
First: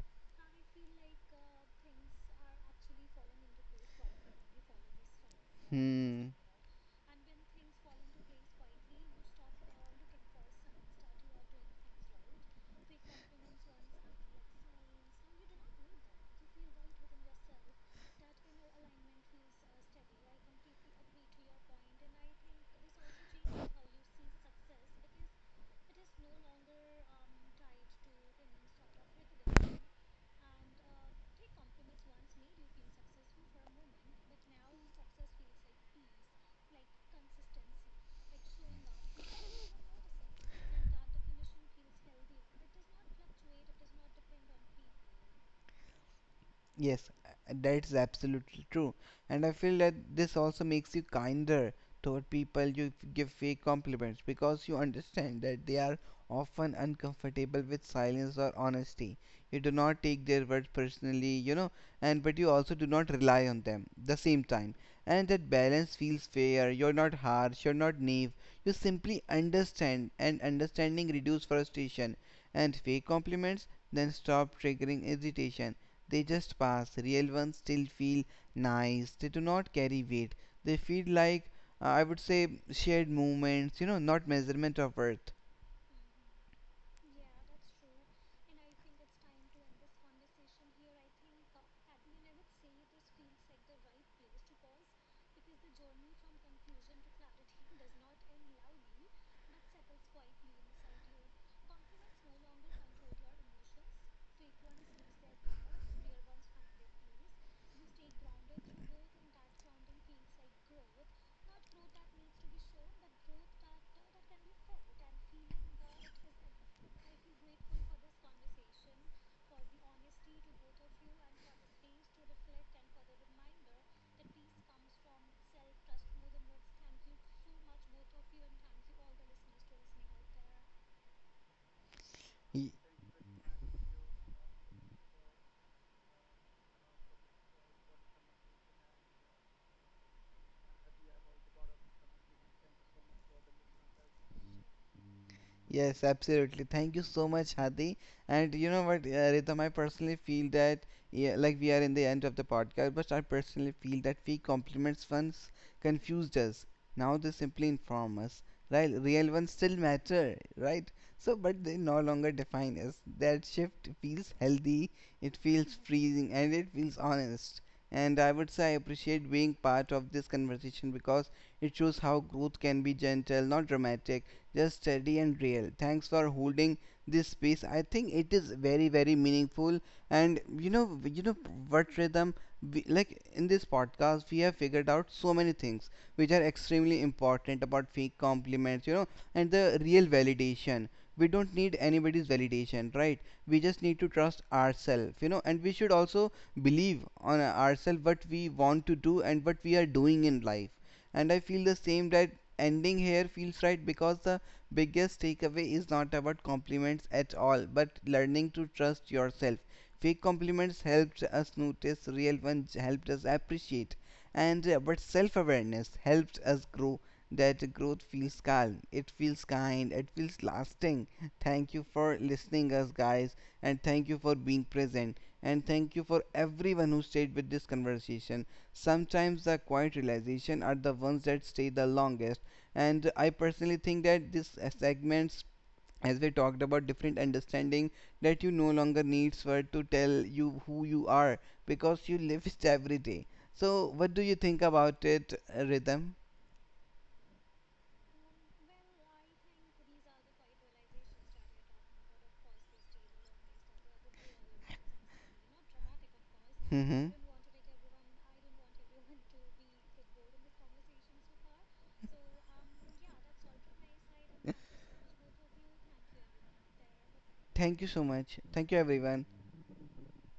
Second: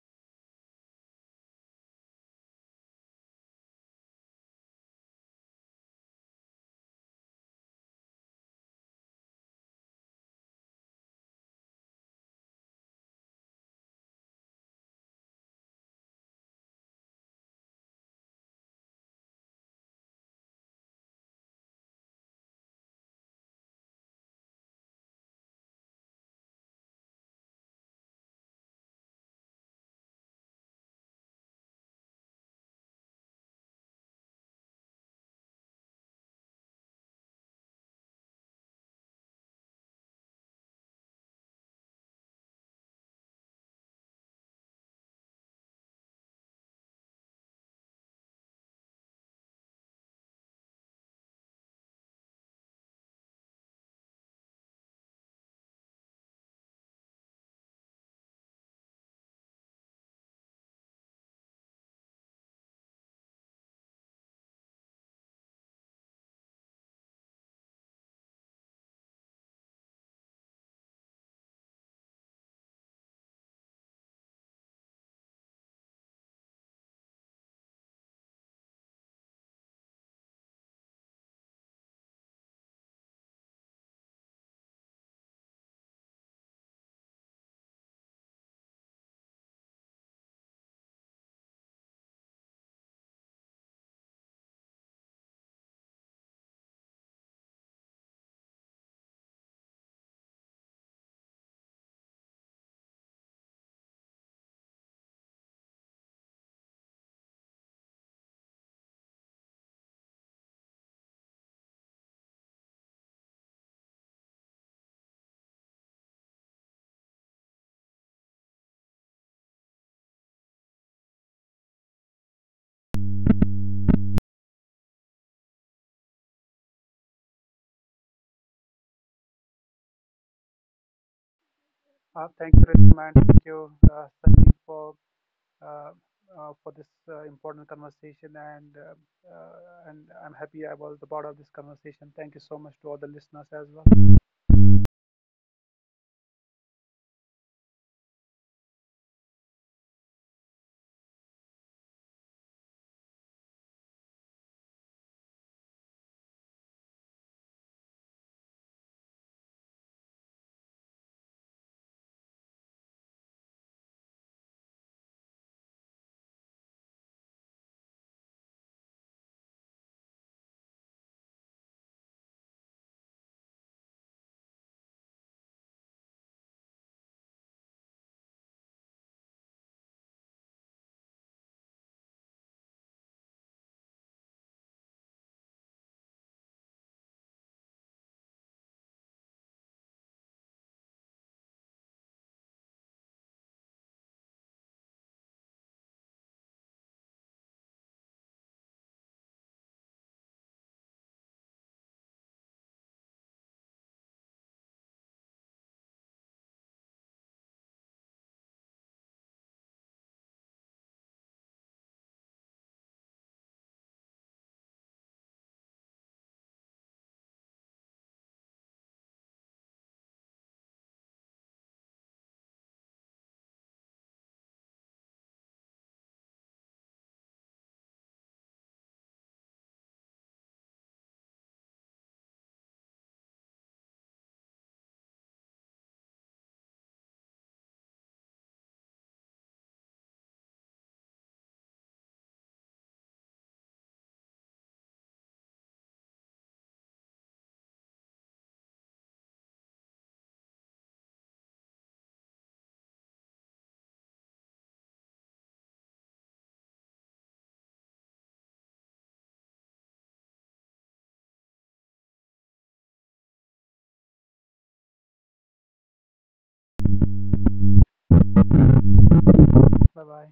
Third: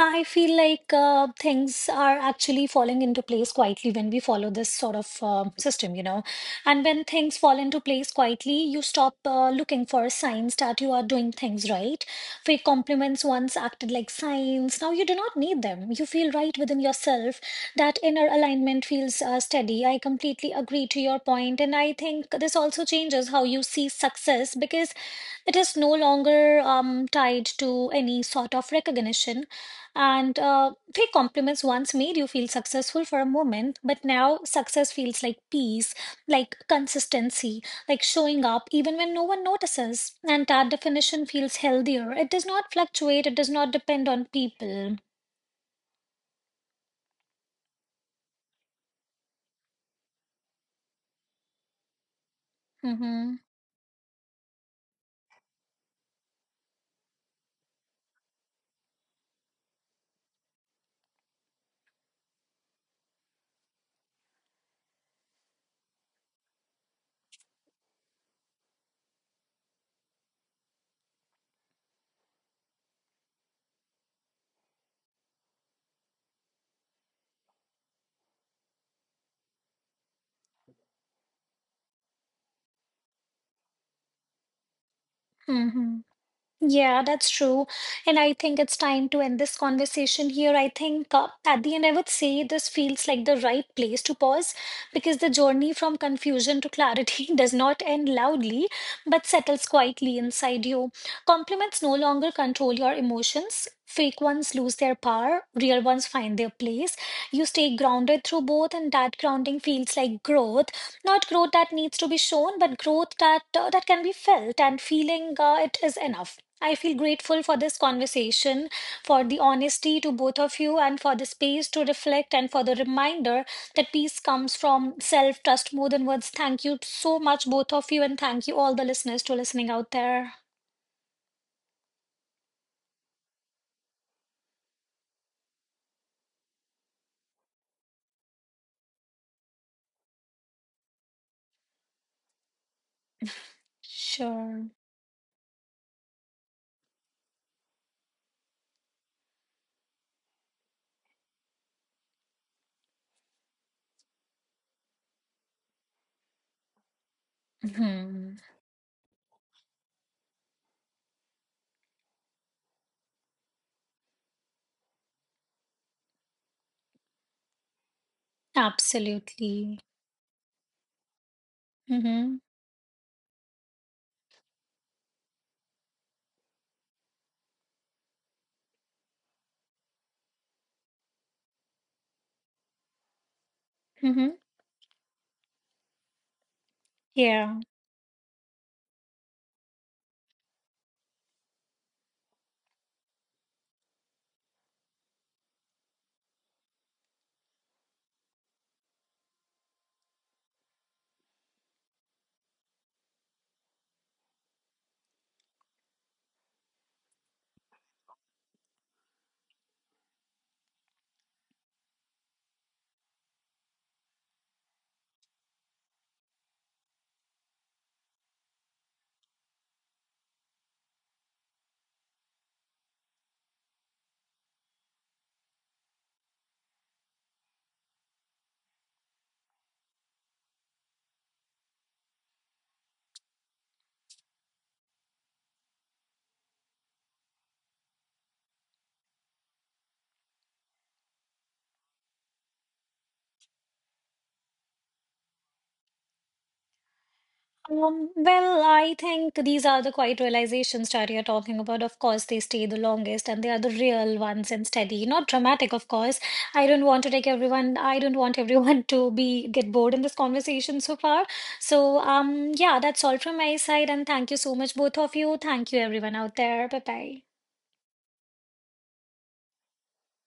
Speaker 1: I feel like things are actually falling into place quietly when we follow this sort of system, you know.
Speaker 2: Hmm.
Speaker 1: And when things fall into place quietly, you stop looking for signs that you are doing things right. Fake compliments once acted like signs. Now you do not need them. You feel right within yourself. That inner alignment feels steady. I completely agree to your point, and I think this also changes how you see success because it is no longer tied to any sort of recognition. And fake compliments once made you feel successful for a moment, but now success feels like peace, like consistency, like showing up even when no one notices. And that definition feels healthier. It does not fluctuate, it does not depend on people.
Speaker 2: Yes, that's absolutely true. And I feel that this also makes you kinder toward people you give
Speaker 1: Mm-hmm.
Speaker 2: fake compliments because you understand that they are often uncomfortable with silence or honesty. You do not take their words personally, you know, and but you also do not rely on them the same time. And that balance feels fair. You're not harsh, you're not naive. You simply understand, and understanding reduce frustration. And fake compliments then stop triggering hesitation they just pass. Real ones still feel nice. They do not carry weight. They feel like, I would say, shared moments, you know, not measurement of worth.
Speaker 1: Mm-hmm. Yeah, that's true. And I think it's time to end this conversation here. I think at the end, I would say this feels like the right place to pause because the journey from confusion to clarity does not end loudly, but settles quietly inside you. Compliments no longer control your emotions. Fake ones lose their power, real ones find their place. You stay grounded through both, and that grounding feels like growth, not growth that needs to be shown but growth that can be felt, and feeling it is enough. I feel grateful for this conversation, for the honesty to both of you, and for the space to reflect, and for the reminder that peace comes from self trust more than words. Thank you so much, both of you, and thank you, all the listeners, to listening out there.
Speaker 3: Thank you,
Speaker 2: Y-
Speaker 3: Rhythm, thank you, Sunny, uh, for this important conversation. And I'm happy I was the part of this conversation. Thank you so much to all the listeners as well.
Speaker 1: Sure.
Speaker 2: Yes, absolutely. Thank you so much, Hadi. And you know what, Rhythm, I personally feel that, yeah, like we are in the end of the podcast, but I personally feel that fake compliments once confused us. Now they simply inform
Speaker 1: Hmm.
Speaker 2: us. Right, real ones still matter, right? So, but they no longer define us. That shift feels healthy, it feels freezing, and it feels honest. And I would say I appreciate being
Speaker 1: Absolutely.
Speaker 2: part of this conversation because it shows how
Speaker 1: Hmm.
Speaker 2: growth can be gentle, not dramatic, just steady and real. Thanks for holding this space. I think it is very, very meaningful. And you know what rhythm? We, like in this podcast,
Speaker 1: Hmm.
Speaker 2: we have figured out so many things which are extremely important
Speaker 1: Yeah.
Speaker 2: about fake compliments, you know, and the real validation. We don't need anybody's validation, right? We just need to trust ourselves, you know, and we should also believe on ourselves what we want to do and what we are doing in life and I feel the same that ending here feels right because the biggest takeaway is not about compliments at all but learning to trust yourself fake compliments helped us notice real ones helped us appreciate and but self-awareness helped us grow that growth feels calm it feels kind it feels lasting. Thank you for listening us guys and thank you for being present and thank you for everyone who stayed with this conversation. Sometimes the quiet realization are the ones that stay the longest. And I personally think that this segments, as we talked about different understanding, that you no longer needs for to tell you who you are because you live it every day. So, what do you think about it, Rhythm?
Speaker 1: Well, I think these are the quiet realizations that you're talking about. Of course, they stay the longest and they are the real ones and steady. Not dramatic, of course.
Speaker 2: Hmm.
Speaker 1: I don't want everyone to be get bored in this conversation so far. So, yeah, that's all from my side. And thank you so much, both of you. Thank you, everyone out there. Bye bye.
Speaker 2: Thank you so much. Thank you, everyone.
Speaker 3: Bye bye.